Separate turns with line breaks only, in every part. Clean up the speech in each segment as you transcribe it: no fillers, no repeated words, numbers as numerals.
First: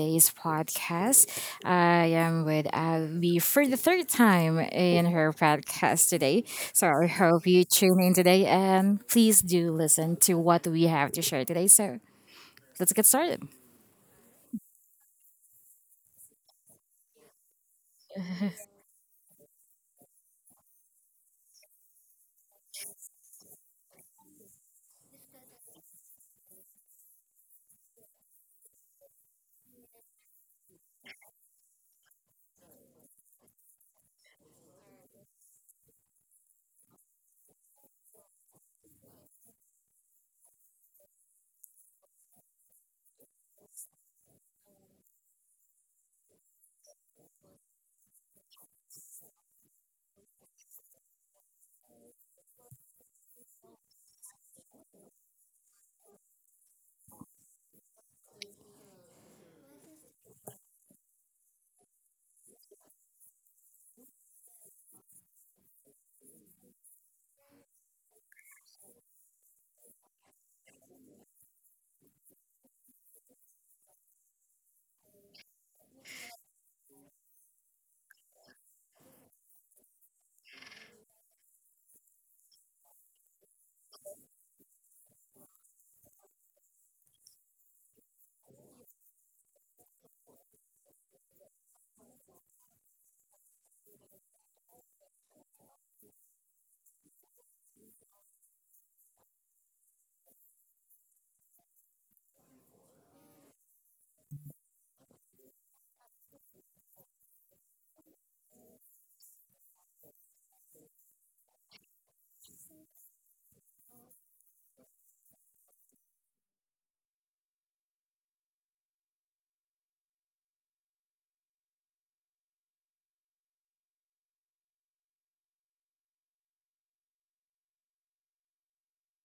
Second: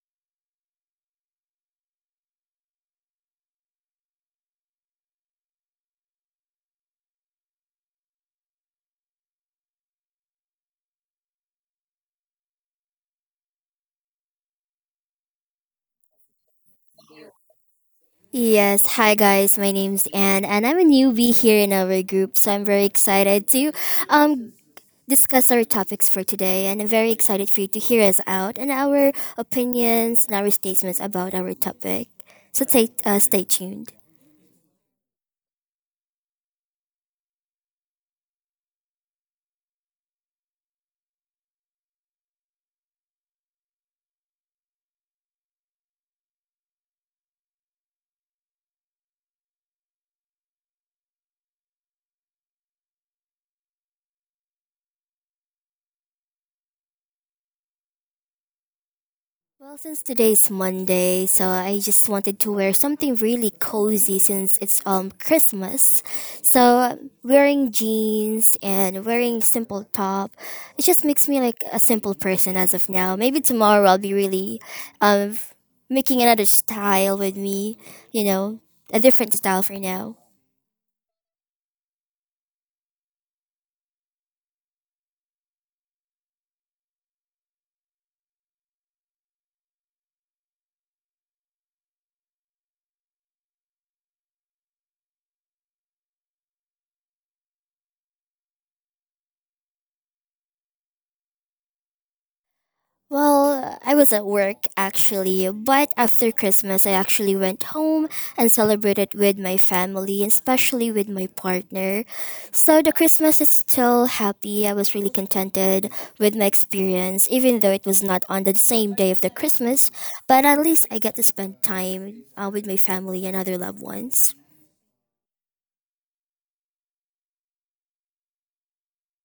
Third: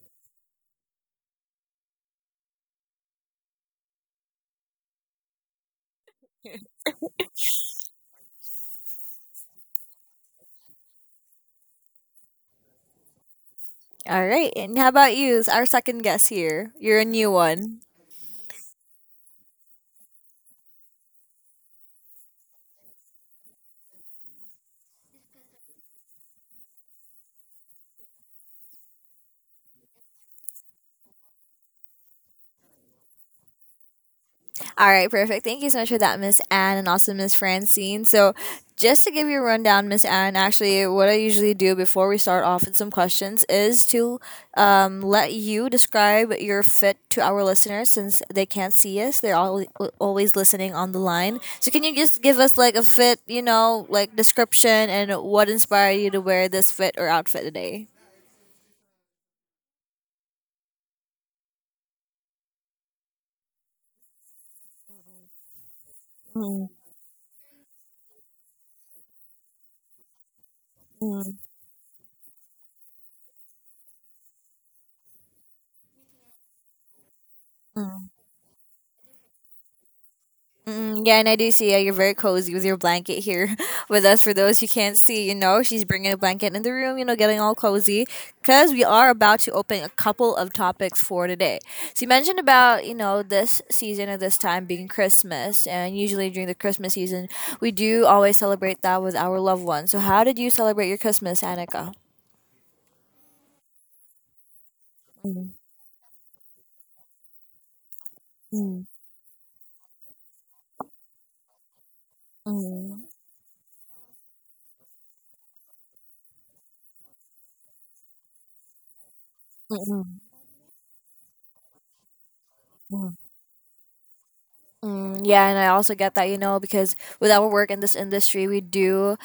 today's podcast. I am with Abby for the third time in her podcast today. So I hope you tune in today, and please do listen to what we have to share today. So let's get started.
All right, and how about you? Our second guest here. You're a new one.
Yes, hi guys. My name's Anne, and I'm a newbie here in our group, so I'm very excited to um discuss our topics for today, and I'm very excited for you to hear us out and our opinions and our statements about our topic. So stay tuned.
All right, perfect. Thank you so much for that, Miss Anne, and also Miss Francine. So, just to give you a rundown, Miss Anne, actually, what I usually do before we start off with some questions is to let you describe your fit to our listeners since they can't see us. They're all, always listening on the line. So, can you just give us like a fit, you know, like description and what inspired you to wear this fit or outfit today?
Well, since today's Monday, so I just wanted to wear something really cozy since it's Christmas.
Mm,
So wearing jeans and wearing simple top, it just makes me
mm,
like a simple person as of now. Maybe tomorrow I'll be really um making another style with me,
mm.
you know, a different style for now.
Mm, yeah, and I do see you're very cozy with your blanket here with us. For those who can't see, you know, she's bringing a blanket in the room, you know, getting all cozy because we are about to open a couple of topics for today. So you mentioned about, you know, this season at this time being Christmas, and usually during the Christmas season, we do always celebrate that with our loved ones. So, how did you celebrate your Christmas, Annika?
Well, I was at work actually, but after Christmas, I actually went home and
Mm,
celebrated with my family, especially with my partner. So the
mm,
Christmas is still happy. I was really contented with my experience, even though it was not on the same day of the
mm,
Christmas,
mm,
but at least I get to spend time with my
mm.
family and other loved ones.
Mm, yeah, and I also get that, you know, because with our work in this industry, we do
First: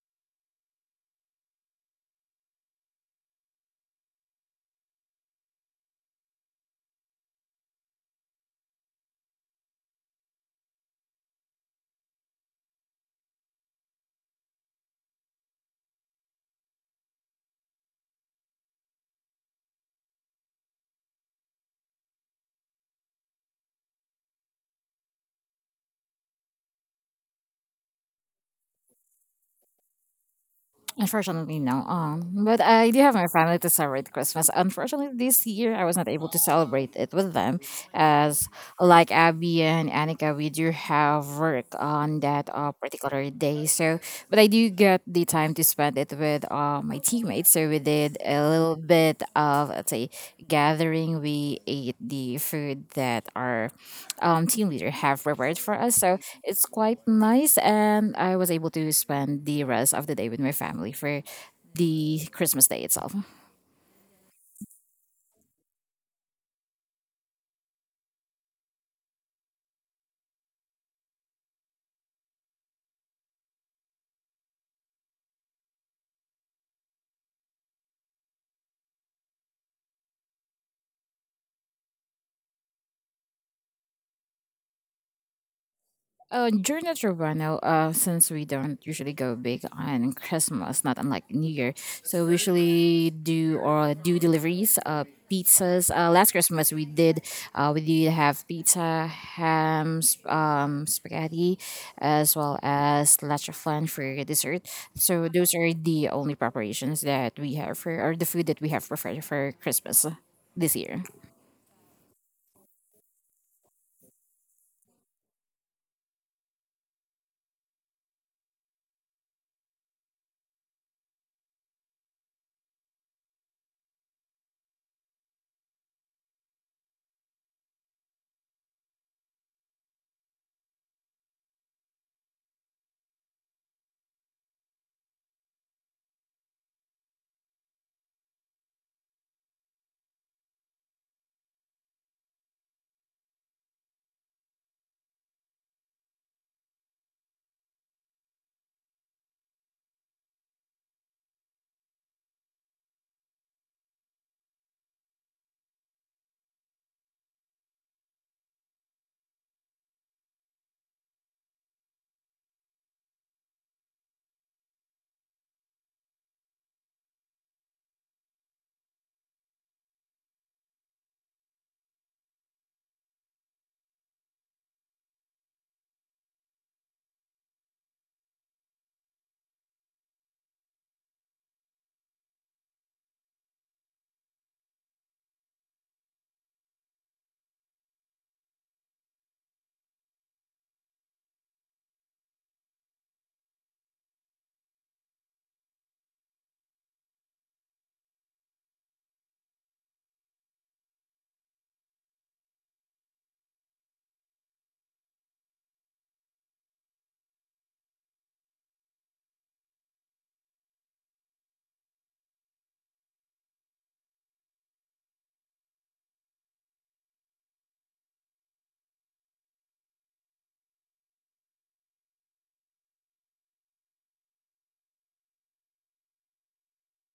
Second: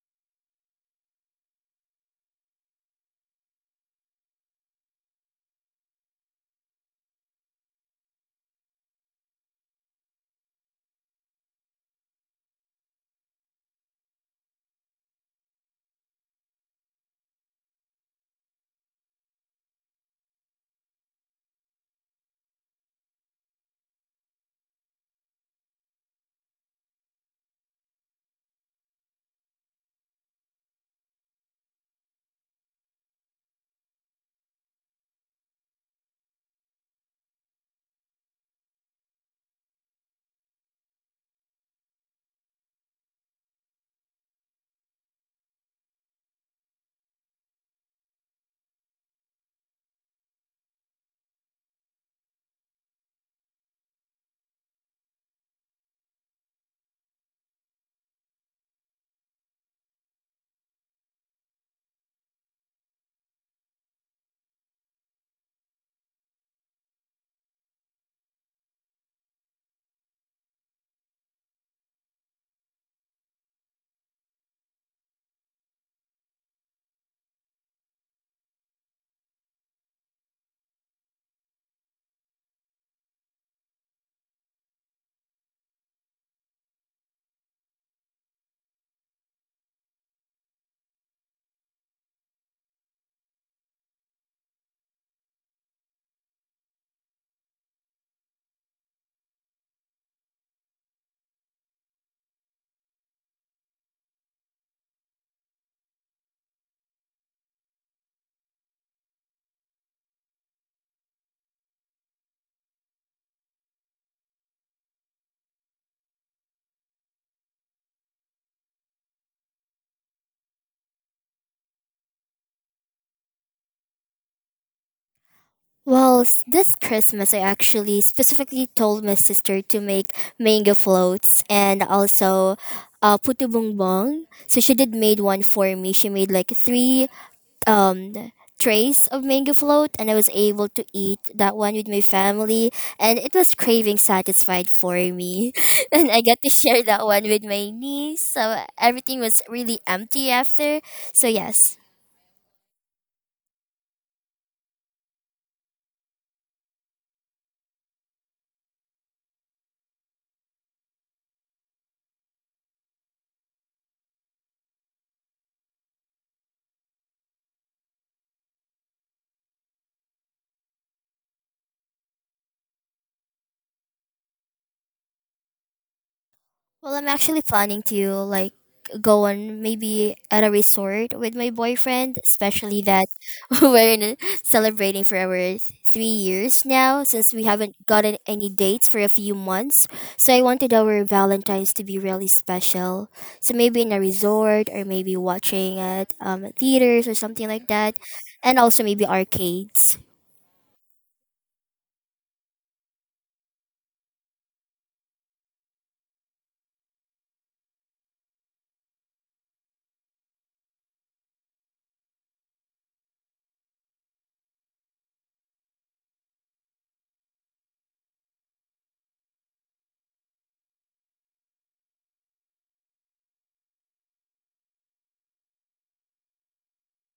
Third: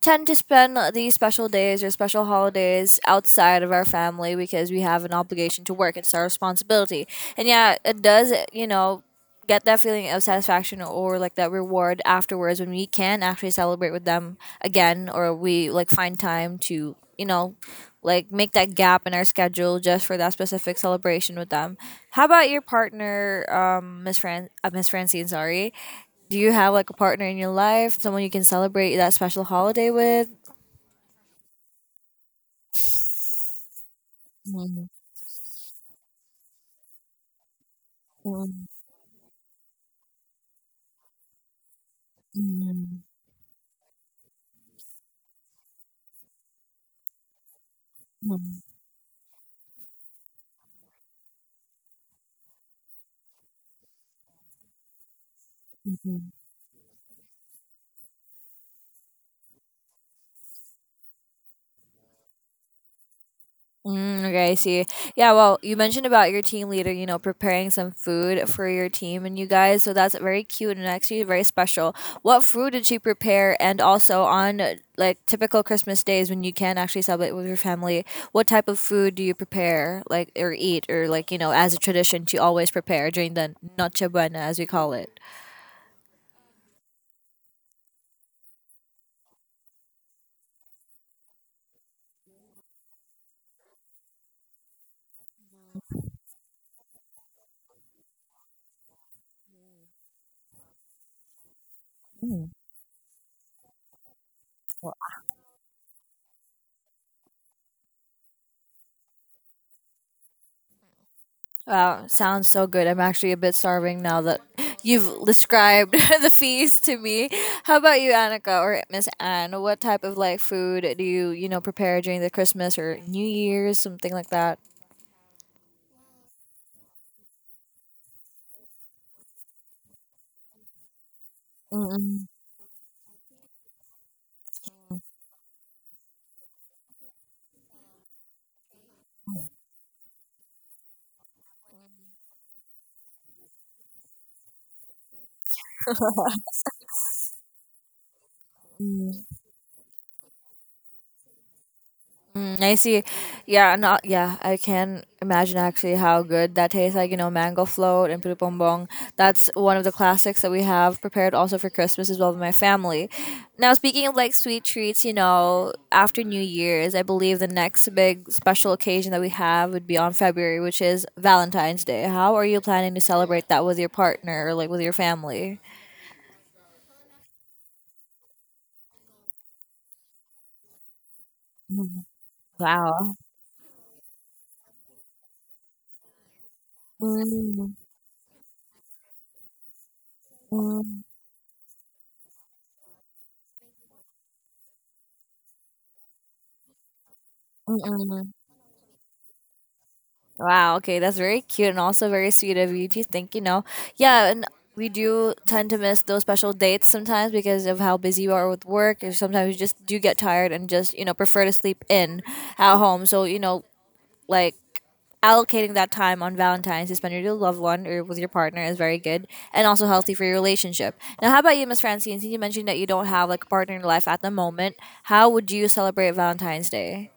tend to spend these special days or special holidays outside of our family because we have an obligation to work. It's our responsibility. And yeah, it does, you know, get that feeling of satisfaction or like that reward afterwards when we can actually celebrate with them again or we like find time to, you know, like make that gap in our schedule just for that specific celebration with them. How about your partner, Miss Francine? Sorry, do you have like a partner in your life, someone you can celebrate that special holiday with?
Unfortunately, no. But I do have my family to celebrate Christmas.
Mm,
Unfortunately, this year I was not able to celebrate it with them, as
mm,
like Abby and Annika, we do have work on that
mm,
particular day. So, but I do get the time to spend it with my teammates. So we did a
mm,
little bit of, let's say, gathering. We ate the food that our team leader have prepared for us. So
mhm.
it's quite nice. And I was able to spend the rest of the day with my family for the Christmas day itself.
Mm, okay, I see. Yeah, well, you mentioned about your team leader, you know, preparing some food for your team and you guys. So that's very cute and actually very special. What food did she prepare? And also on like typical Christmas days when you can actually celebrate with your family, what type of food do you prepare, like, or eat, or like, you know, as a tradition to always prepare during the Noche Buena, as we call it?
During the Toronto, since we don't usually go big on Christmas, not unlike New Year, so we usually do or do deliveries, pizzas. Last Christmas we did have pizza, ham, spaghetti, as
Mm.
well as leche flan for dessert. So those are the only preparations that we have for, or the food that we have prepared for Christmas this year.
Wow, sounds so good. I'm actually a bit starving now that you've described the feast to me. How about you, Annika or Miss Anne? What type of like food do you, you know, prepare during the Christmas or New Year's, something like that?
Well, this Christmas I actually specifically told my sister to make mango floats and
Mm-mm.
also putu bongbong. So she did made one for me. She made like three um trays of mango float, and I was able to eat that one with my family, and it was craving satisfied for me. And I got to share that one with my niece. So everything was really empty after. So yes.
Mm, I see. Yeah, no, yeah, I can imagine actually how good that tastes like. You know, mango float and puto bumbong. That's one of the classics that we have prepared also for Christmas as well with my family. Now, speaking of like sweet treats, you know, after New Year's, I believe the next big special occasion that we have would be on February, which is Valentine's Day. How are you planning to celebrate that with your partner or like with your family?
Well, I'm actually planning to like go on maybe at a resort with my
Mm,
boyfriend, especially that
wow.
we're in, celebrating for our 3 years now since we
Mm,
haven't gotten any dates for a few months. So I wanted
mm,
our Valentine's to be really special. So maybe in a resort, or maybe watching at theaters or something like
mm,
that,
mm.
and also maybe arcades.
Wow, okay, that's very cute and also very sweet of you to think, you know. Yeah, and we do tend to miss those special dates sometimes because of how busy you are with work, or sometimes you just do get tired and just, you know, prefer to sleep in at home. So, you know, like allocating that time on Valentine's to spend with your loved one or with your partner is very good and also healthy for your relationship. Now, how about you, Miss Francine? Since you mentioned that you don't have like a partner in your life at the moment, how would you celebrate Valentine's Day?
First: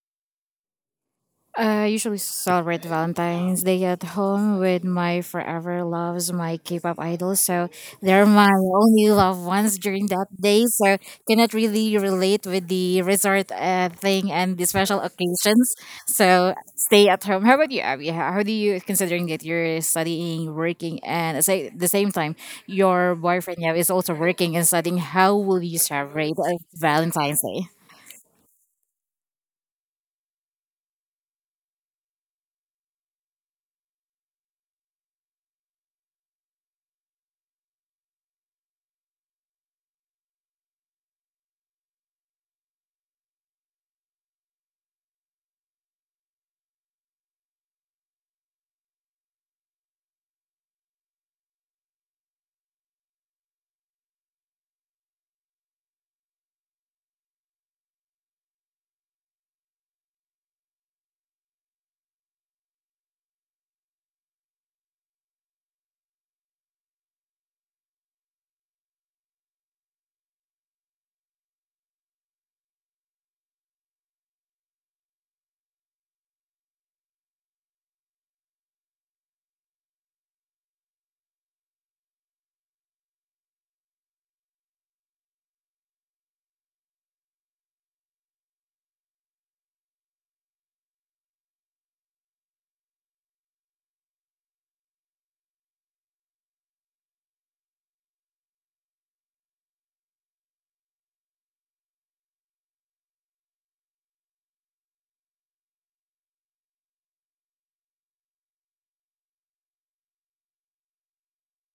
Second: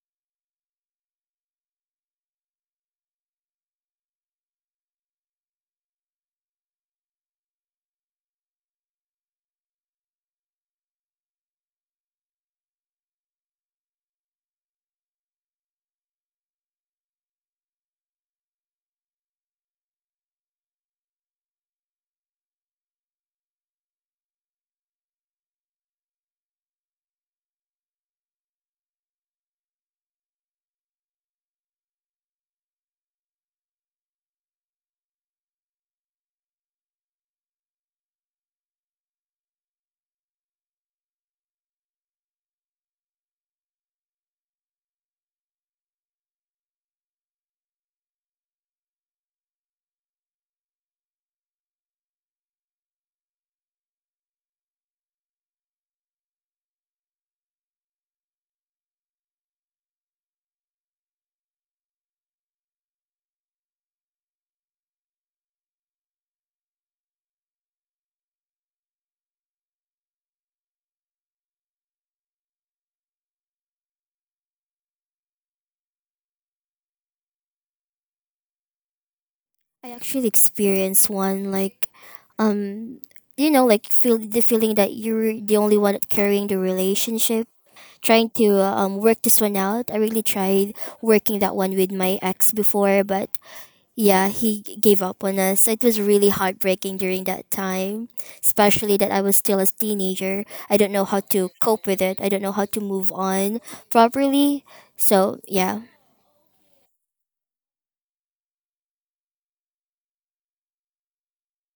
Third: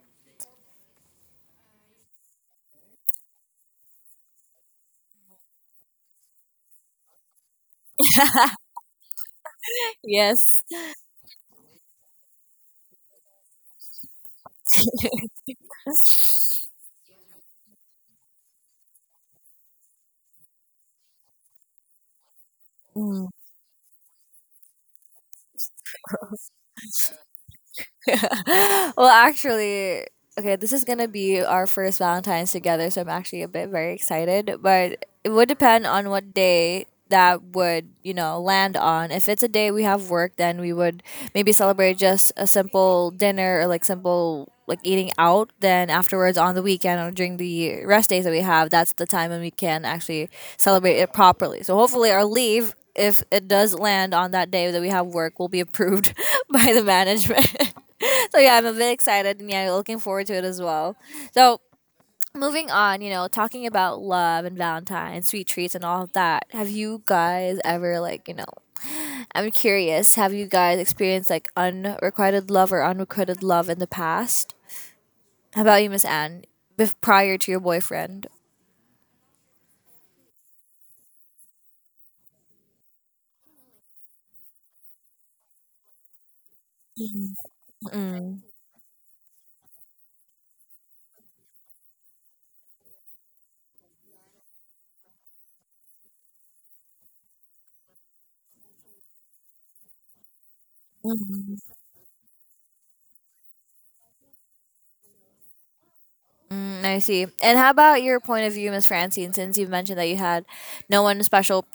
I usually celebrate Valentine's Day at home with my forever loves, my K-pop idols. So they're my only loved ones during that
Yes.
day. So cannot really relate with the resort thing and the special occasions. So stay at home. How about you, Abby? How do you, considering that you're studying, working, and at the same time your boyfriend, yeah, is also working and studying, how will you celebrate Valentine's Day?
Well, actually, okay, this is gonna be our first Valentine's together, so I'm actually a bit very excited. But it would depend on what day that would you know land on. If it's a day we have work, then we would maybe celebrate just a simple dinner or like simple like eating out. Then afterwards on the weekend or during the rest days that we have, that's the time when we can actually celebrate it properly. So hopefully our leave, if it does land on that day that we have work, will be approved by the management. So yeah, I'm a bit excited and yeah, looking forward to it as well. So moving on, you know, talking about love and Valentine, sweet treats and all of that. Have you guys ever like, you know, I'm curious, have you guys experienced like unrequited love or unrequited love in the past? How about you, Miss Anne? Prior to your boyfriend?
I actually experienced one like, um like, feel the feeling that you're the only one carrying the
Mm.
relationship, trying
Mm.
to work this one out. I really tried working that one with my ex before, but yeah, he gave up on us. It was really heartbreaking during that time, especially that I was still a teenager. I don't know how to
Mm,
cope with it, I don't know how to move on properly. So yeah.
I see. And how about your point of view, Miss Francine, since you mentioned that you had no one special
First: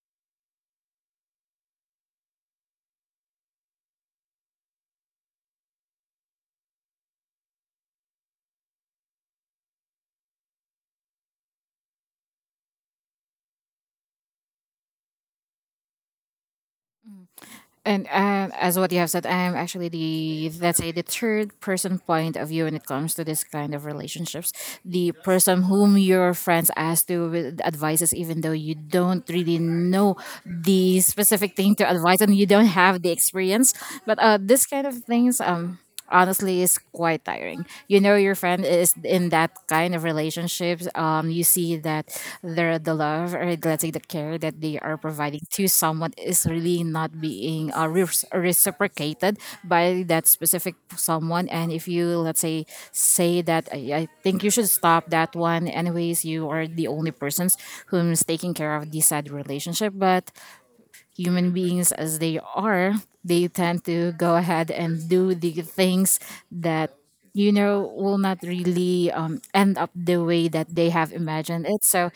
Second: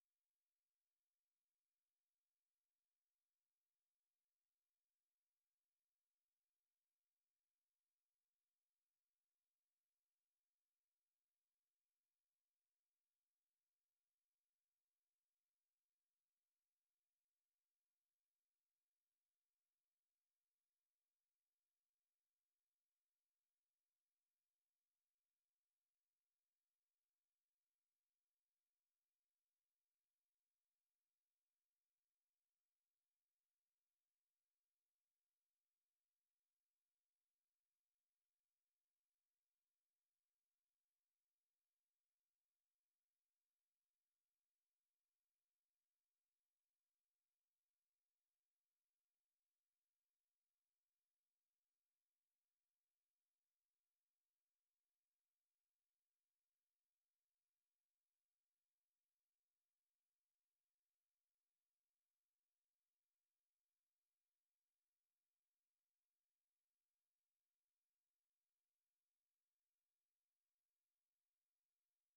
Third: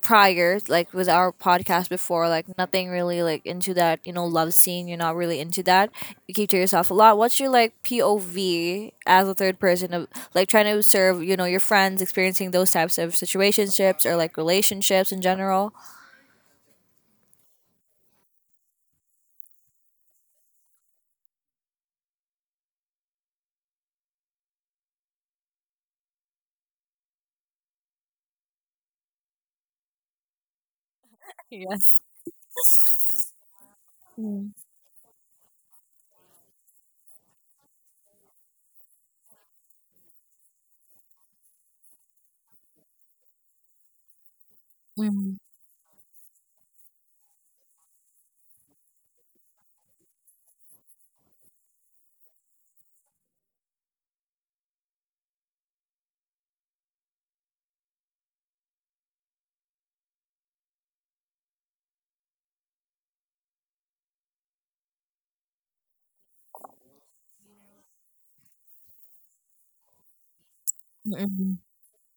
prior, like with our podcast before, like nothing really like into that, you know, love scene, you're not really into that, you keep to yourself a lot. What's your like POV as a third person of like trying to serve, you know, your friends experiencing those types of situationships or like relationships in general?
And as what you have said, I am actually the, let's say, the third person point of view when it comes to this kind of relationships. The person whom your friends ask to with advices, even though you don't really know the specific thing to
Yes.
advise and you don't have the experience. But
Mm,
this kind of things, honestly, it's quite tiring. Your friend is in that kind of relationships, you see that the love, or let's say the care, that they are
mm,
providing to someone is really not being reciprocated by that specific someone. And if you, let's say, say that, I think you should stop that one, anyways you are the only persons who's taking care of this sad relationship. But human beings as they are, they tend to go ahead and do the things that, you know, will not really end up the way that they have
mm-mm,
imagined it. So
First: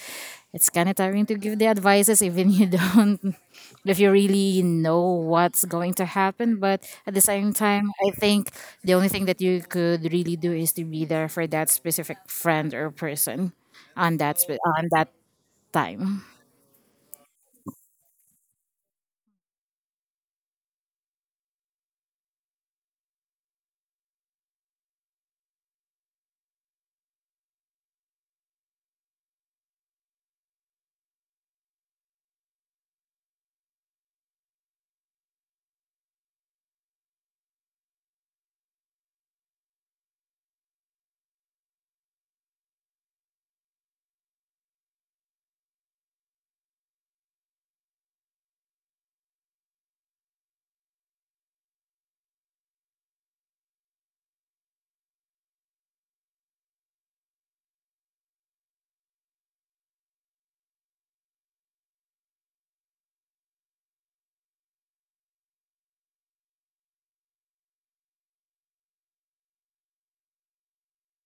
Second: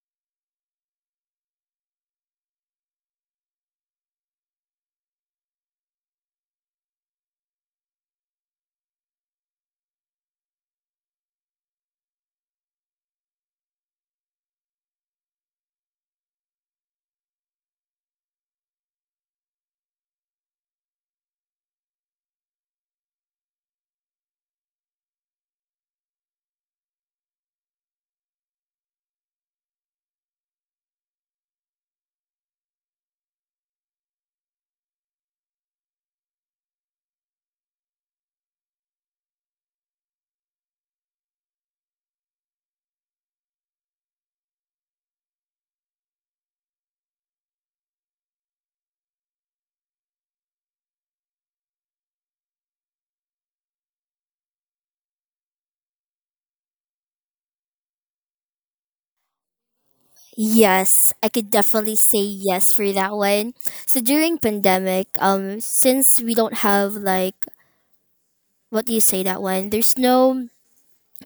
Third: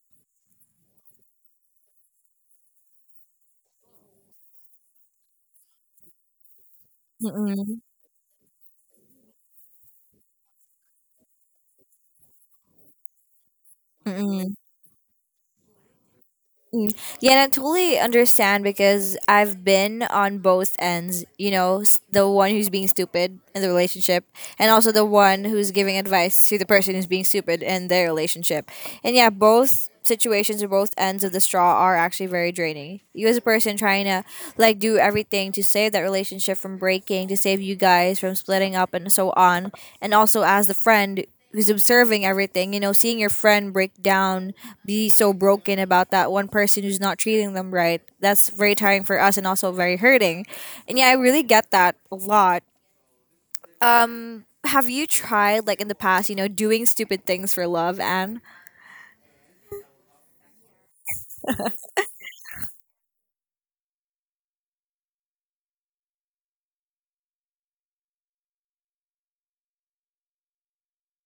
it's kind of tiring to give the advices, even you don't if you really know what's going to happen. But at the same
mm-mm.
time, I think the only thing that you could really do is to be there for that specific friend or person on that time.
Mm. Yeah, and I totally understand because I've been on both ends, you know, the one who's being stupid in the relationship and also the one who's giving advice to the person who's being stupid in their relationship. And yeah, both situations or both ends of the straw are actually very draining. You as a person trying to like do everything to save that relationship from breaking, to save you guys from splitting up and so on. And also as the friend who's observing everything, you know, seeing your friend break down, be so broken about that one person who's not treating them right. That's very tiring for us and also very hurting. And yeah, I really get that a lot. Have you tried like in the past, you know, doing stupid things for love, Anne?
Yes, I could definitely say yes for that one. So during pandemic, since we don't have like, what do you say that one? There's no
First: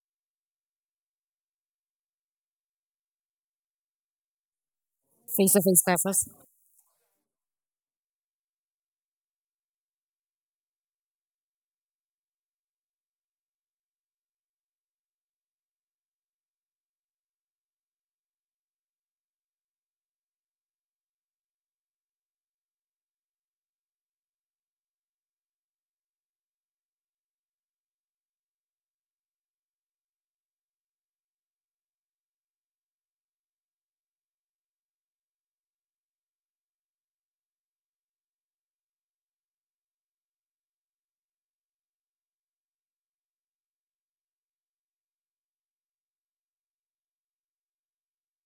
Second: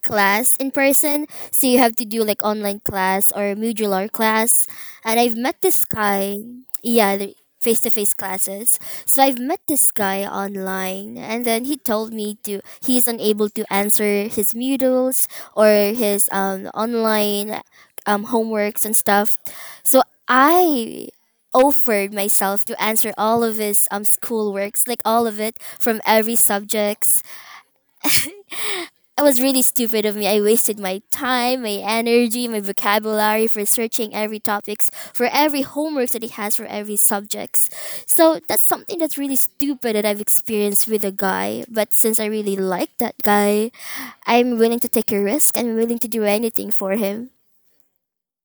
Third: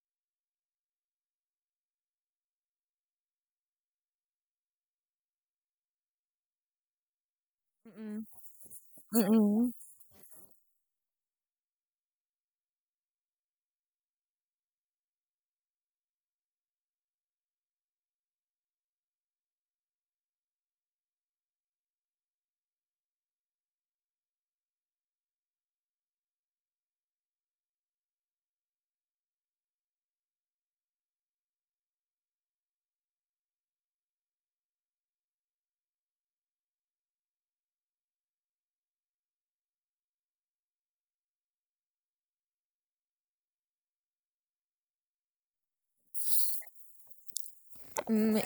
class in person. So you have to do like online class or modular class. And I've
Face to
met
face
this
classes.
guy. Yeah, the face to face classes. So I've met
Mm-mm.
this guy online, and then he told me to he's unable to answer his modules or his online homeworks and stuff. So I offered myself to answer all of his schoolworks, like all of it from every subjects. It was really stupid of me. I wasted my time, my energy, my vocabulary for searching every topics, for every homework that he has for every subjects. So that's something that's really stupid that I've experienced with a guy. But since I really like that guy, I'm willing to take a risk. I'm willing to do anything for him.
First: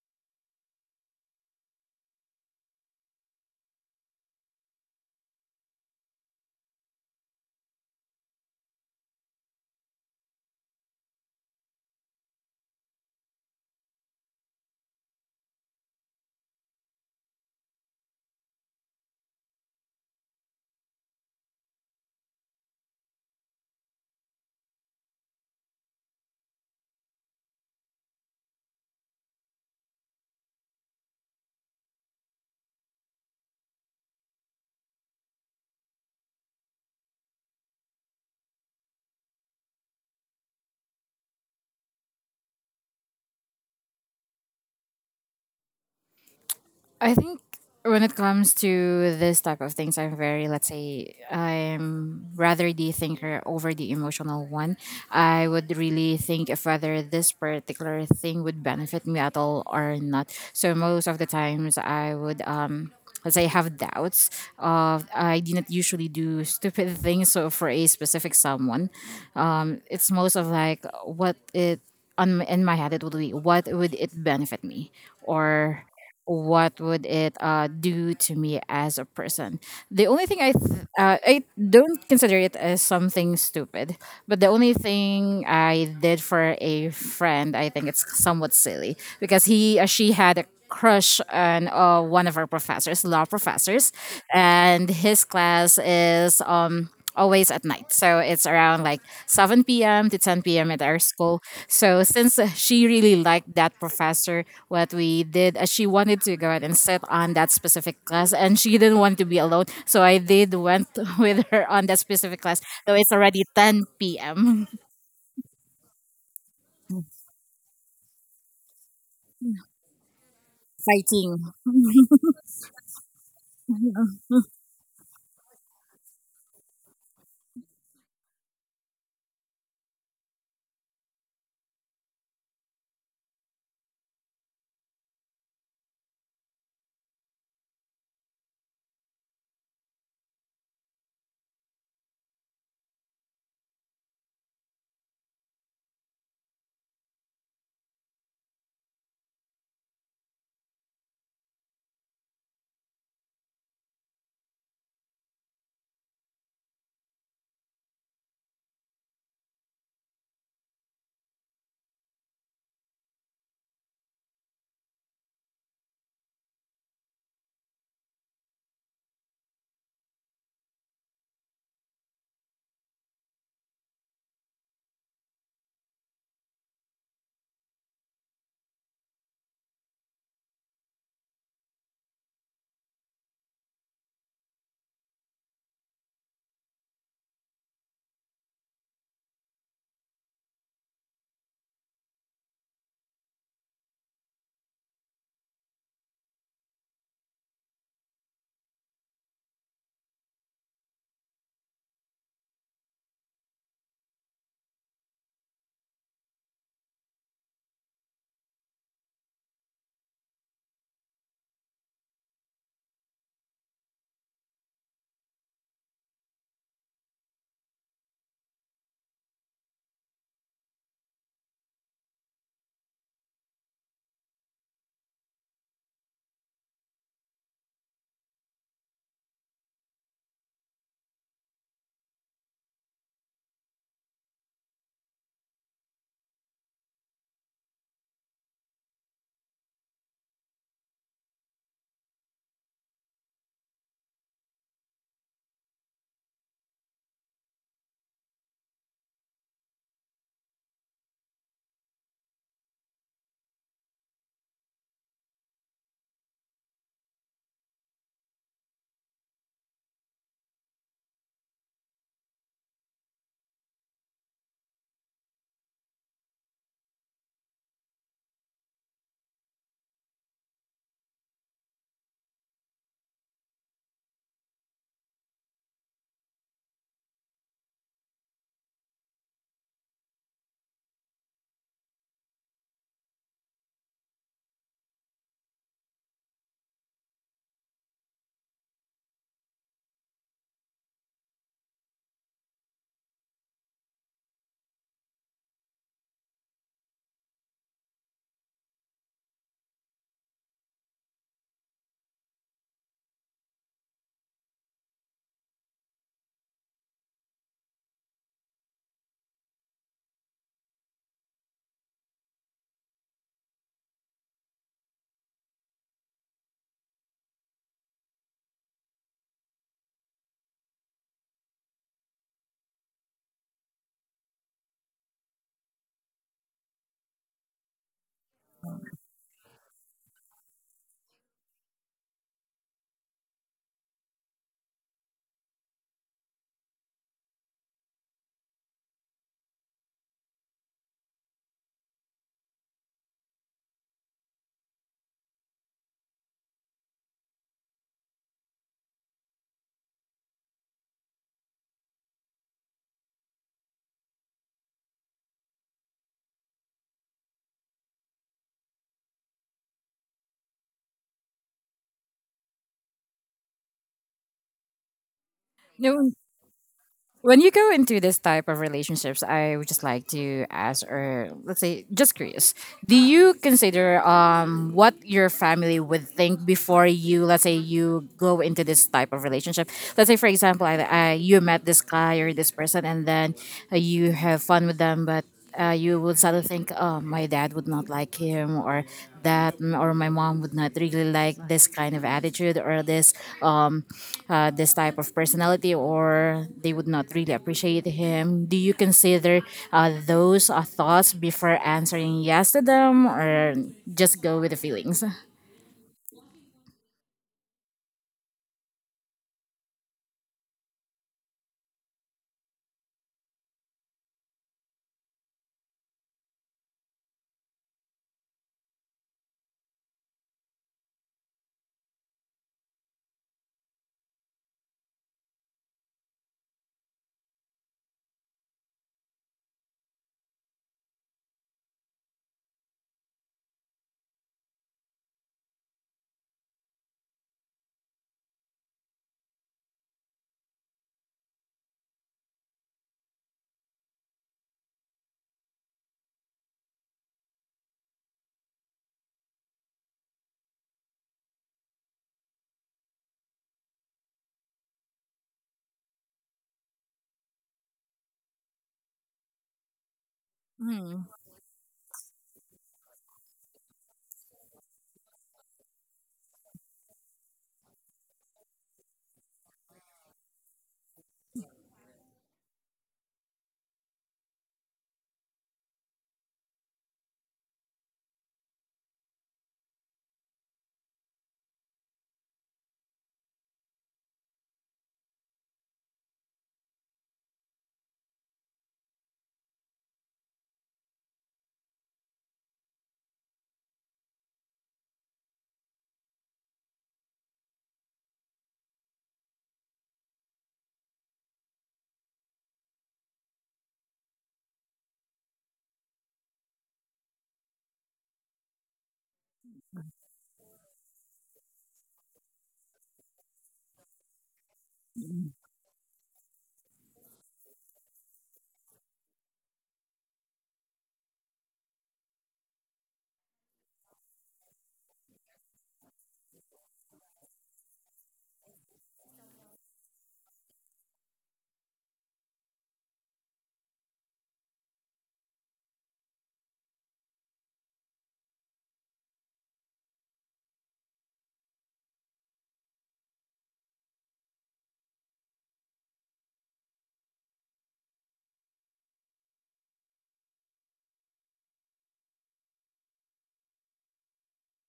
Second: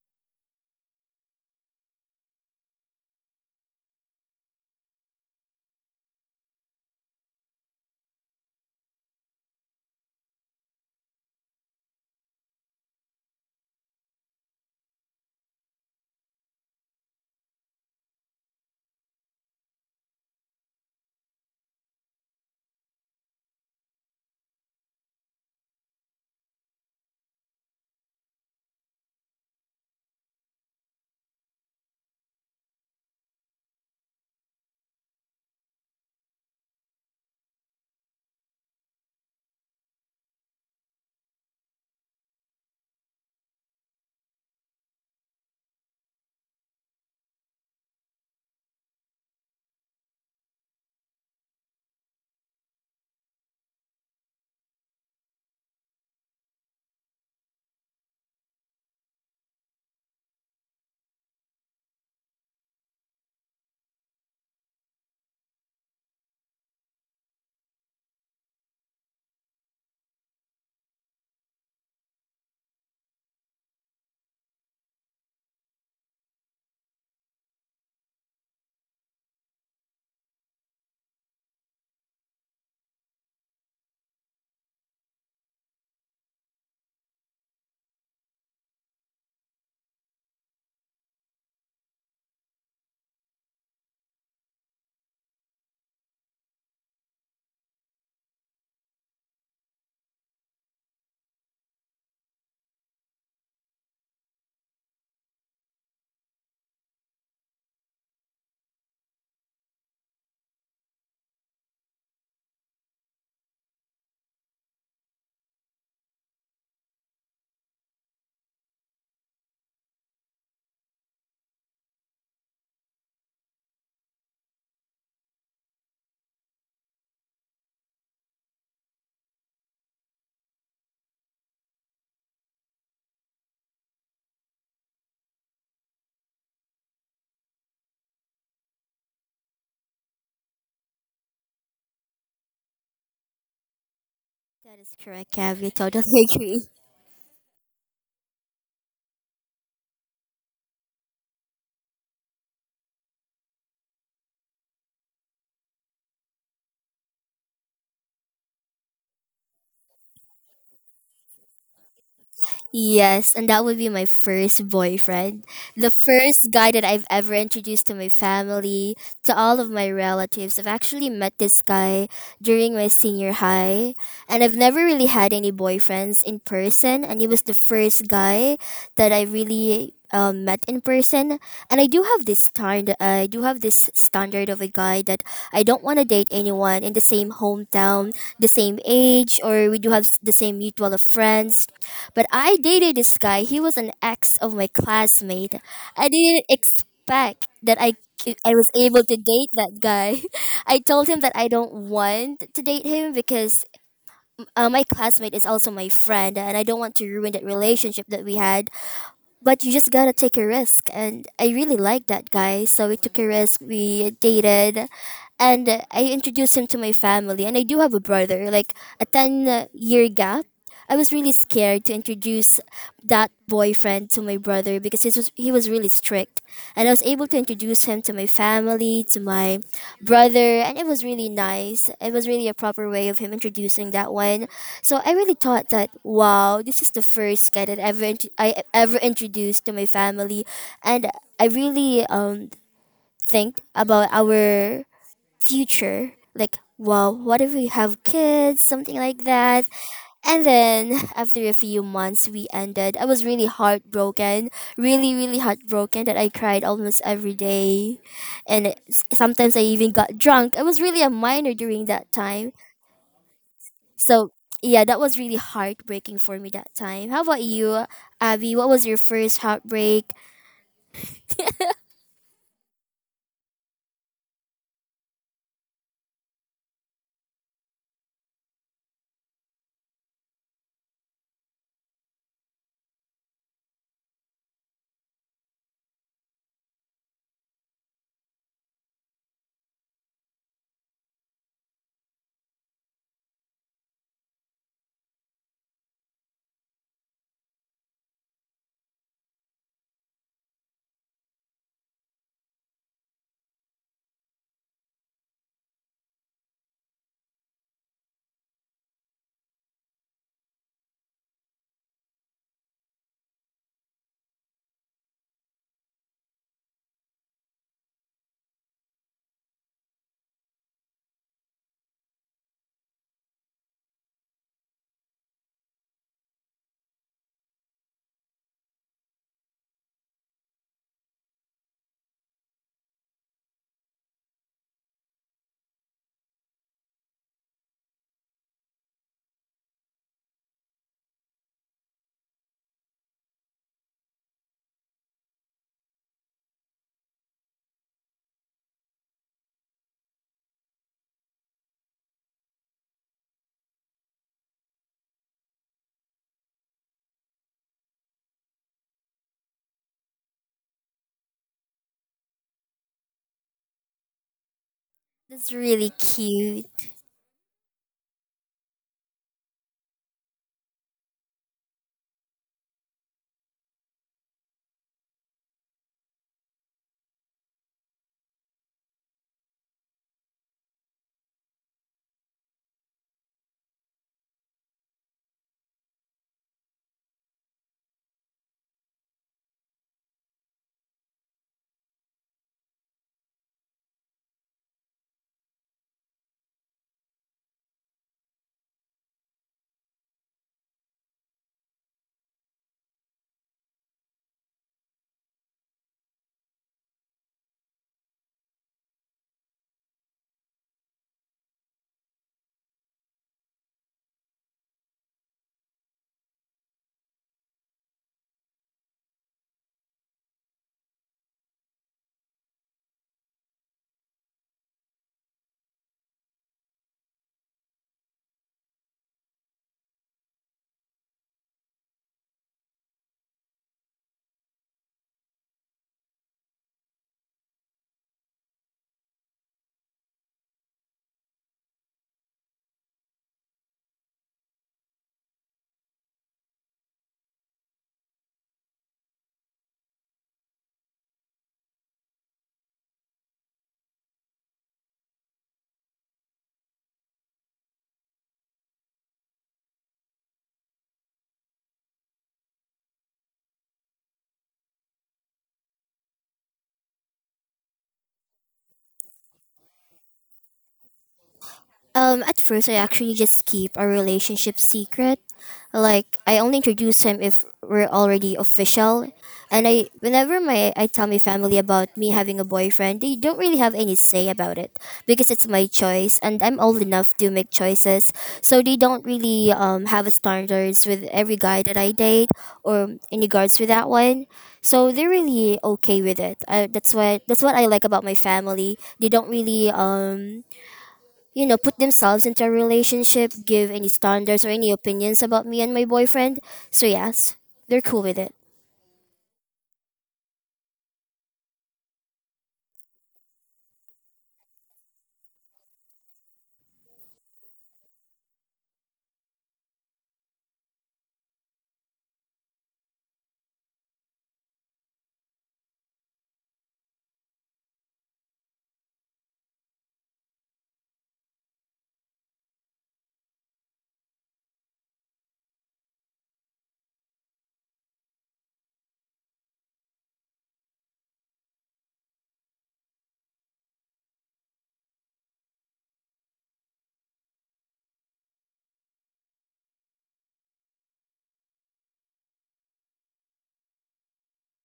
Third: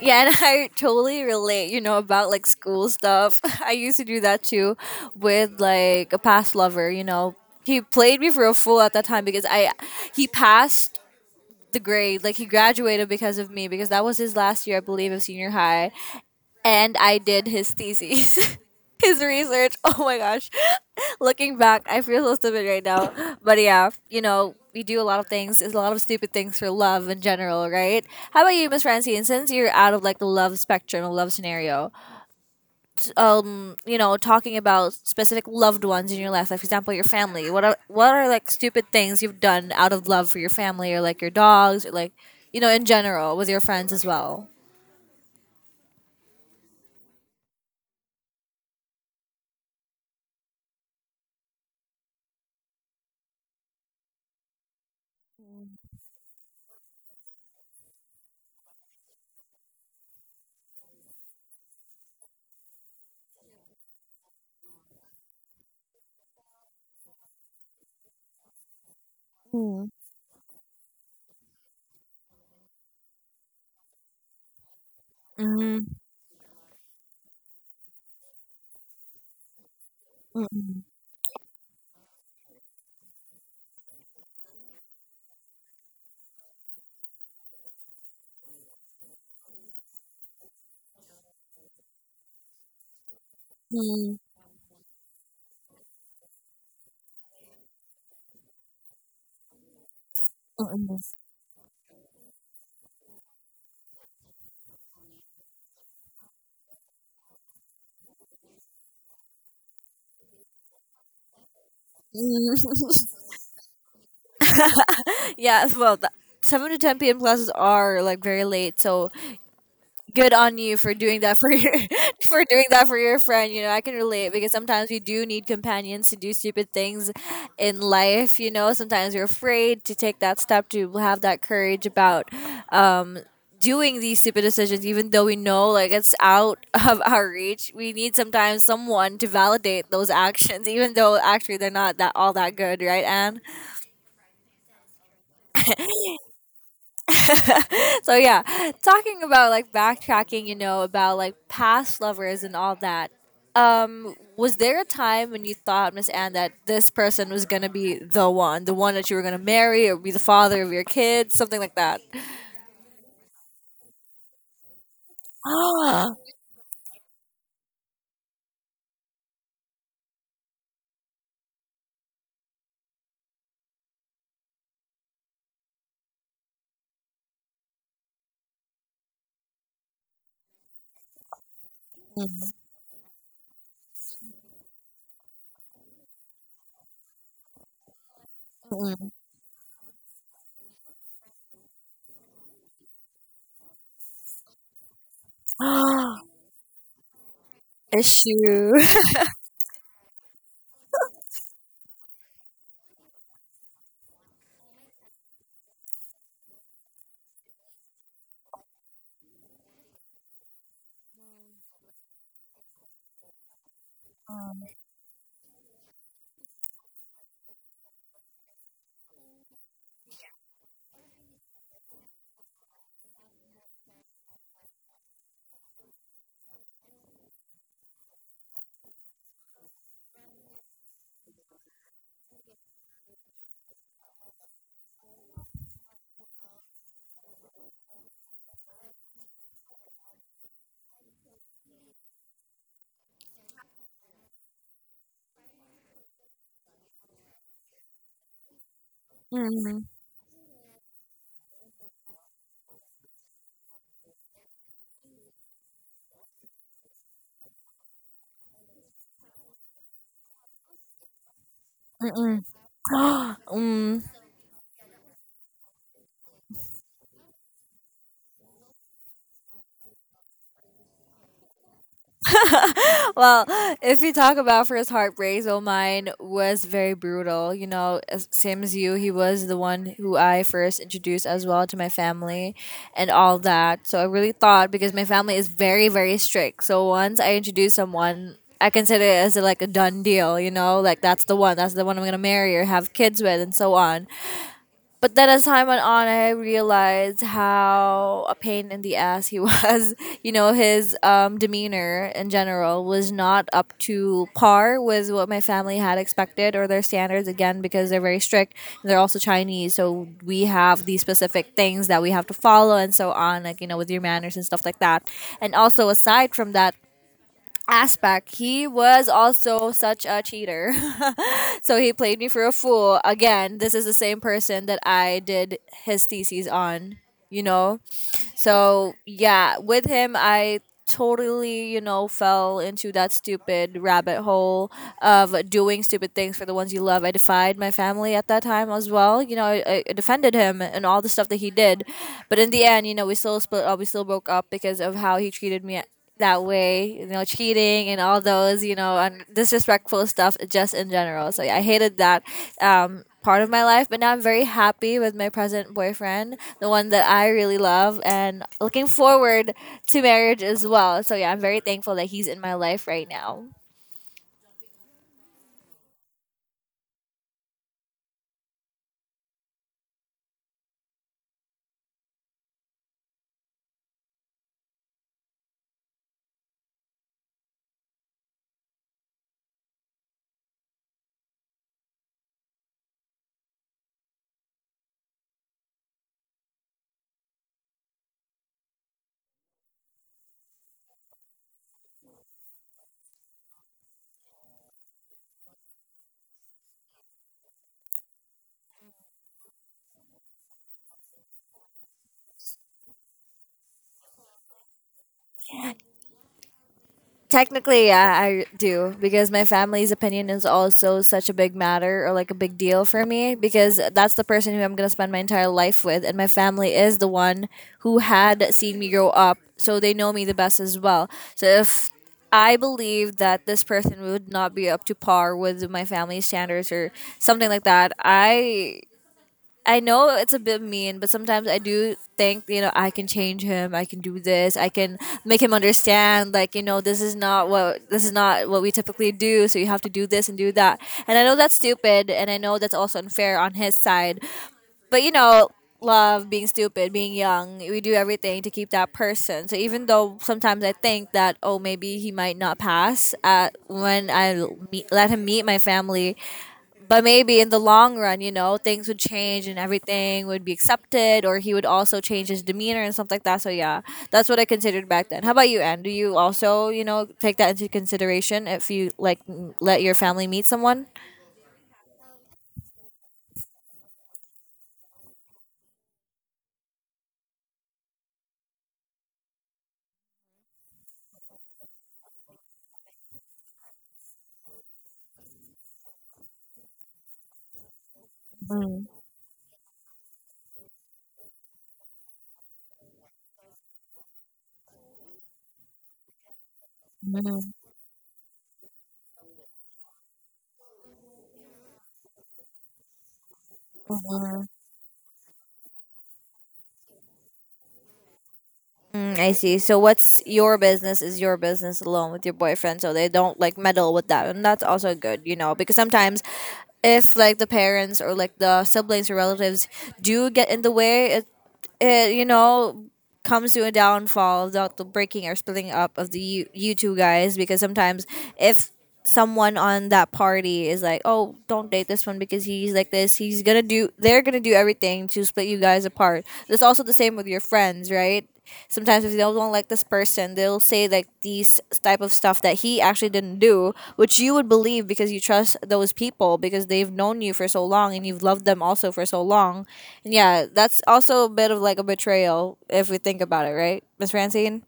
Yeah, and I totally relate, you know, about like school stuff. I used to do that too with like a past lover, you know. He played me for a fool at that time because I he passed the grade, like he graduated because of me because that was his last year, I believe, of senior high, and I did his thesis. His research. Oh my gosh. Looking back, I feel so stupid right now. But yeah, you know, we do a lot of things. It's a lot of stupid things for love in general, right? How about you, Miss Francine? Since you're out of like the love spectrum, the love scenario, you know, talking about specific loved ones in your life, like for example, your family. What are like stupid things you've done out of love for your family, or like your dogs, or like, you know, in general with your friends as well?
I think when it comes to this type of things, I'm very, let's say, I'm rather the thinker over the emotional one. I would really think if whether this particular thing would benefit me at all or not. So most of the times, I would, let's say, have doubts of I did not usually do stupid things. So for a specific someone,
Mm,
it's most of like what it on in my head it would be what would it benefit me, or
mm,
what would it do to me as a person. The only thing i
mm,
th- uh, i don't consider it as something stupid, but the only thing I did for a friend, I think it's somewhat silly because he she had a crush on one of our professors law professors,
mm,
and his class is always at night, so it's around like 7 p.m. to 10 p.m. at our
mm,
school. So since she really liked that professor, what we did she wanted to go out and sit on that specific class, and she didn't want to be alone, so I did went with her on that specific
mm,
class. So
mm.
it's already 10 p.m.
Yeah, well, the 7 to 10 p.m. classes are like very late. So good on you for doing that for
Fighting.
your for doing that for your friend. You know, I can relate because sometimes we do need companions to do stupid things in life. You know, sometimes you're afraid to take that step to have that courage about um, doing these stupid decisions, even though we know like it's out of our reach. We need sometimes someone to validate those actions, even though actually they're not that all that good, right, Anne?
That is correct, Cav. You totally agree.
So yeah, talking about like backtracking, you know, about like past lovers and all that. Was there a time when you thought, Miss Anne, that this person was gonna be the one that you were gonna marry or be the father of your kids, something like that?
Yes, and that would be my first boyfriend. The first guy that I've ever introduced to my family, to all of my relatives. I've actually met this guy during my senior high, and I've never really had any boyfriends in person, and he was the first guy that I really met in person. And I do have this standard. I do have this standard of a guy that I don't want to date anyone in the same hometown, the same
Mm.
age, or we do have the same mutual of friends, but I dated this guy. He was an ex of my classmate. I didn't expect that I was
Issue.
able to date that guy. I told him that I don't want to date him because my classmate is also my friend, and I don't want to ruin that relationship that we had. But you just gotta take a risk. And I really liked that guy. So we took a risk. We dated. And I introduced him to my family. And I do have a brother, like a 10-year gap. I was really scared to introduce that boyfriend to my brother because he was really strict, and I was able to introduce him to my family, to my brother, and it was really nice. It was really a proper way of him introducing that one. So I really thought that wow, this is the first guy that ever I ever introduced to my family, and I really think about our future, like wow, what if we have kids, something like that.
Mm,
And then after a few months we ended. I was really heartbroken, really, really heartbroken that I cried almost every day. And sometimes I even got drunk. I was really a minor during that
mm-mm.
time.
Mm.
So, yeah, that was really heartbreaking for me that time. How about you, Abby? What was your first heartbreak?
Well, if we talk about first heartbreaks, oh, mine was very brutal. You know, same as you, he was the one who I first introduced as well to my family and all that. So I really thought because my family is very, very strict. So once I introduce someone, I consider it as like a done deal, you know, like that's the one I'm gonna marry or have kids with, and so on. But then as time went on, I realized how a pain in the ass he was. You know, his demeanor in general was not up to par with what my family had expected or their standards, again, because they're very strict. And they're also Chinese, so we have these specific things that we have to follow and so on, like, you know, with your manners and stuff like that. And also, aside from that aspect, he was also such a cheater. So he played me for a fool. Again, this is the same person that I did his thesis on, you know? So, yeah, with him, I totally, fell into that stupid rabbit hole of doing stupid things for the ones you love. I defied my family at that time as well. You know, I defended him and all the stuff that he did. But in the end, you know, we still split up, we still broke up because of how he treated me that way, you know, cheating and all those, you know, and disrespectful stuff just in general. So yeah, I hated that part of my life, but now I'm very happy with my present boyfriend, the one that I really love, and looking forward to marriage as well. So yeah, I'm very thankful that he's in my life right now.
That's really
No,
cute.
when you go into this type of relationships, I would just like to ask, or let's say, just curious, do you consider what your family would think before you, let's say, you go into this type of relationship? Let's say, for example, you met this guy or this person, and then you have fun with them, but you would suddenly think, oh, my dad would not like him, or my mom would not really like this kind of attitude, or um, this type of personality, or they would not really appreciate him. Do you consider those thoughts before answering yes to them, or just go with the feelings?
Technically, yeah, I do because my family's opinion is also such a big matter or like a big deal for me because that's the person who I'm going to spend my entire life with. And my family is the one who had seen me grow up. So they know me the best as well. So if I believe that this person would not be up to par with my family standards or something like that, I know it's a bit mean, but sometimes I do think, you know, I can change him. I can do this. I can make him understand like, you know, this is not what this is not what we typically do, so you have to do this and do that. And I know that's stupid and I know that's also unfair on his side. But you know, love, being stupid, being young, we do everything to keep that person. So even though sometimes I think that oh maybe he might not pass at when I meet, let him meet my family, but maybe in the long run, you know, things would change and everything would be accepted, or he would also change his demeanor and stuff like that. So yeah, that's what I considered back then. How about you, Anne? Do you also, you know, take that into consideration if you like let your family meet someone?
At first, I actually just keep our relationship secret. Like, I only introduce him if we're already official. And whenever my I tell my family about me having a boyfriend, they don't really have any say about it because it's my choice, and I'm old enough to make choices. So they
Mm.
don't really have a standards with every guy that I date or in regards with that one. So they're really okay with it. I, that's why
Mm.
that's what I like about my family. They don't really put themselves into a relationship, give any
Mm.
standards or any opinions about me and my boyfriend. So yes, they're cool with it.
Mm. I see. So what's your business is your business alone with your boyfriend, so they don't like meddle with that, and that's also good, you know, because sometimes if like the parents or like the siblings or relatives do get in the way, it comes to a downfall without the breaking or splitting up of the you two guys. Because sometimes if someone on that party is like, oh, don't date this one because he's like this, he's gonna do, they're gonna do everything to split you guys apart. That's also the same with your friends, right? Sometimes if they don't like this person, they'll say like these type of stuff that he actually didn't do, which you would believe because you trust those people because they've known you for so long and you've loved them also for so long. And yeah, that's also a bit of like a betrayal if we think about it, right, Miss Francine?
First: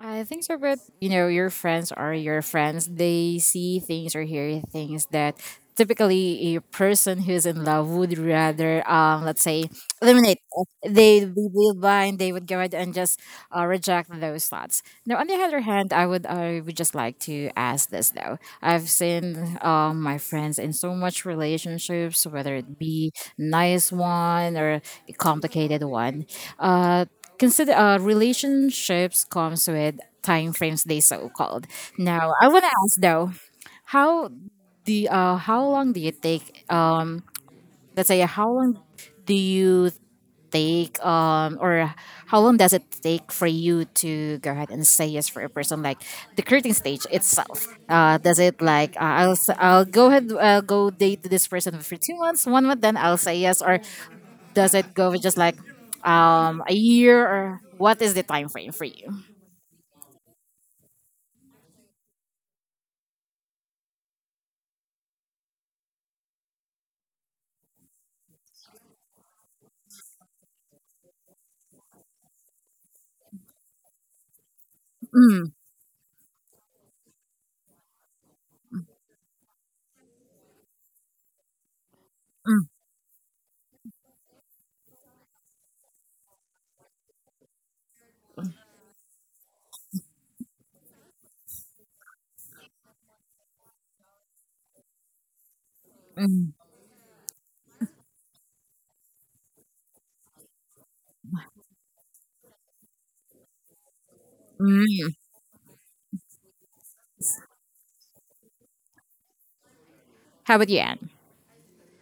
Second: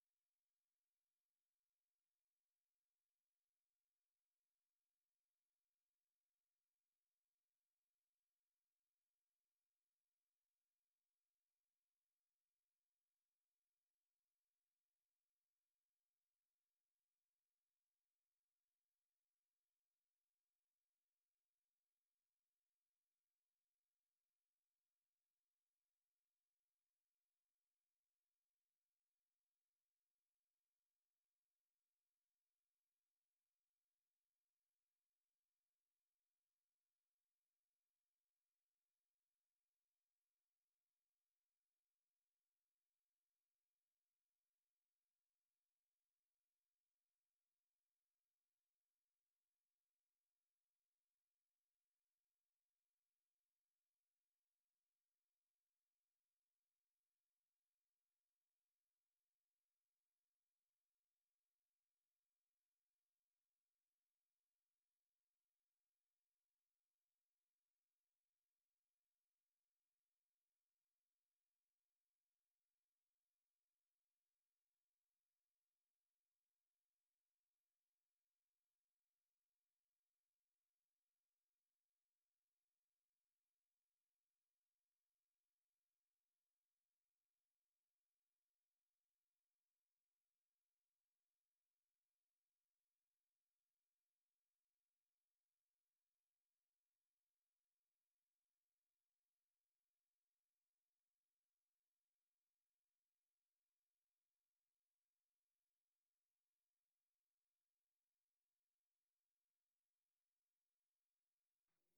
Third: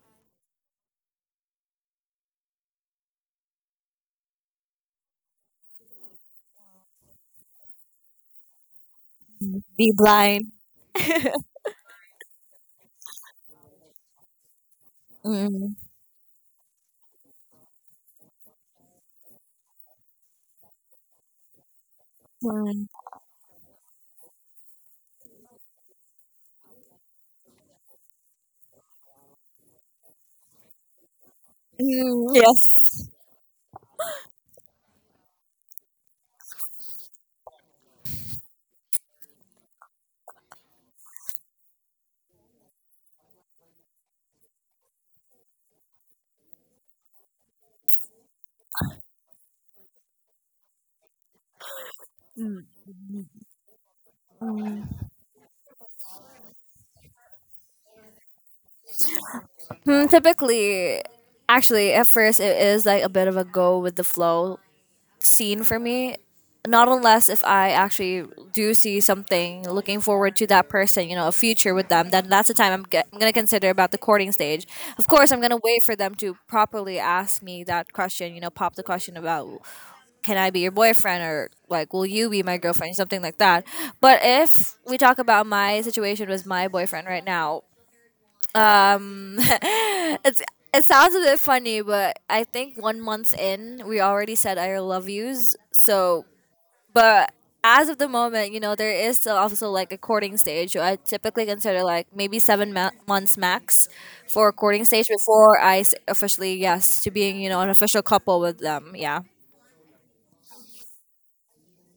I think so, but you know, your friends are your friends. They see things or hear things that typically a person who's in love would rather, let's say,
Be
eliminate.
blind.
They would be blind. They would go ahead and just reject those thoughts. Now, on the other
Mm.
hand, I would just like to ask this though. I've seen my friends in so much relationships, whether it
Mm.
be nice one or a complicated one. Uh, Consider relationships comes with time frames. They so called.
Mm,
Now I want to ask
yes.
though, how how long do you take? Let's say, how long do you take, or how long does it take for you to go ahead and say yes for a person, like the creating stage itself? Does it like, I'll go ahead, I'll go date this person for 2 months, one month, then I'll say yes? Or does it go
Mm.
with just like, a year? Or what is the time frame for you?
Hmm, typically, actually, at first it is like a bit of a go with the flow scene for me. Not unless if I actually do see something looking forward to that person, you know, a future with them, then that's the time I'm going to consider about the courting stage. Of course, I'm
Mm,
going to wait for them to properly ask me that question, you know, pop the question about can I be your boyfriend or like will you be my
mm,
girlfriend, something like that. But if we talk about my situation with my boyfriend right now, it's it sounds a bit funny, but I think 1 month in, we already said I love yous. So
mm,
but as of the moment, you know, there is still also like a courting stage. So I typically consider like maybe seven months max for a courting stage
mm.
before I officially, yes, to being, you know, an official couple with them. Yeah.
How about you, Anne?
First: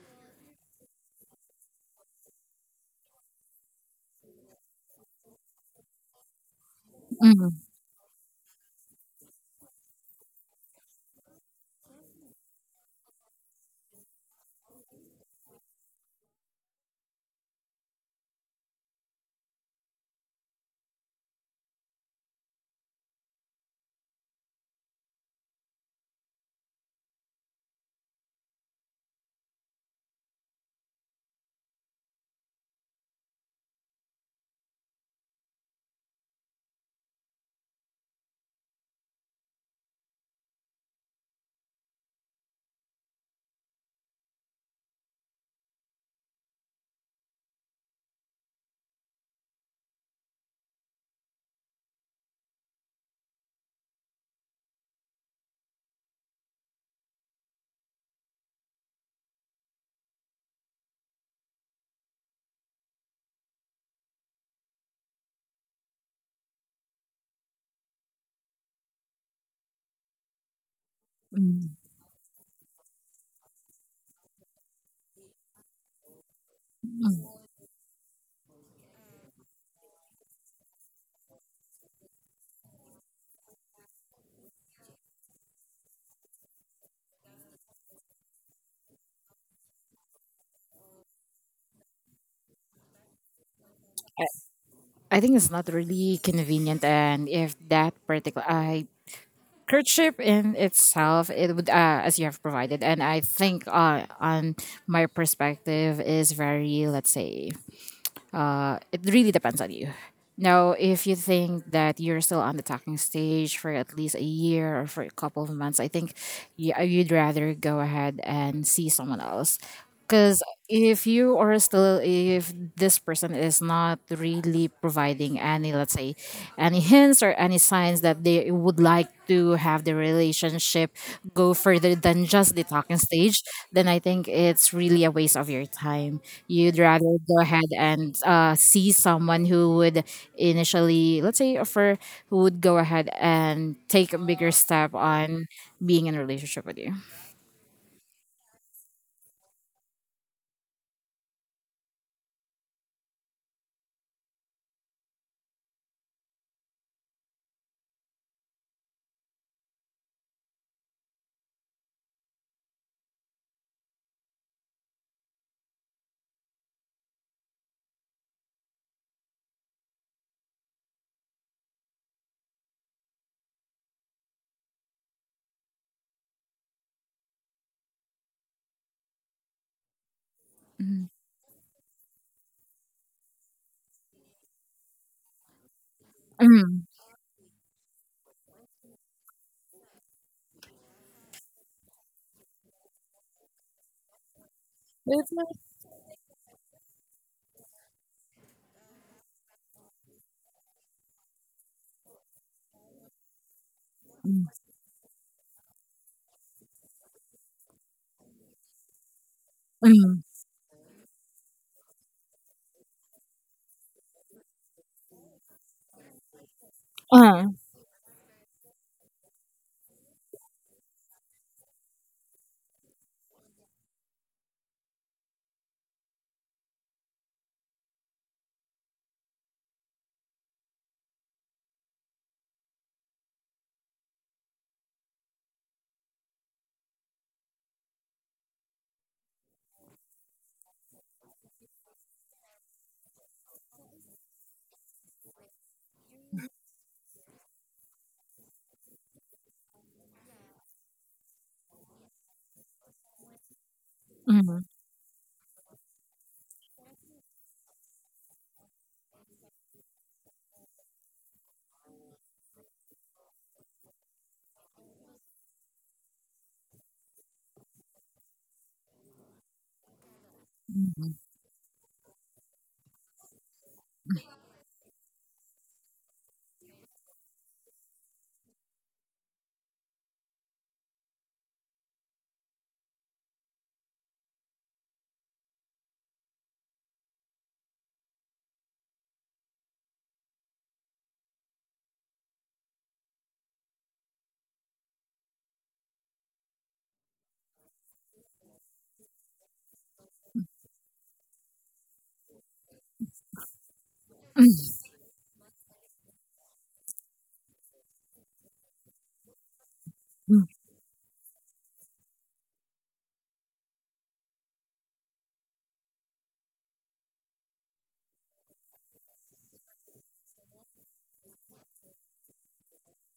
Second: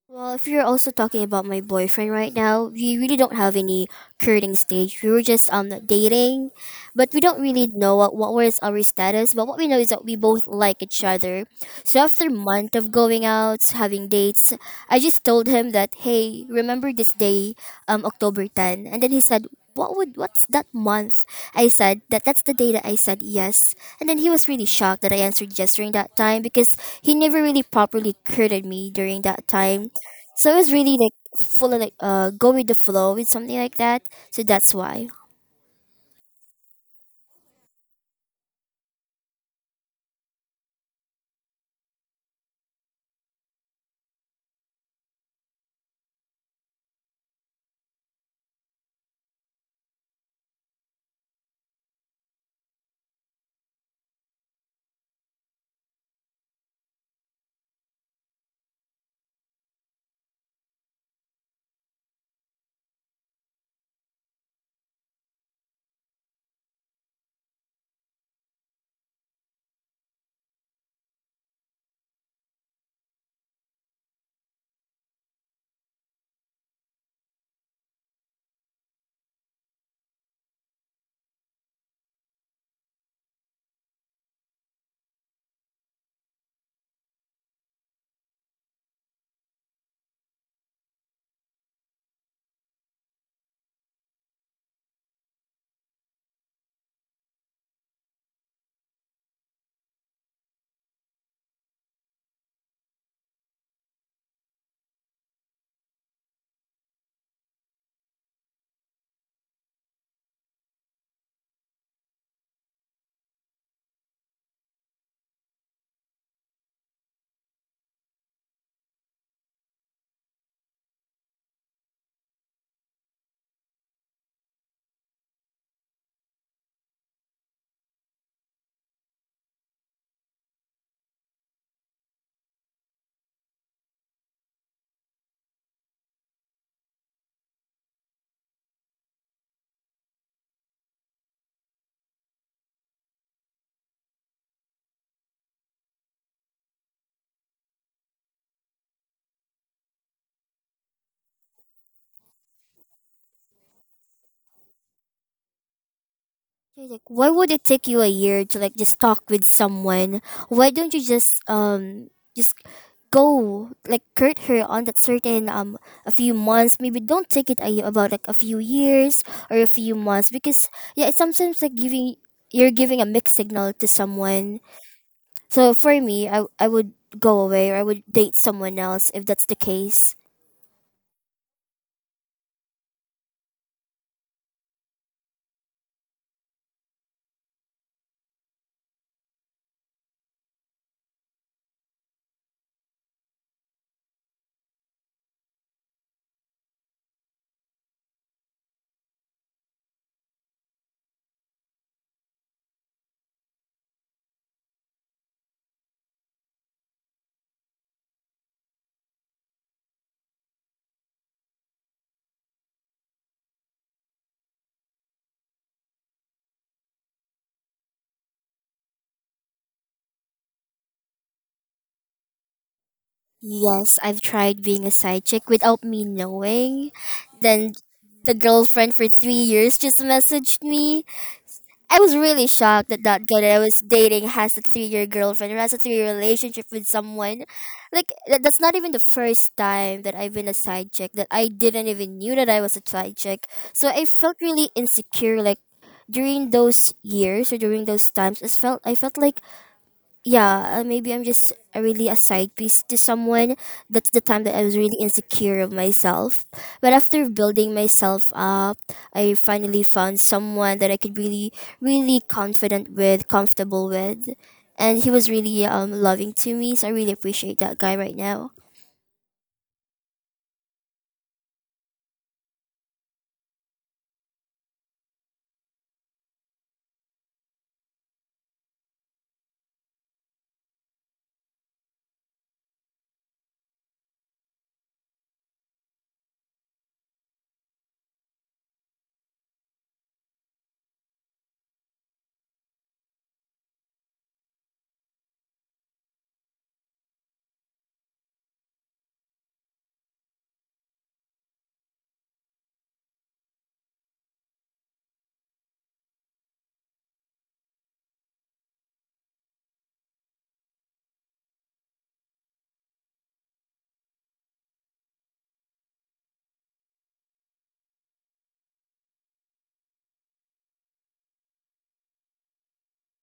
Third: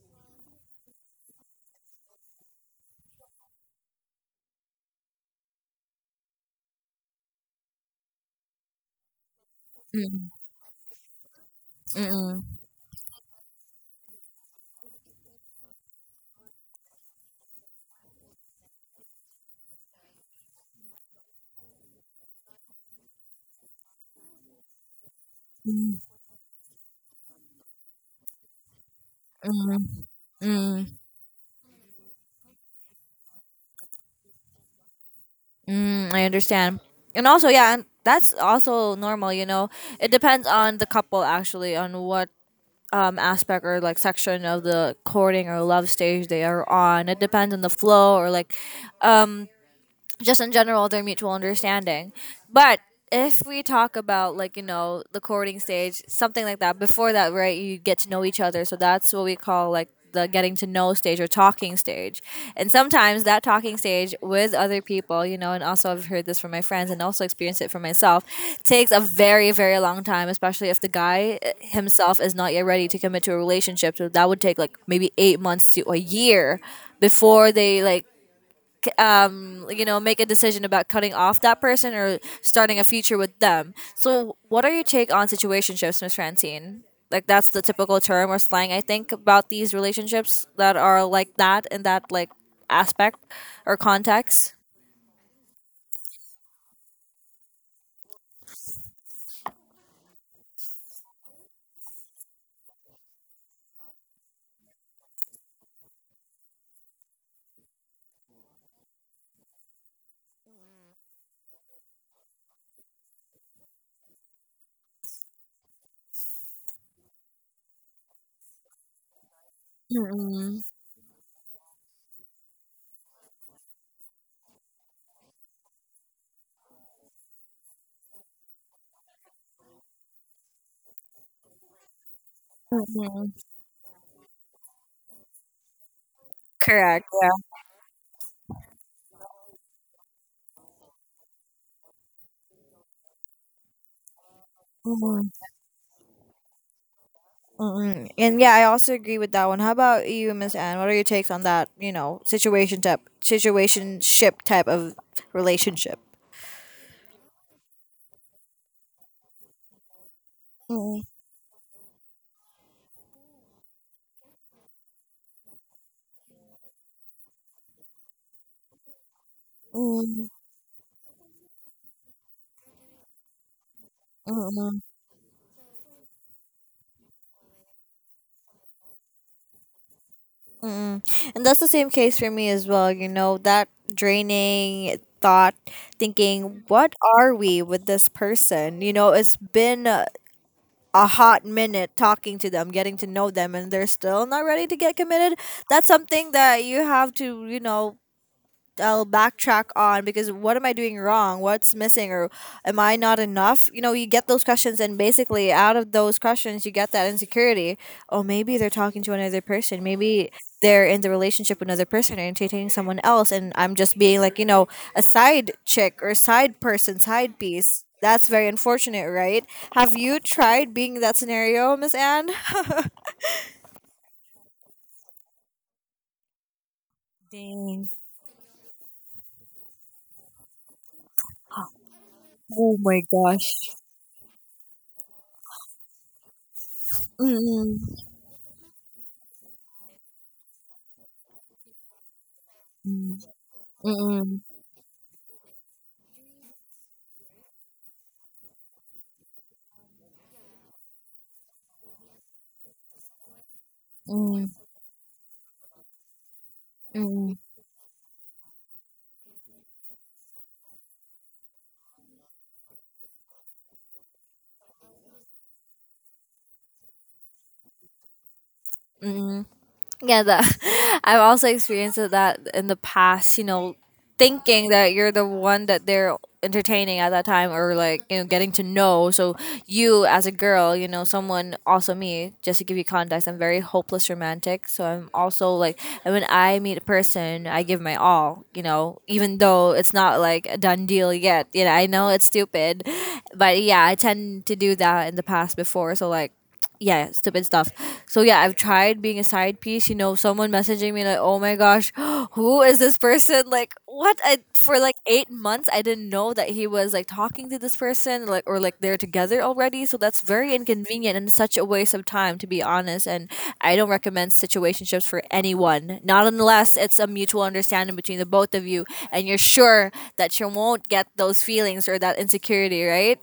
Well, if you're also talking about my boyfriend right now, we really don't have any courting stage. We were just dating, but we don't really
Mm,
know what was our status. But what we know is that we
Mm.
both like each other. So after
Mm.
month of going out, having dates, I just told him that hey, remember this day, October ten, and then he said. What's that month? I said that that's the day that I said yes, and then he was really shocked that I answered yes during
Mm.
that time because he never really properly courted me during that time,
Mm.
so it was really
Mm.
like full of like go with the flow with something like that. So that's why.
Mm, I understand. And also, yeah, and that's also normal, you know. It depends on the couple actually, on what aspect or like section of the courting or love stage they are on. It depends on the flow or like um just in general their mutual understanding. But if we talk about like, you know, the courting stage, something like that, before that, right, you get to know each other. So that's what we call like the getting to know stage or talking stage. And sometimes that talking stage with other people, you know, and also I've heard this from my friends and also experienced it for myself, takes a very, very long time, especially if the guy
mm,
himself is not yet ready to commit to a relationship. So that would take like maybe 8 months to a year
mm.
before they like, you know, make a decision about cutting off that person or starting a future with them. So what are your take on situationships, Miss Francine? Like, that's the typical term or slang I think about these relationships that are like that, in that like aspect or context.
I think it's not really convenient. And if that particular, I courtship in itself, it would, as you have provided, and I think, on my perspective, is very, let's say. It really depends on you. Now, if you think that you're still on the talking stage for at least a year or for a couple of months, I think you'd rather go ahead and see someone else. Because
Mm-mm.
if you are still, if this person is not really providing any, let's say, any hints or any signs that they would like to have the relationship go further than just the talking
Mm-mm.
stage, then I think it's really a waste of your time. You'd
Correct,
rather
yeah.
go ahead and see someone who would, initially, let's say, offer, who would go ahead and take a bigger step
Mm-mm.
on being in a relationship with you.
Mm-mm. And yeah, I also agree with that one. How about you, Miss Anne? What are your takes on that? You know, situation type, situationship type of relationship.
So, like, why would it take you a year to like just talk with someone? Why don't
Mm-mm.
you just go like court her on that certain a few months, maybe don't take it about like a few years or a few
Mm-mm.
months because yeah, it's sometimes like giving you're giving a mixed signal to someone. So for me, I would go away, or I would date someone else if that's the case.
Mm-mm.
Mm.
And that's the same case for me as well. You know, that draining thought, thinking,
Mm.
what are we with this person? You know, it's been a hot minute talking to them, getting to know them, and they're still not ready to get
It's
committed.
nice.
That's something that you have to, you know, I'll backtrack on because what am I doing wrong? What's missing or am I not enough? You know, you get those
Mm.
questions and basically out of those questions you get that insecurity. Oh, maybe they're talking to another person.
Mm.
Maybe they're in the relationship with another person or entertaining someone else and I'm just being like, you know, a side chick or side person, side
Uh,
piece. That's very unfortunate, right? Have you tried being in that scenario, Miss Anne?
Yes, I've tried being a side chick without me knowing. Then
Dang.
the girlfriend for 3 years just messaged me. I was really
Oh
shocked that
my
that guy
gosh.
that I was dating has a 3-year girlfriend or has a 3-year relationship with someone.
Mm-mm.
Like that, that's not even the first time that I've been a side chick that I didn't even knew that I was a side
Mm-mm.
chick. So I felt
Mm-mm.
really insecure. Like during those years or during those times, I felt like yeah, maybe I'm just really a side piece to someone. That's the time that I
mm.
was really insecure of myself. But after
Mm-mm.
building myself up, I finally found someone that I could really, really confident with, comfortable with. And he was really loving to me, so I really appreciate that guy right now.
Mm, yeah, that I've also experienced that in the past. You know, thinking that you're the one that they're entertaining at that time, or like, you know, getting to know. So you, as a girl, you know, someone also me. Just to give you context, I'm very hopeless romantic. So I'm also like, and when I meet a person, I give my all. You know, even though it's not like a done deal yet. You know, I know it's stupid, but yeah, I tend to do that in the past before. So like, yeah, stupid stuff. So yeah, I've tried being a side piece. You know, someone messaging me like, "Oh my gosh, who is this person?" Like, what? I for like 8 months, I didn't know that he was like talking to this person, like or like they're together already. So that's
Mm.
very inconvenient and such a waste of time, to be honest. And I don't recommend situationships for anyone, not unless it's a mutual understanding between the both of you, and you're sure that you won't get those feelings or that insecurity, right?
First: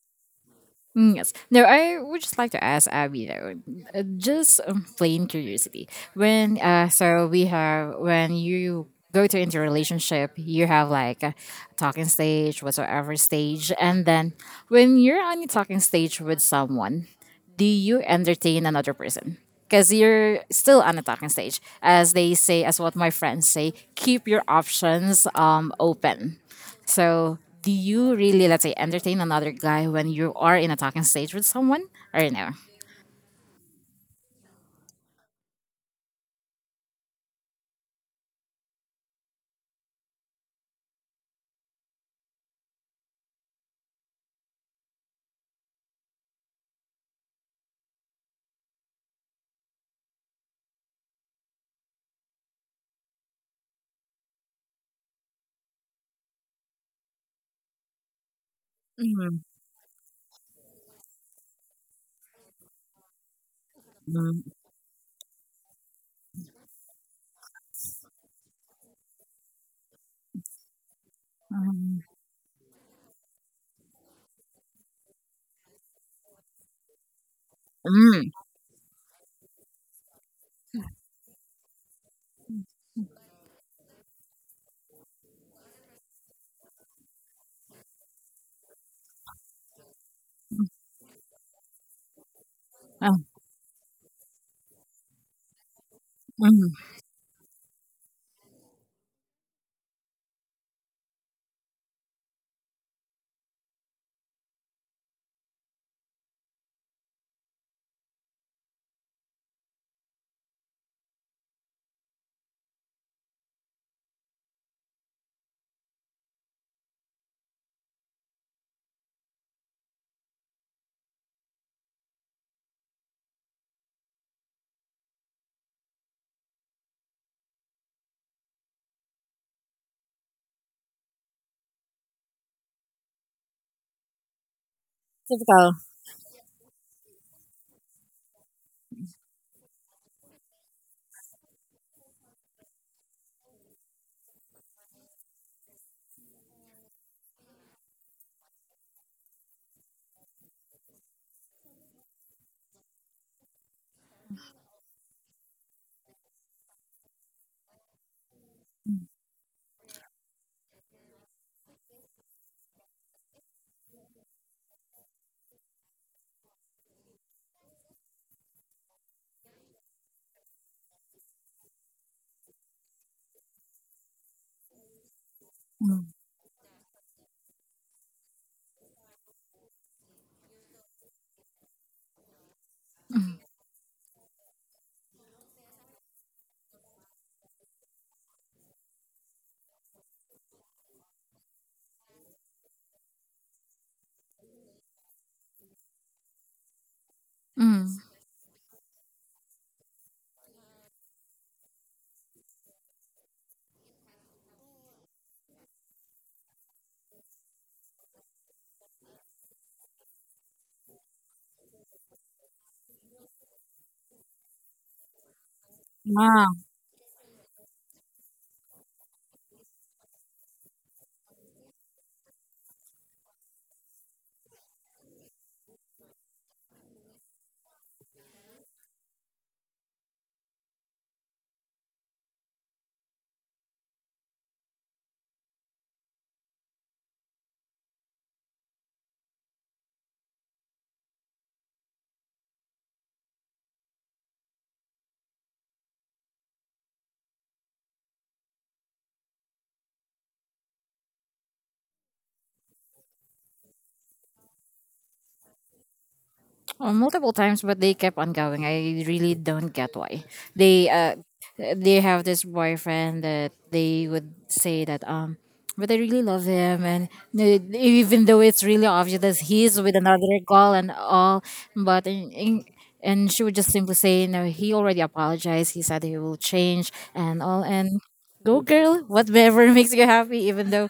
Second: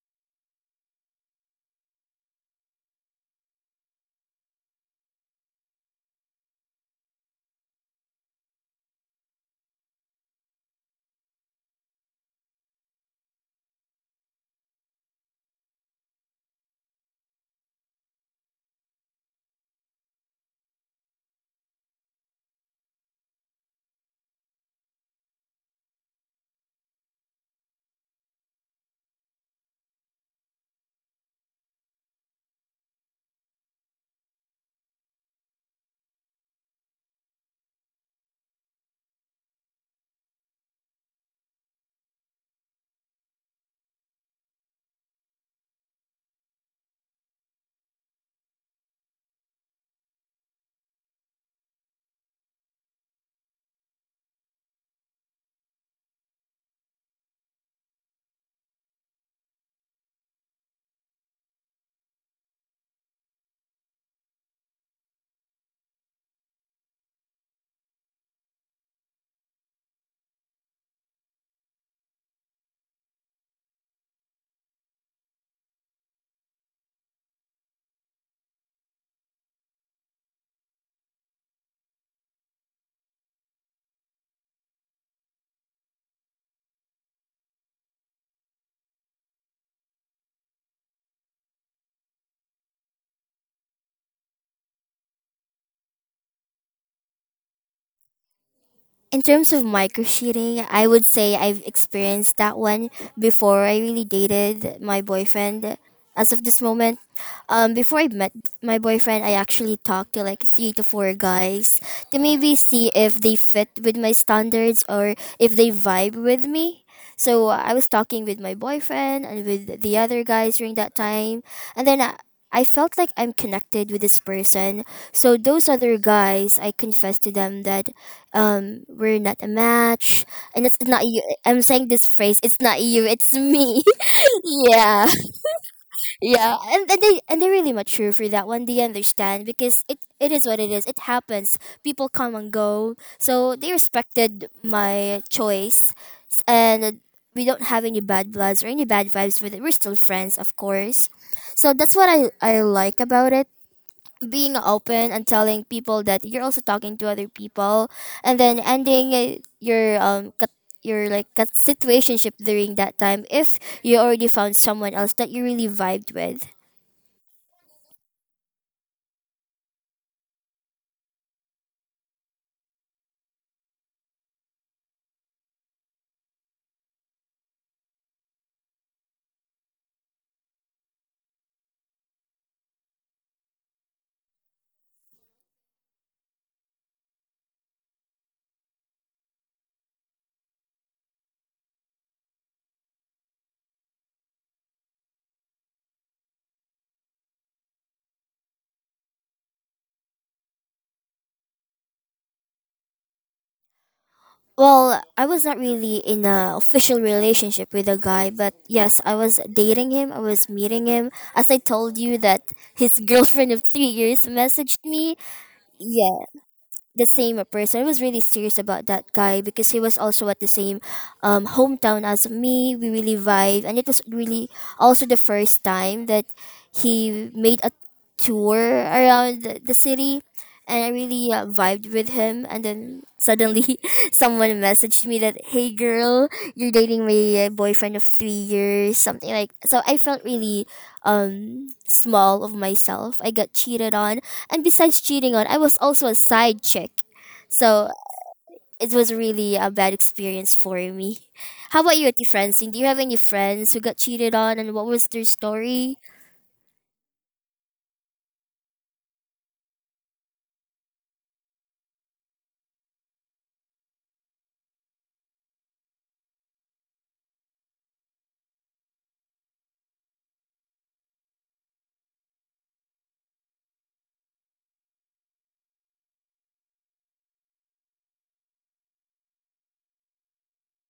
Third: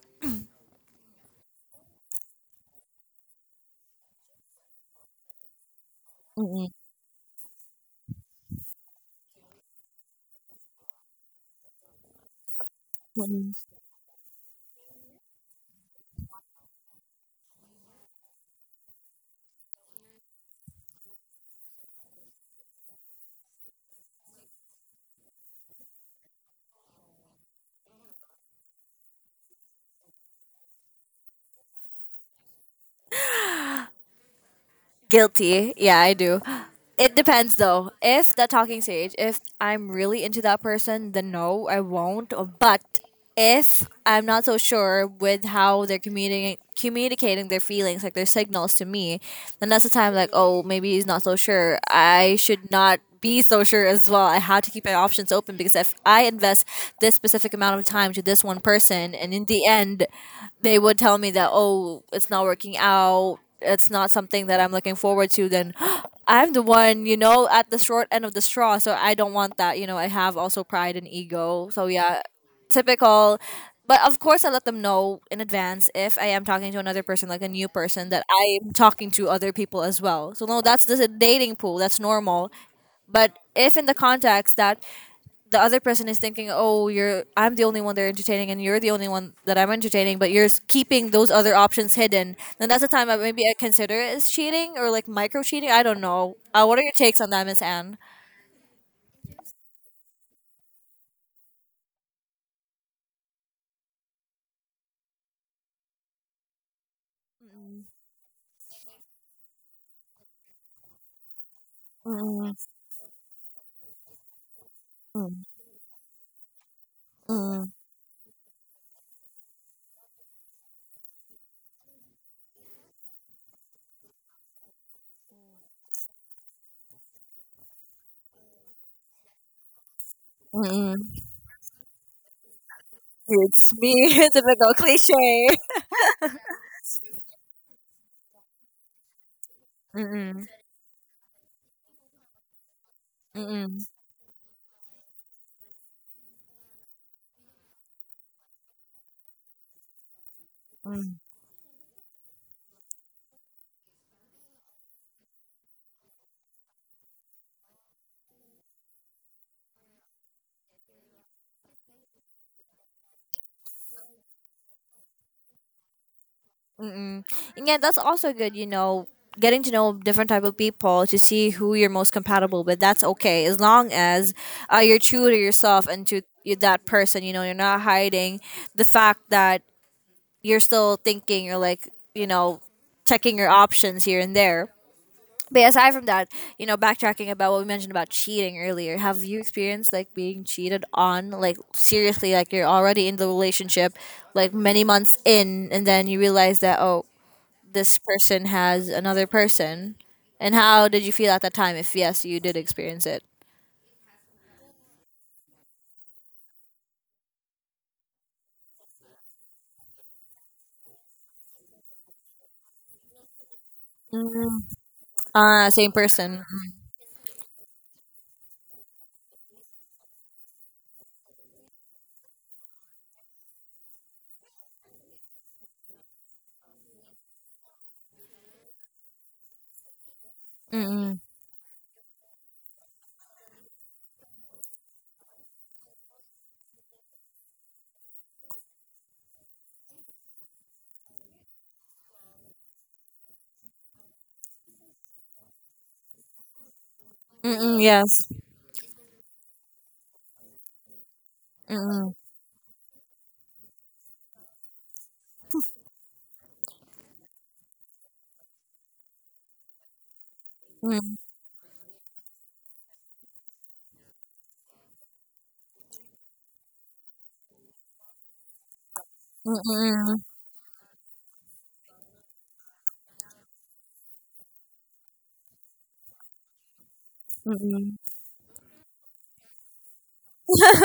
Mm, yes. No, I would just like to ask Abby though, just plain curiosity. When so we have when you go to into a relationship, you have like a talking stage, whatsoever
Mm-mm.
stage, and then when you're on a talking stage with someone, do you entertain another person? Because you're still on a talking stage, as they say, as what my friends say, keep your options open. So, do you really, let's say, entertain another guy when you are in a talking stage with someone, or no?
Guilty. Yeah, I do. It depends though. If the talking stage, if I'm really into that person, then no, I won't. But if I'm not so sure with how they're communicating their feelings, like their signals to me, then that's the time like, oh, maybe he's not so sure. I should not be so sure as well. I have to keep my options open because if I invest this specific amount of time to this one person, and
Mm,
in the end, they would tell me that oh, it's not working out, it's not
mm,
something that I'm looking forward to, then I'm the one, you know, at the short end of the straw. So I don't want that. You know, I have also pride and ego. So
mm,
yeah, typical. But of course, I let them know in advance if I am talking to another person, like a new person, that
mm,
I am talking to other people as well. So no, that's the dating pool. That's normal. But if in the context that the other person is thinking, "Oh, you're I'm the only one they're entertaining, and you're the only one that I'm entertaining," but you're keeping those other options hidden, then that's the time I
mm,
maybe I consider it as cheating or like micro cheating. I don't know. What are
mm.
your takes on that, Miss Anne?
In terms of micro cheating, I would say I've experienced that one before I really dated my boyfriend. As of this moment,
Mm,
before I met my boyfriend, I actually talked to like three to four guys to maybe
mm,
see if they fit with my standards or
mm,
if they vibe with me. So
mm,
I was talking with my boyfriend and with the other guys during that time, and then I felt like I'm connected with this person. So those other guys, I confessed to them that we're not a match, and it's not
mm.
you. I'm saying this phrase, it's not you, it's
It's
me.
me, typical
Yeah.
cliche.
Typical.
Yeah, and they're really mature for that one. They understand because it is
Mm-mm,
what it is. It happens. People come and go, so they
mm-mm,
respected my choice. And we don't have any bad bloods or any bad vibes with it. We're still friends, of course. So that's what I like about it, being open and telling people that you're also talking to other people, and then ending your your like situationship during that time if you already found someone else that you really vibed with.
mm-mm. And yeah, that's also good. You know, getting to know different type of people to see who you're most compatible with. That's okay as long as you're true to yourself
Mm,
and to that person. You know, you're not hiding the fact that you're still thinking. You're like, you know, Checking your options here and there. But yeah, aside from that, you know, backtracking about what we mentioned about cheating earlier, have you experienced like being cheated on? Like seriously, like you're already in the relationship, like many months in, and then you realize that oh, this
mm,
person has another person? And how did you feel at that time if yes, you did experience it?
Well, I was not really in a official relationship with a guy, but yes, I was dating him. I was meeting him. As I told you that his girlfriend of 3 years
Mm.
messaged me.
Ah, same
Yeah,
person.
mm.
the same person. I was really serious about that guy because he was also at the same hometown as me. We really vibe, and it was really also the first time that he made a tour around the city, and I
Mm-mm.
really vibed with him. And then suddenly, someone messaged me that, "Hey, girl, you're dating my boyfriend of 3 years," something like. So I felt really small of myself. I got cheated on, and besides cheating on, I was also a side chick.
Mm-mm,
So
yes.
it was really a bad experience for me. How about you,
Mm-mm.
Ati Francine? Do you have any friends who got cheated on and what was their story?
Multiple times, but they kept on going. I really don't get why they
Mm-mm.
uh they have this boyfriend, that they would say that, but I really love him, and even though it's really obvious that he's with another girl and all, but in, in, and she would just simply say, no, he already apologized. He said he will change and all, and
Mm-mm.
go girl, whatever makes you happy, even though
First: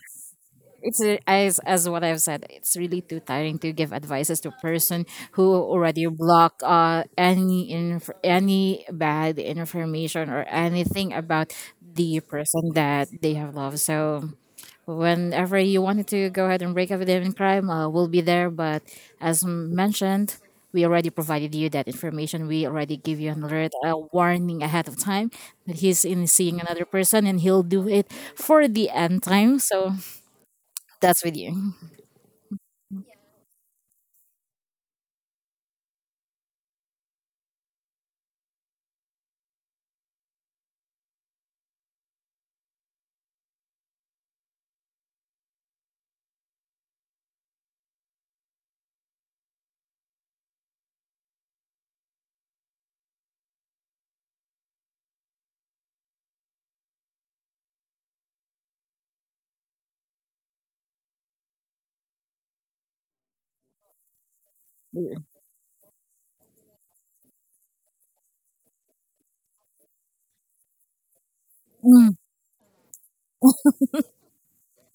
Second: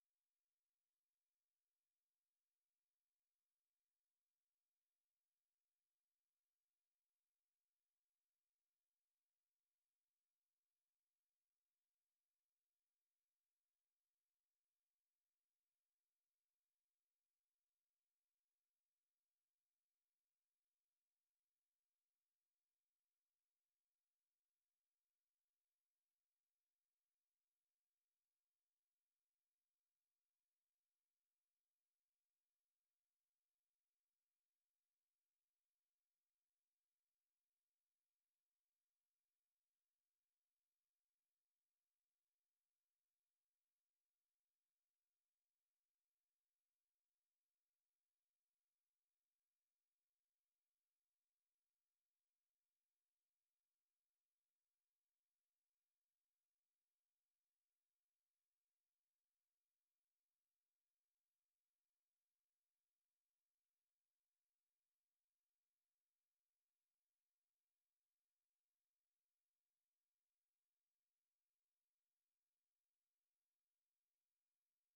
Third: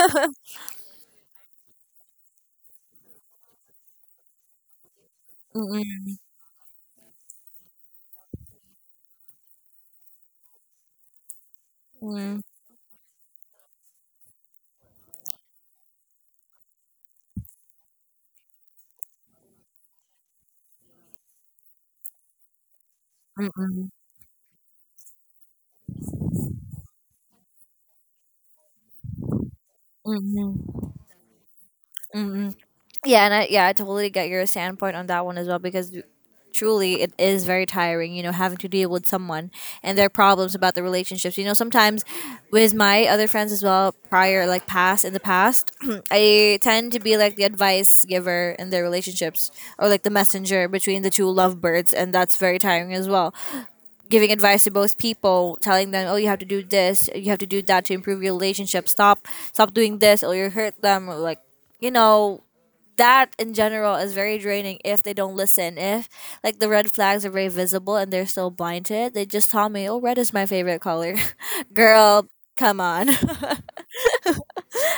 it's, as what I've said. It's really too tiring to give advices to a person who already
Mm-mm.
block any bad information or anything about the
Mm-mm.
person that they have loved. So whenever you wanted to go ahead and break up with them in crime, we'll be there. But as mentioned, we already provided you that information. We already give you an alert,
Mm-mm.
a warning ahead of time that he's in seeing another person, and he'll do it for the end time. So
Mm-mm.
that's with you.
Yeah, I totally get your standpoint on that one as well because truly it is very tiring, you know, having to deal with someone and their problems about the relationships. You know, sometimes with my other friends as well, prior like past in the past, I tend to be like the advice giver in their relationships or like the messenger between the two lovebirds, and that's very tiring as well. Giving advice to both people, telling them, "Oh, you have to do this, you have to do that to improve your relationship. Stop doing this or you hurt them." Or like you know that in general is very draining if they don't listen. If like the red flags are very visible and they're still blind to it, they just tell me, "Oh, red is my favorite color."
Mm,
Girl, come on.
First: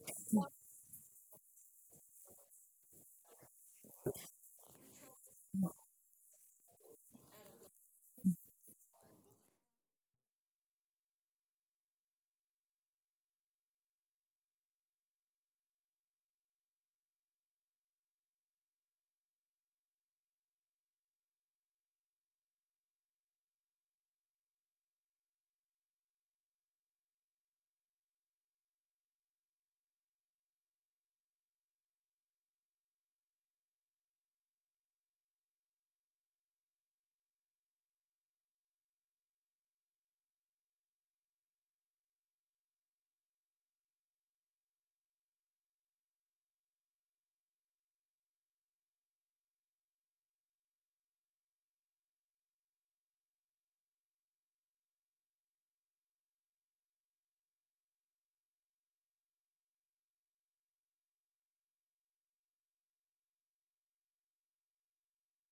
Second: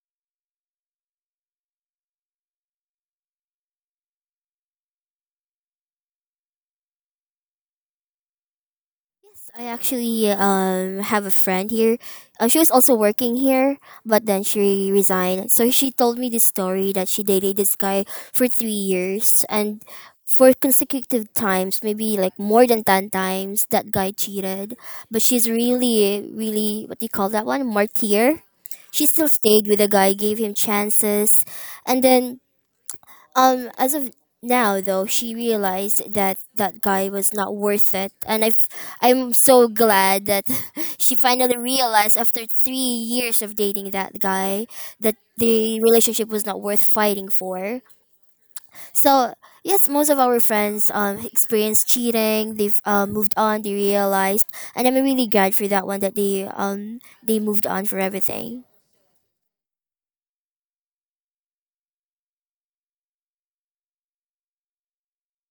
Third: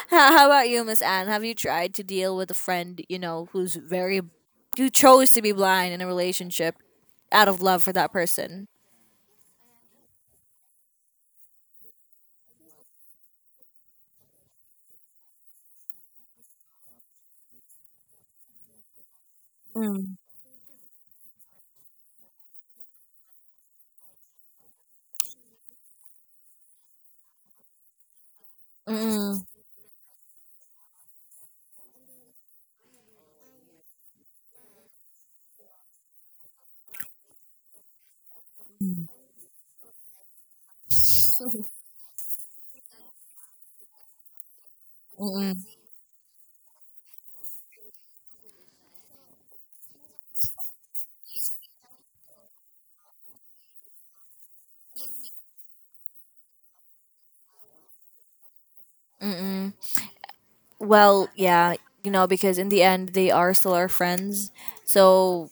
How about you, Miss Anne? Have you tried to deal with a friend you know who's very you chose to be blind in a relationship out of love for that person?
Yes, I actually have a friend here. She was also working here, but then she resigned. So she told me this story that she dated this guy for 3 years, and
Mm,
for consecutive times, maybe like more than 10 times, that guy cheated. But she's really, really, what do you call that one? Martyr. She still
mm,
stayed with the guy, gave him chances, and then as of now, though, she realized that that guy was not worth it, and I'm so glad that she finally realized after 3 years of dating that guy that
mm,
the relationship was not worth fighting for. So yes, most of our friends experienced cheating. They've moved on. They realized, and I'm really glad for that one that they moved on for everything.
mm. Well, yeah, you know, because in the end, they are still our friends. So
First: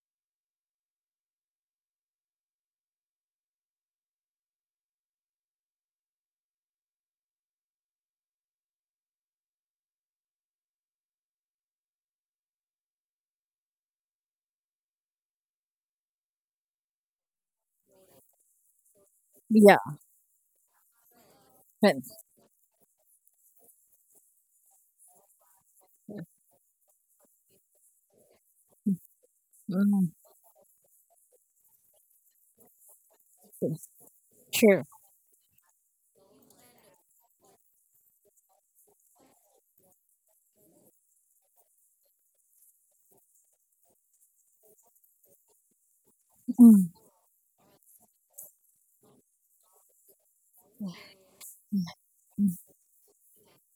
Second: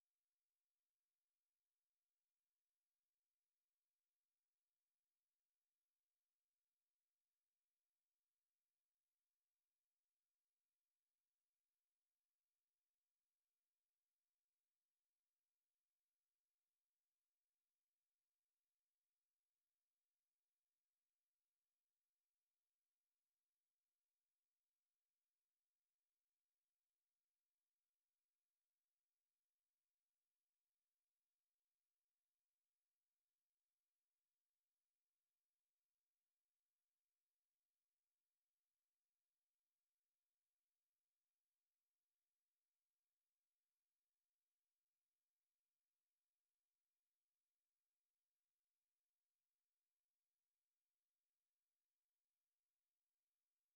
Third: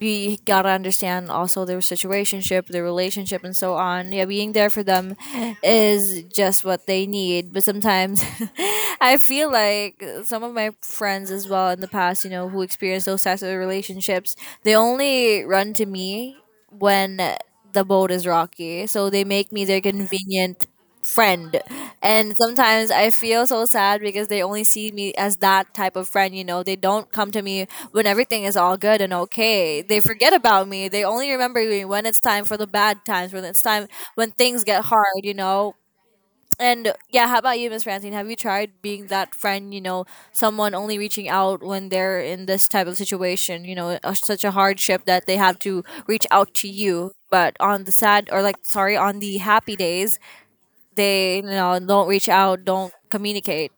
we gotta understand also their situationship, their relationship, and so on. Yeah, being there for them is just what they need. But sometimes I feel like some of my friends as well in the past, you know, who experienced those types of relationships, they only run to me when the boat is rocky. So they make me
yeah.
their convenient friend.
but-
And sometimes I feel so sad because they only see me as that type of friend, you know. They don't come to me when everything is all good and okay. They
Mm,
forget about me. They only remember me when it's time for the bad times, when it's time when things
true.
get hard, you know. And yeah, how about you, Miss Francine? Have you tried being that friend, you know, someone only reaching out when they're in this type of situation, you know, such a hardship that they have to reach out to
Mm.
you? But on the sad or like, sorry, on the happy days, they, you know, don't reach out, don't communicate.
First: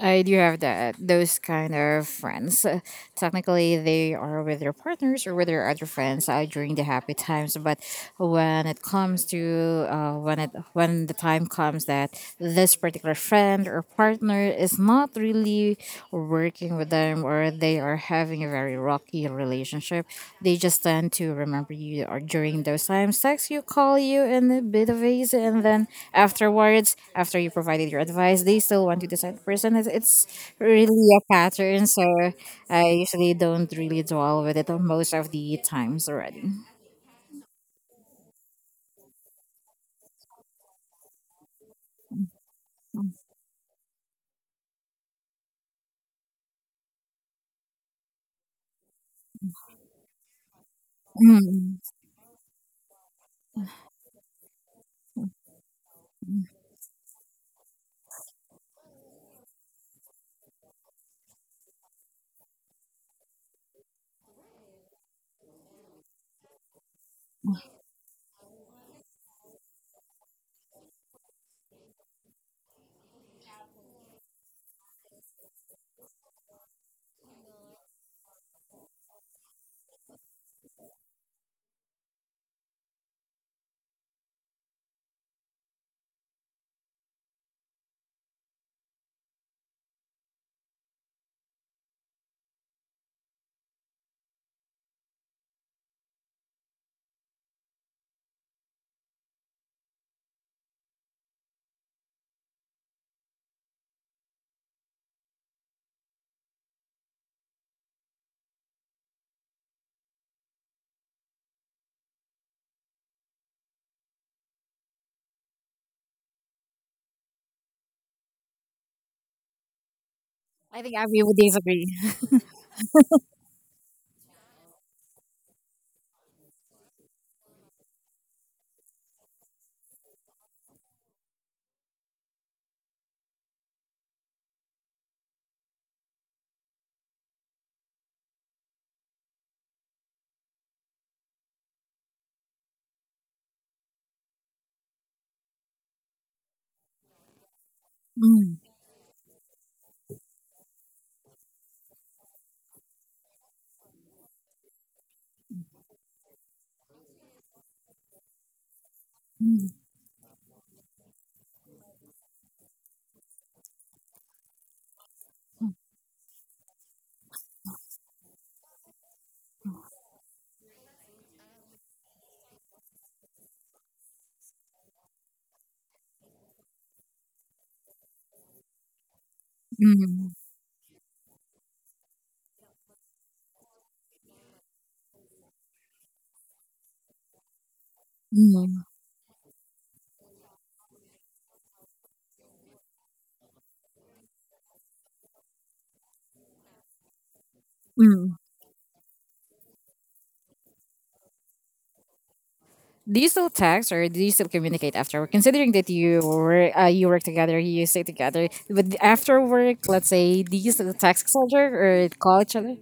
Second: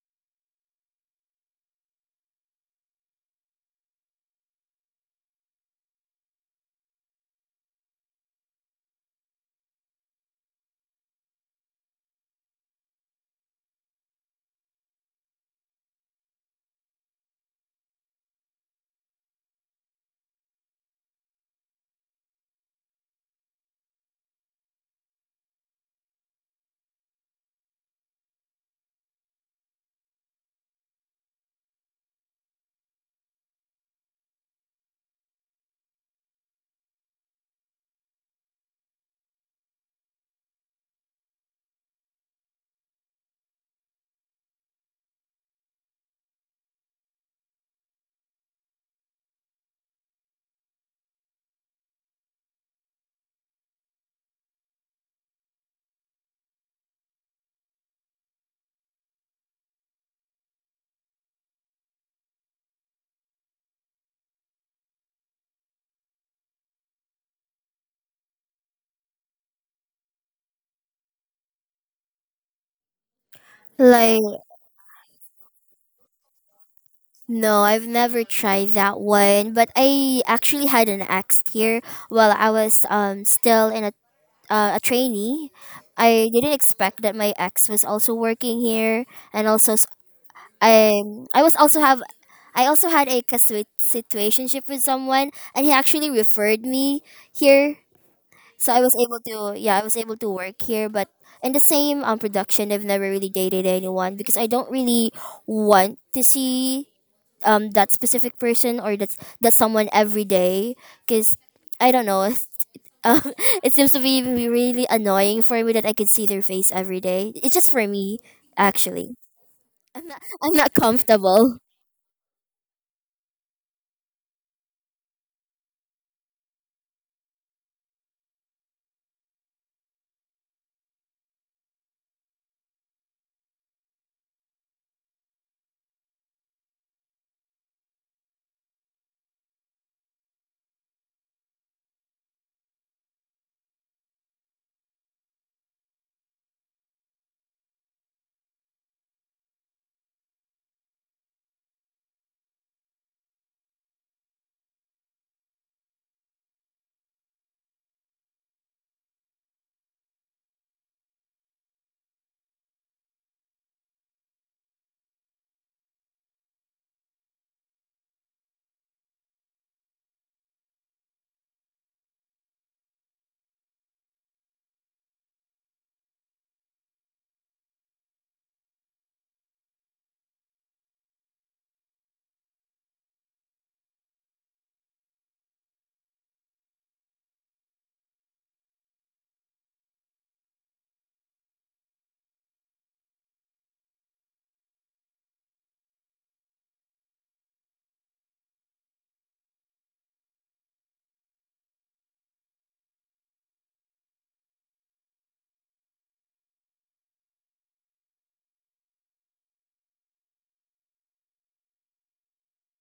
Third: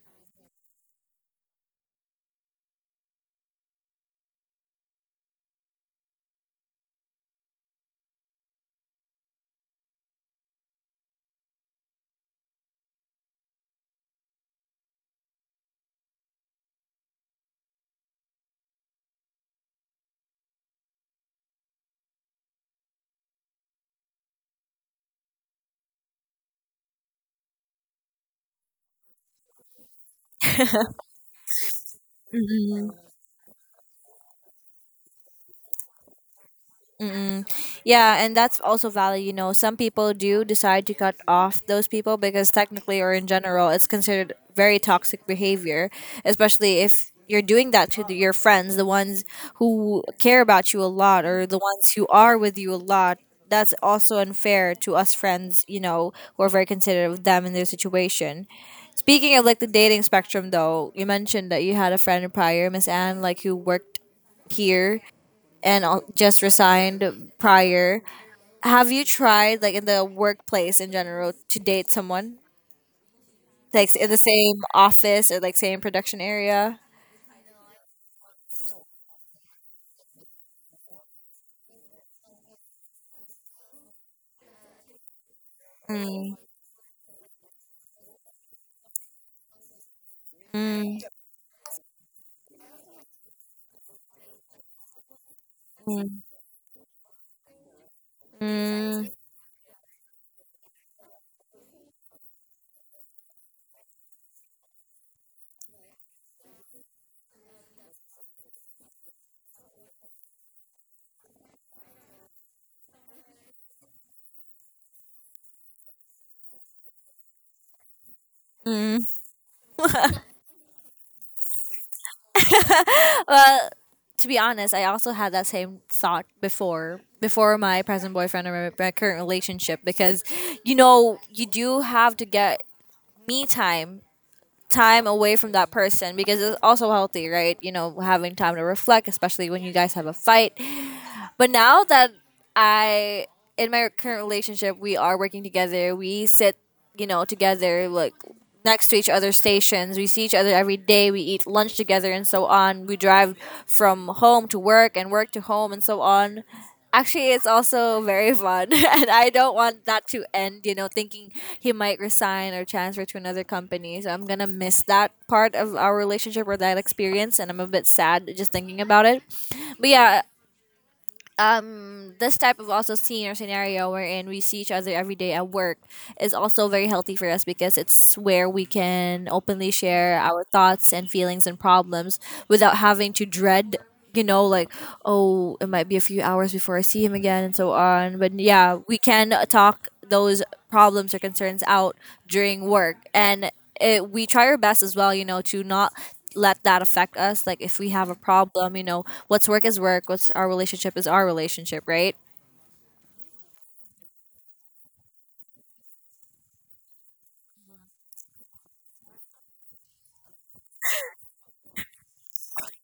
I do have that. Those kind of friends. Technically, they are with their partners or with their other friends during the happy times. But when it comes to when the time comes that this particular friend or partner is not really working with them, or they are having a very rocky relationship. They just tend to remember you or during those times. Text you, call you in a bit of ease, and then afterwards, after you provided your advice, they still want you to decide the person. It's really a pattern, so I usually don't really dwell with it on most of the times already.
Mm-mm. Yeah, and that's also valid. You know, some people do decide to cut off those people because technically or in general, it's considered very toxic behavior, especially if you're doing that to your friends, the ones who care about you a lot or the
Mm.
ones who are with you a lot. That's also unfair to us friends, you know, who are very considerate of them and their situation. Speaking of like the dating spectrum, though, you mentioned that you had a friend prior, Miss Anne, like who worked here and just resigned prior. Have you tried, like in the workplace in general, to date someone? Like in the
Like.
same office or like same production area?
No, I've never tried that one, but I actually had an ex here while I was still in a trainee. I
Mm,
didn't expect that my ex was also working here, and
mm,
I I was also have I also had a situationship with someone, and he actually
mm,
referred me here, so I was
mm,
able to, yeah, I was able to work here, but. In the same production, I've never really dated anyone because I don't really want to see that specific person or that someone every day because I don't know. um, it seems to be really, really annoying for me that I could see their face every day. It's just for me, actually.
mm.
I'm not
I think Abby would
comfortable.
disagree.
Well, to be honest, I also had that same thought before my present boyfriend, or my current relationship because you know you do have to get me time time away from that person because it's also healthy, right? You know, having time to reflect, especially when you guys have a fight. But now that I in my current relationship, we are working together. We sit, you know, together like
Mm,
next to each other's stations. We see each other every day. We eat lunch together and so on. We drive from home to work and work to home and so on. Actually, it's also very fun, and I don't
mm,
want that to end. You know, thinking he might resign or transfer to another company, so I'm gonna miss that part of our relationship or that experience, and I'm a bit sad just thinking about it. But yeah, this type of also scene or scenario wherein we see each other every day at work is also very healthy for us because it's where we can openly share
mm,
our thoughts and feelings and problems without having to dread you know like oh it might be a few hours before I see him again and so on, but yeah,
mm,
we can talk those problems or concerns out during work, and it, we try our best as well you know to not let that affect us. Like if we have a
mm.
problem, you know, what's work is work, what's our relationship is our relationship, right?
Do you still text or do you still communicate after work? Considering that you work together, you stay together, but after work, let's say, do you still text each other or call each other?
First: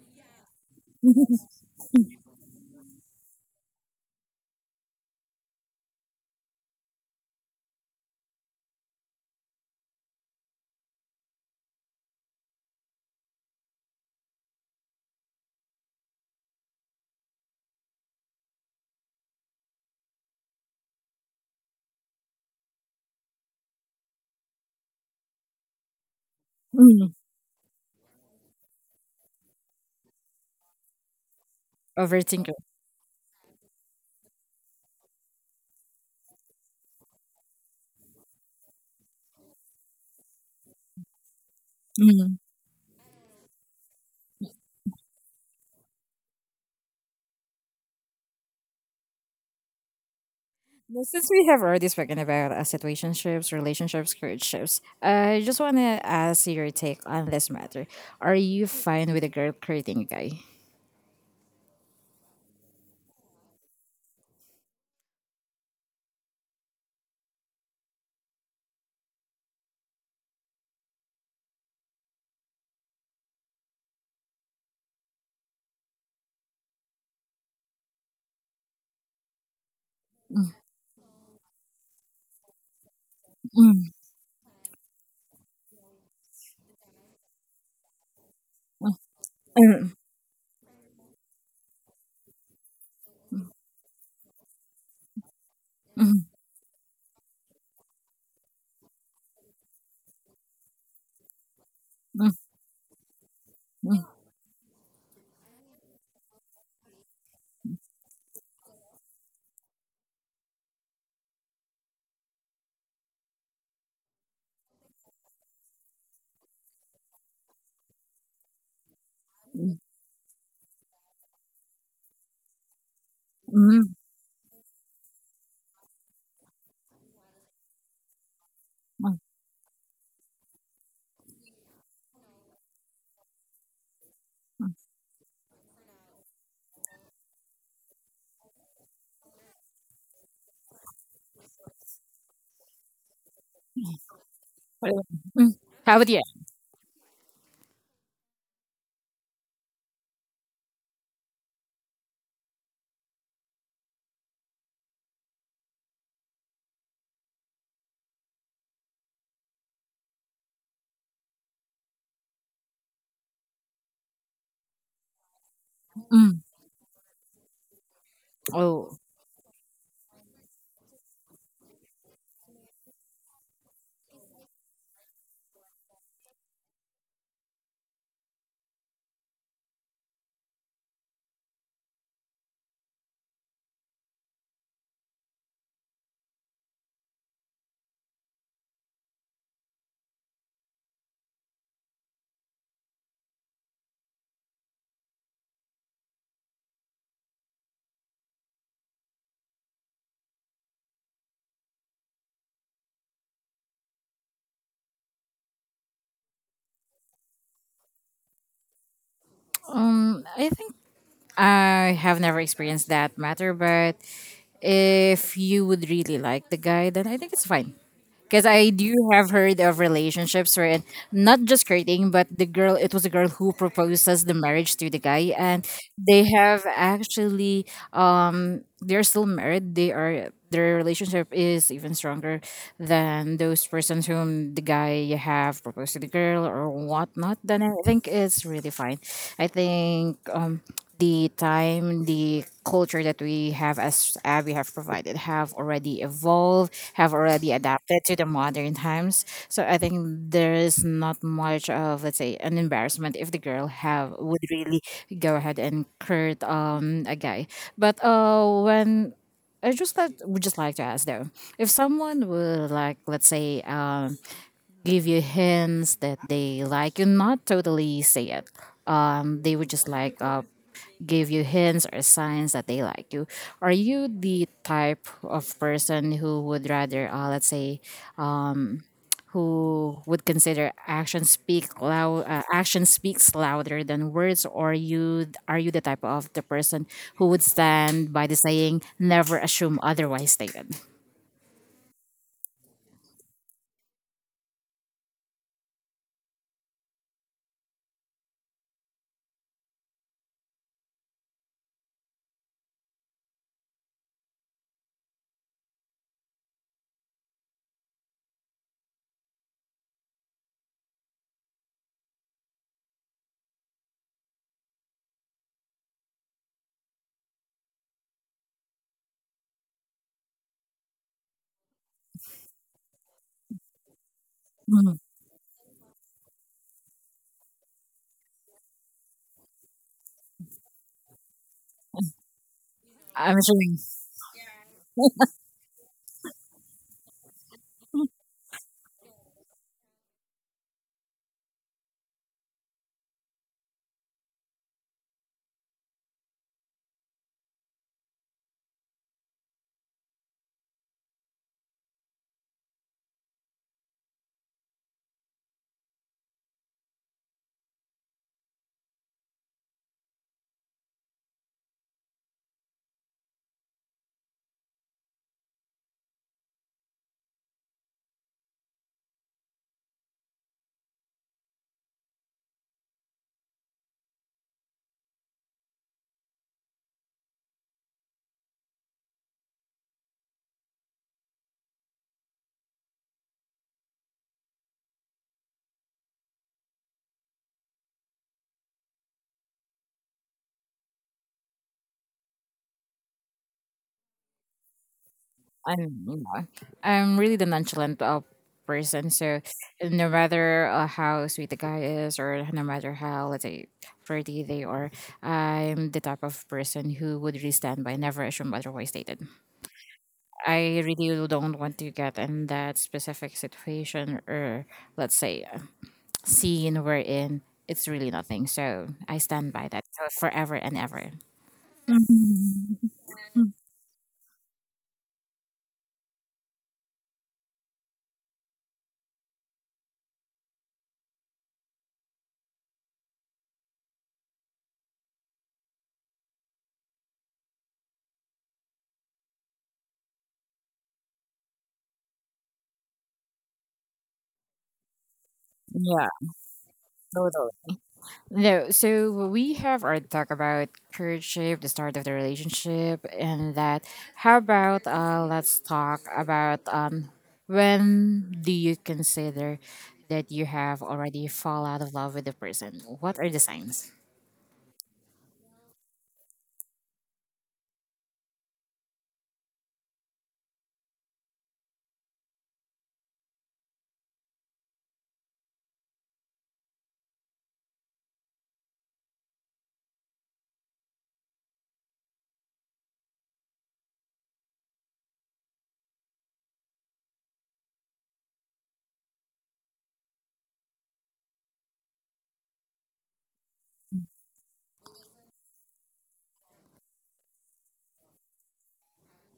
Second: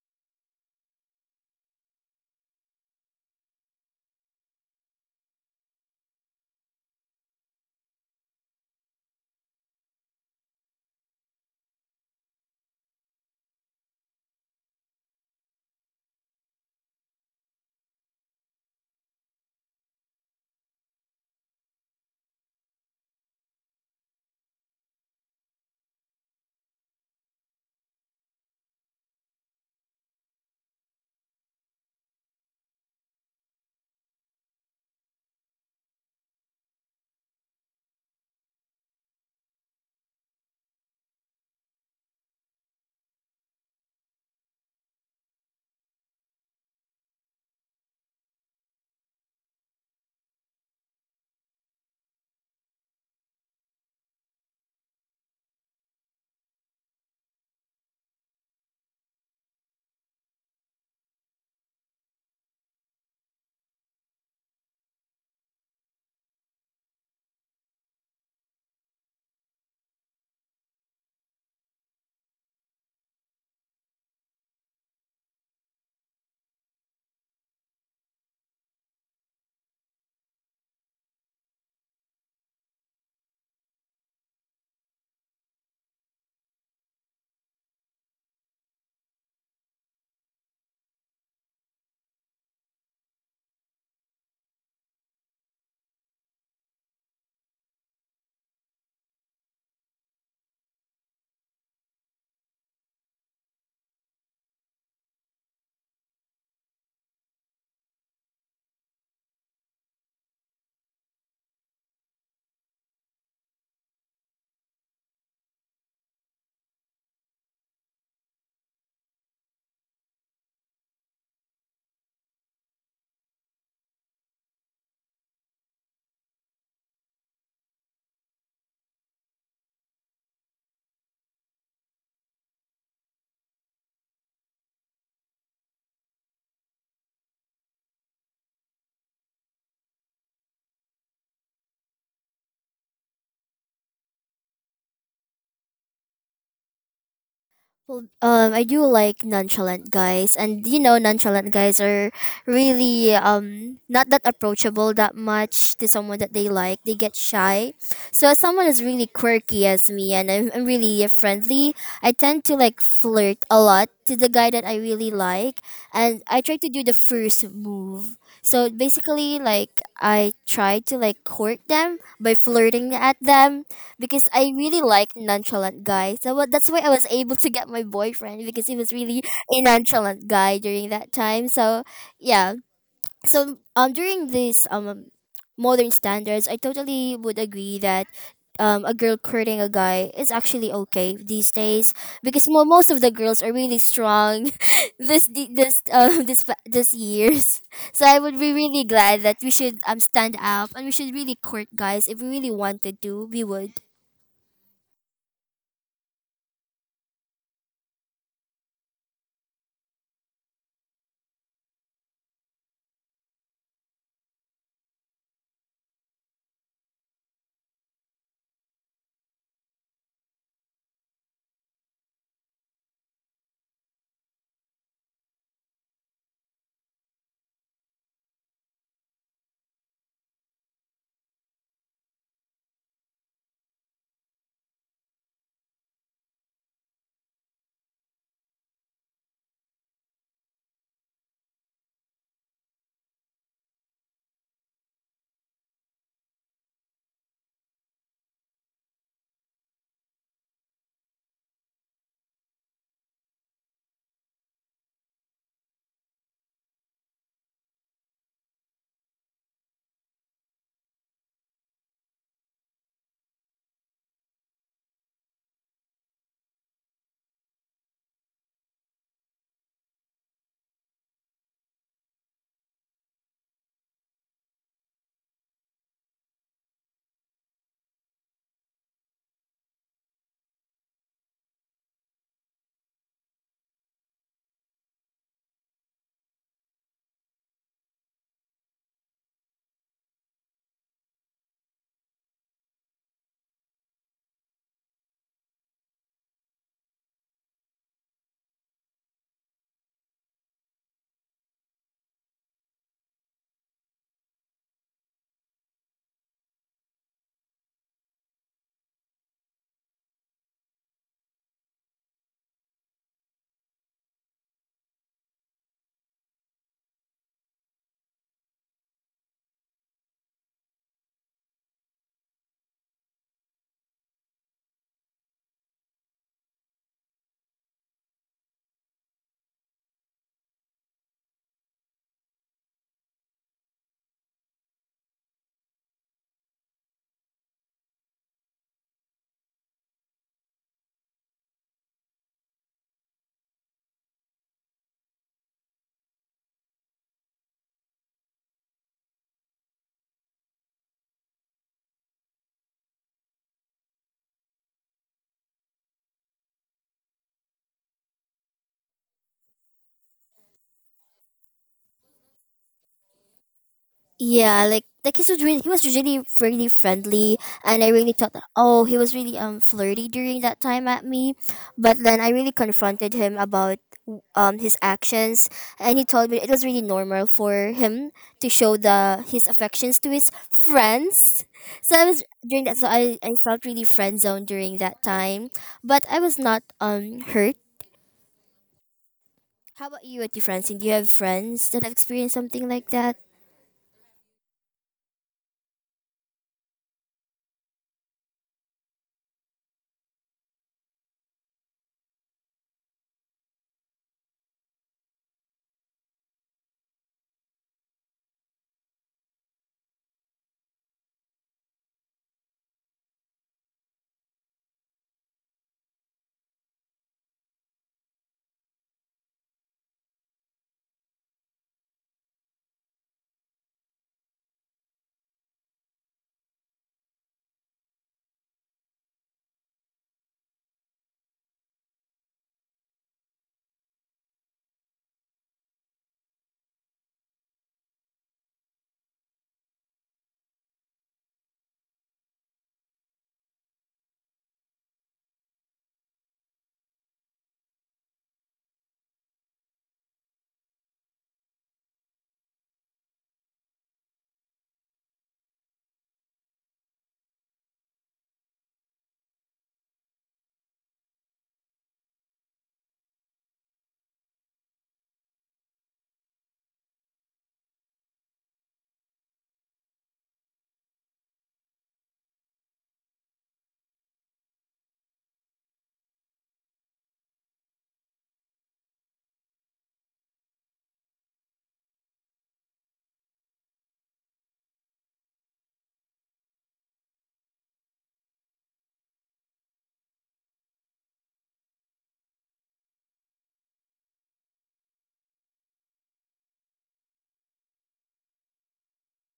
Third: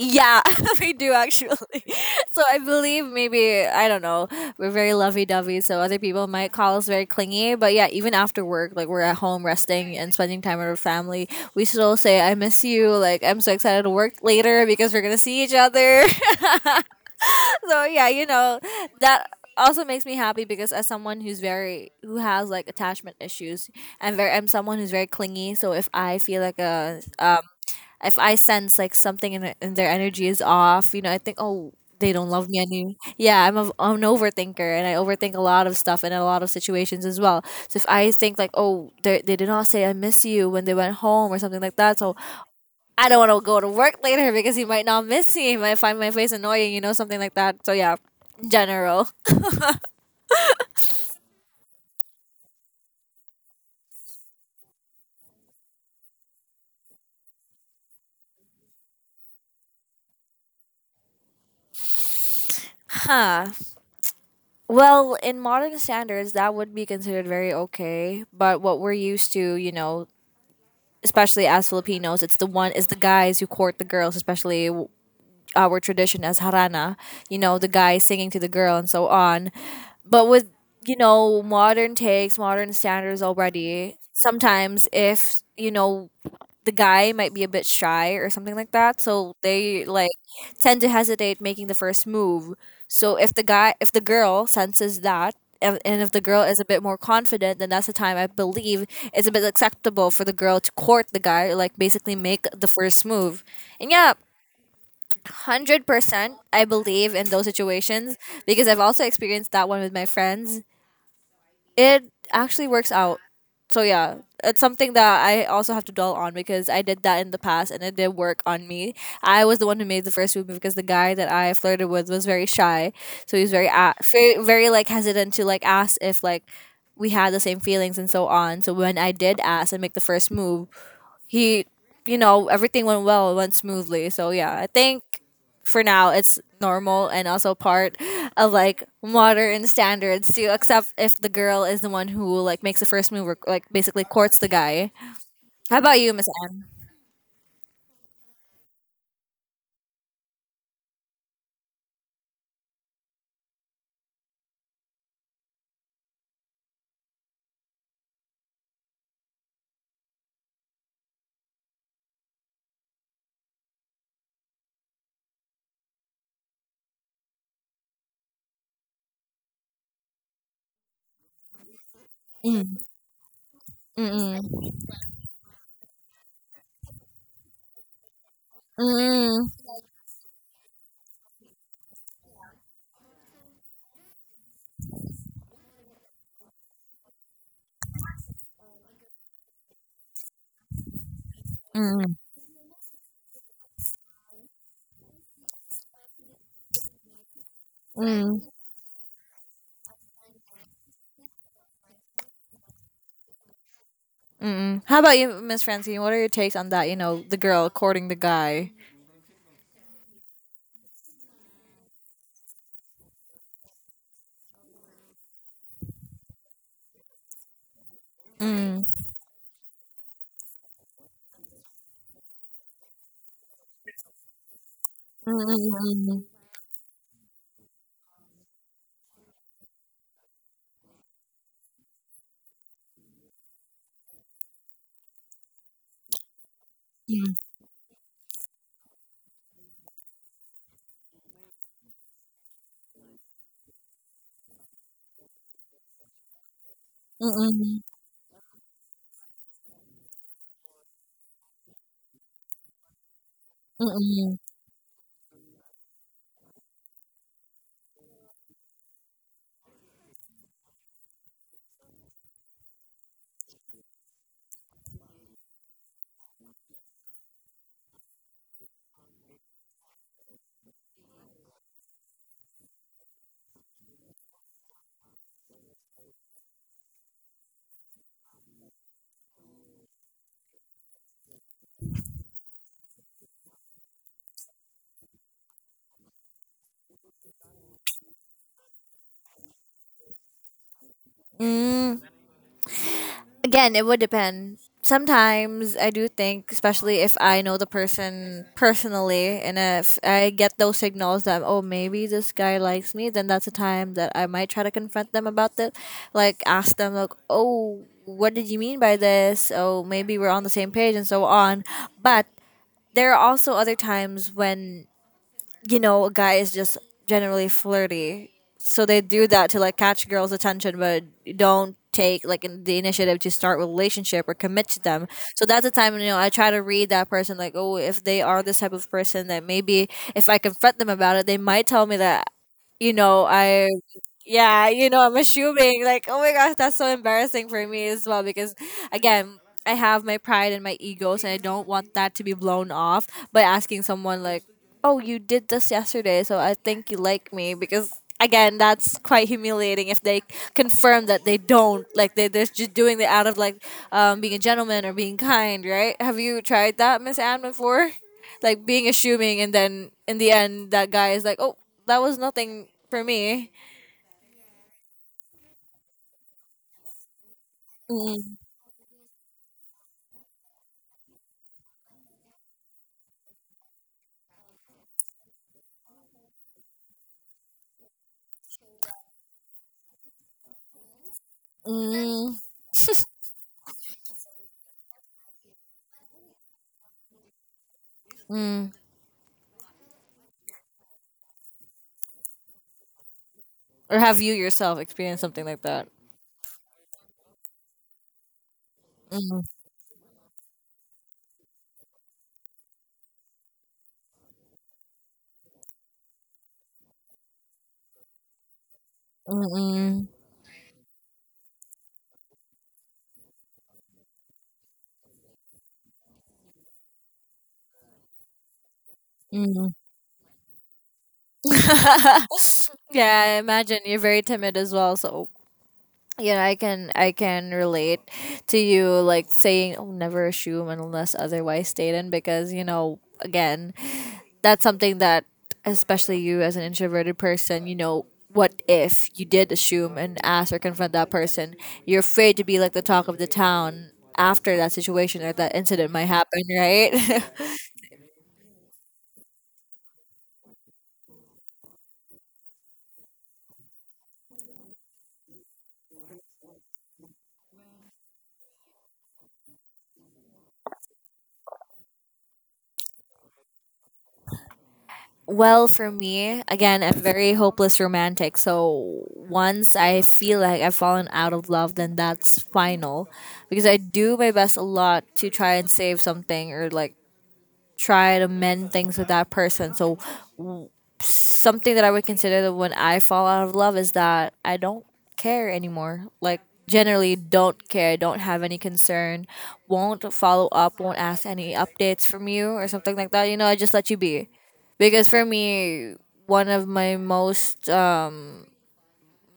Yeah, we do actually. So I believe maybe I don't know. We're very lovey-dovey, so other people might call us very clingy. But yeah, even after work, like we're at home resting and spending time with our family, we still say, "I miss you." Like I'm so excited to work later because we're gonna see each other. So yeah, you know, that also makes me happy because as someone who's very who has like attachment issues, I'm very I'm someone who's very clingy. So if I feel like a
Mm.
if I sense like something in their energy is off, you know, I think oh they don't love
Overthinker.
me anymore. Yeah, I'm an overthinker and I overthink a lot of stuff and a lot of situations as well. So if I think like, oh, they did not say I miss you when they went home or something like that, so
Mm.
I don't want to go to work later because he might not miss me. He might find my face annoying, you know, something like that. So yeah, general.
Well, since we have already spoken about situationships, relationships, courtships, I just want to ask your take on this matter. Are you fine with a girl courting a guy?
Huh. Well, in modern standards, that would be considered very okay. But what we're used to, you know, especially as Filipinos, it's the one is the guys who court the girls, especially our tradition as harana. You know, the guy singing to the girl and so on. But with you know modern takes, modern standards
Mm.
already. Sometimes if you know the guy might be a bit shy or something like that so they
Mm.
like tend to hesitate making the first move, so if the girl senses that, and if the
Mm.
girl is a bit more confident, then that's the time I believe it's a bit acceptable for the girl to court the guy, like basically
Mm.
make the first move. And
Mm.
yeah, 100% I believe in those situations because I've also experienced that one with my friends, it actually works out. So yeah, it's something that I also have to dwell on because I did that in the past and it did work on me. I was the one who made the first move because the guy that I flirted with was very shy, so he was very
Mm.
very like hesitant to like ask if like we had the same feelings and so on. So when I
Mm.
did ask and make the first move, he, you know, everything went well, went smoothly. So yeah, I think for now it's normal and also part of like modern standards. To except if the girl is the one who like makes the first move or like basically courts the guy. How
How
about
about
you,
you?
Miss Anne?
Well, I do like nonchalant guys, and nonchalant guys are really not that approachable that much to someone that they like. They get shy. So as someone is really quirky as me, and I'm really friendly, I tend to like flirt a lot to the guy that I really like, and I
Mm.
try to do the first move. So
Oh,
basically, like, I try to like court them by
Mm.
flirting at them because I
Mm-mm.
really like nonchalant guys. So that's why I was able to get my boyfriend because he was really
Mm-mm.
a nonchalant guy during that time. So yeah. So during this modern standards, I totally would agree that a girl courting a guy is actually okay these days
Mm-mm.
because most of the girls are really strong this the- this this years. So I would
Mm-mm.
be really glad that we should stand up, and we should really court guys if we really wanted to. We would.
Mm-mm. How about you, Miss Francine? What are your takes on that? You know, the girl courting the guy.
I think I have never experienced that matter, but if you would really like the guy, then I think it's fine. Because I
Mm.
do have heard of relationships where not just flirting, but the girl, it was a girl who proposes the marriage to the guy, and they
Mm-mm.
have actually, they're still married. They are their relationship is even stronger than those persons whom the guy have proposed to the girl or
Mm-mm.
whatnot. Then I think it's really perfectly fine. I think the time, the culture that we have as we have provided have already evolved, have already
Mm-mm.
adapted to the modern times. So I think there is not much of, let's say, an embarrassment if the girl have
Mm-mm.
would really go ahead and court a guy. But when I just like would just like to ask, though, if someone would like, let's say, give you hints that they like you, not totally say it, they would just like give you hints or signs that they like you. Are you the type of person who would rather, let's say, um who would consider action speak loud action speaks louder than words, or you the type of the person who would stand by the saying, never assume otherwise stated?
Mm-mm. Again, it would depend. Sometimes I do think, especially if I know the person personally, and if I get those signals that oh maybe this guy likes me, then that's a time that I might try to confront them about it, like ask them like oh what did you mean by this? Oh maybe we're on the same page and so on. But there are also other times when a guy is just generally flirty. So they do that to like catch girls' attention, but don't take like the initiative to start a relationship or commit to them. So that's the time I try to read that person like, oh, if they are this type of person, that maybe if I confront them about it, they might tell me that you know
I'm
I
assuming.
yeah, I'm assuming like, oh my gosh, that's so embarrassing for me as well because again, I have my pride and my egos and I don't want that to be blown off by asking someone like, "Oh, you did this yesterday, so I think you like me," because again, that's quite humiliating if they confirm that they don't, like, they're just doing it out of like, being a gentleman or being kind, right? Have you tried that, Miss Anne, before? Like being assuming and then in the end that guy is like, "Oh, that was nothing for me."
Yeah, like he was really, really friendly, and I really thought that, oh, he was really flirty during that time at me, but then I really confronted him about his actions, and he told me it was really normal for him to show the his affections to his friends. So I was
Mm,
during that, so I felt really friend zoned during that time, but I was not hurt.
mm.
How about you, Auntie Francine? Do you have friends that have experienced something like that?
Or have you yourself experienced something like
I'm,
that?
you know, I'm really the nonchalant person. So
Mm,
no matter how sweet the guy is, or no matter how, let's say, pretty they are, I'm the type of person who would really stand by, never assume otherwise stated.
mm, mm,
I really don't want to get in that specific situation or, let's say, scene we're in. It's really nothing. So I stand by
mm.
that so forever and ever.
Yeah, I imagine you're very timid as well. So I can relate to you like saying oh, never assume unless otherwise stated, because again, that's something that, especially you as an introverted person, what if you did assume and ask or confront that person? You're afraid to be like the talk of the town after that situation or that incident might
Yeah.
happen, right?
Totally. No, so we have our talk about courtship, the start of the relationship, and that. How about let's talk about when do you consider that you have already fall out of love with the person? What are the signs?
Well, for me, again, I'm very hopeless romantic. So once I feel like I've fallen out of love, then that's final. Because I do my best a lot to try and save something or like try to mend things with that person. So something that I would consider that when I fall out of love is that I don't care anymore. Like generally don't care, don't have any concern, won't follow up, won't ask any updates from you or something like that. I just let you be. Because for me, one of my most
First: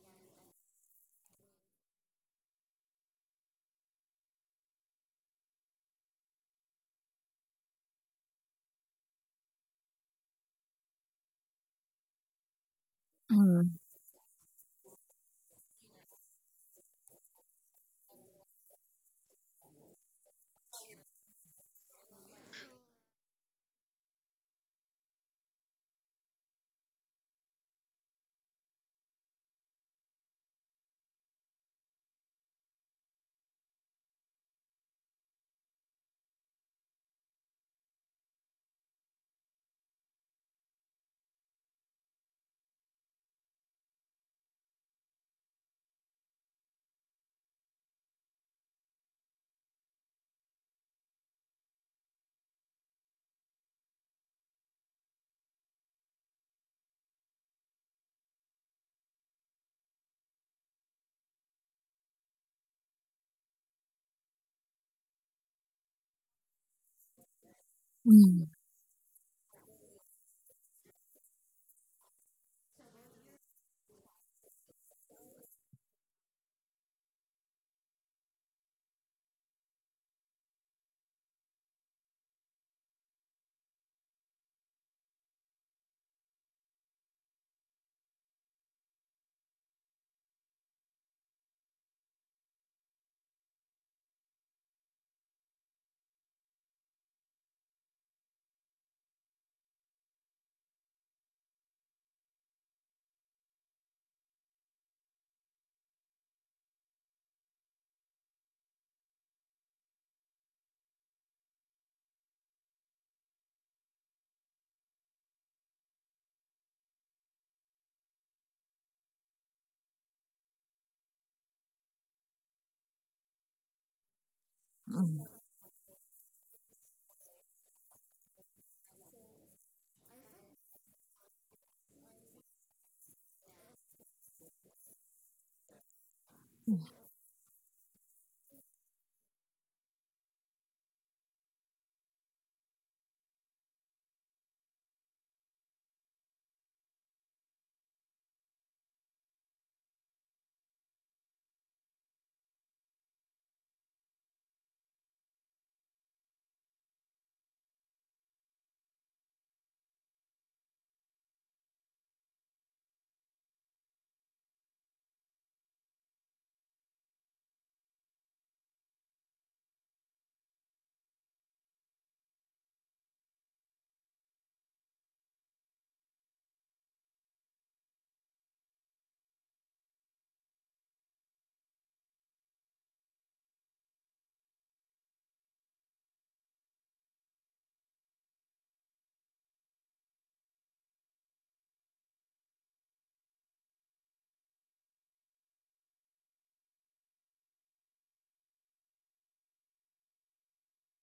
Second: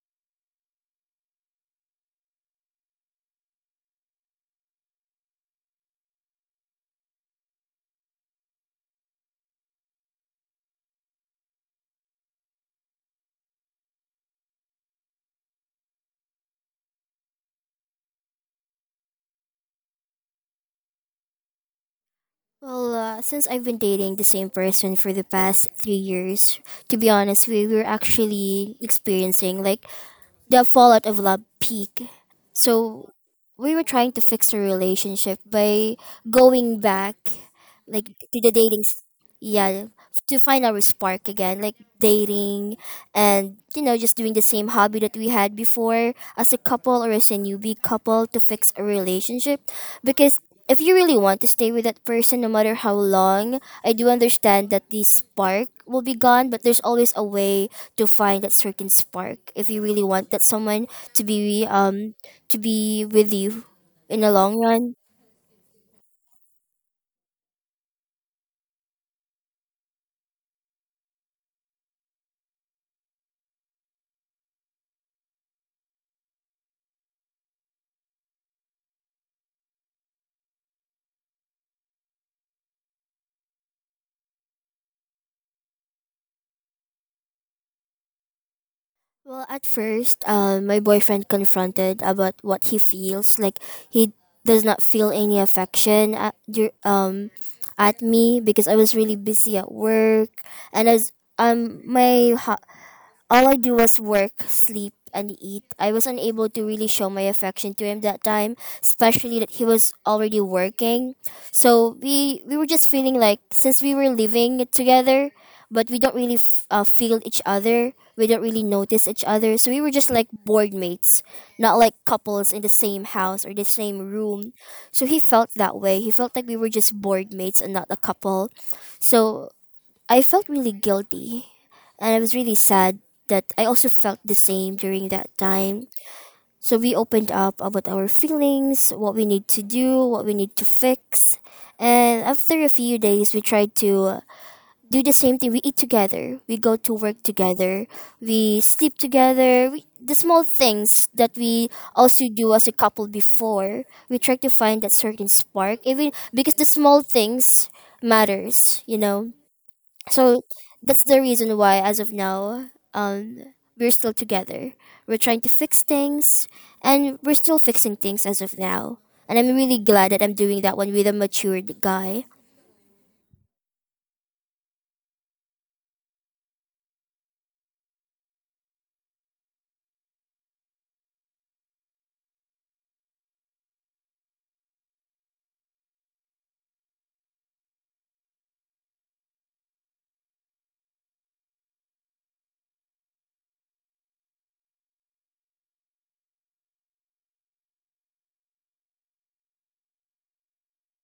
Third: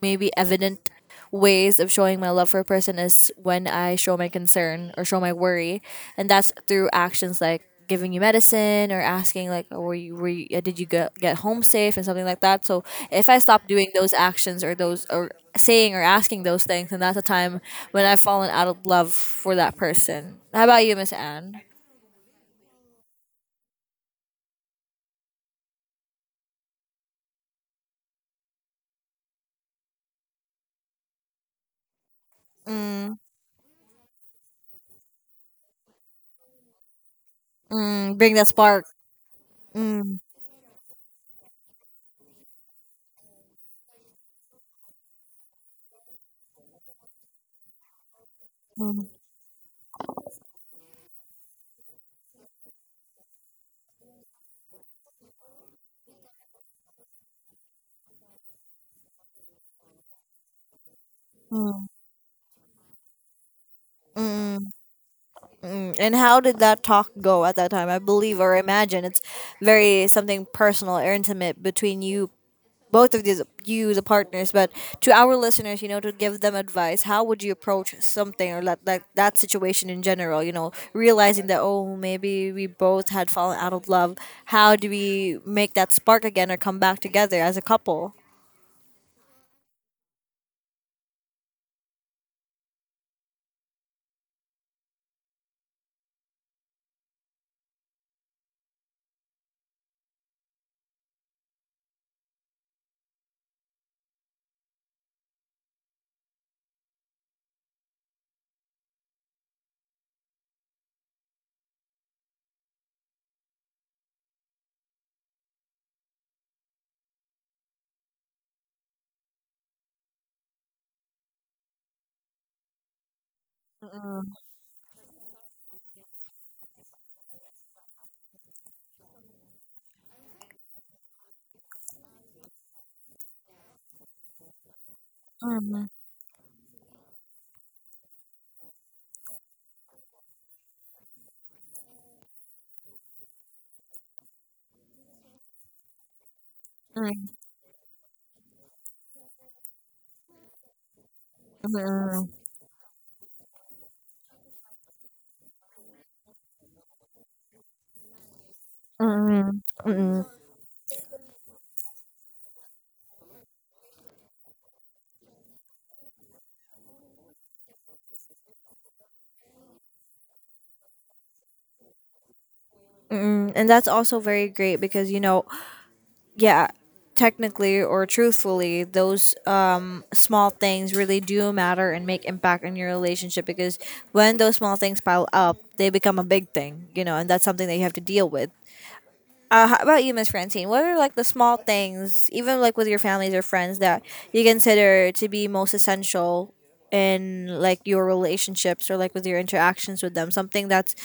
maybe evident ways of showing my love for a person is when I show my concern or show my worry, and that's through actions like giving you medicine or asking like, oh, did you get home safe and something like that. So if I stop
Mm,
doing those actions or those or saying or asking those things, then that's a time when I've fallen out of love for that person. How about you, Miss Anne?
Well, since I've been dating the same person for the past 3 years, to be honest, we were actually experiencing like the fallout of love peak. So
Mm,
we were trying to fix our relationship by going back, like,
mm, bring
to
that
the dating.
spark.
Yeah,
Mm,
to find our spark again, like dating, and just doing the same hobby that we had before as a couple or as a newbie couple to fix a
mm,
relationship because if you really want to stay with that person no matter how long. I do understand that the spark will be gone, but there's always a way to find that certain spark if you really want that someone to
mm,
be
mm.
um to be with you in the long
Mm.
run.
Mm, and how did that talk go at that time? I believe
mm,
or imagine it's very something personal or intimate between you, both of these, you, the partners. But to our listeners, to give them advice, how would you approach something or that situation in general? Realizing that, oh, maybe we both had fallen out of love. How do we make that spark again or come back together as a couple?
Well, at first, my boyfriend confronted about what he feels. Like, he does not feel any affection at me because I was really busy at work, and um my ho- all I do was work, sleep, and eat. I was unable to really show my affection to him that time, especially that he was already working. So we were just feeling like since we were living together, but we don't really feel each other. We don't really notice each other. So we were just like board mates, not like couples in the same house or the same
Mm,
room. So he
mm.
felt that way. He felt like we were just board mates and not a couple. So I felt really guilty, and I was really sad that I also felt the same during that
mm,
time. So we opened up about our feelings, what we need to do, what we need to fix. And after a few days, we tried to do the same thing. We eat together, we go to work
mm,
together, we sleep together. We, the small things that we
mm,
also do as a couple before, we try to find that certain spark, even because the small things matters,
mm, mm,
so that's the reason why, as of now, we're still together. We're trying to fix things, and we're still fixing things as of now. And I'm really glad that I'm doing that one with a matured guy.
mm. And that's also very great because yeah, technically or truthfully those small things really do matter and make impact in your relationship, because when those small things pile up they become a big thing, and that's something that you have to deal with. How about you, Miss Francine, what are like the small things, even like with your families or friends, that you consider to be most essential in like your relationships or like with your interactions with them, something that's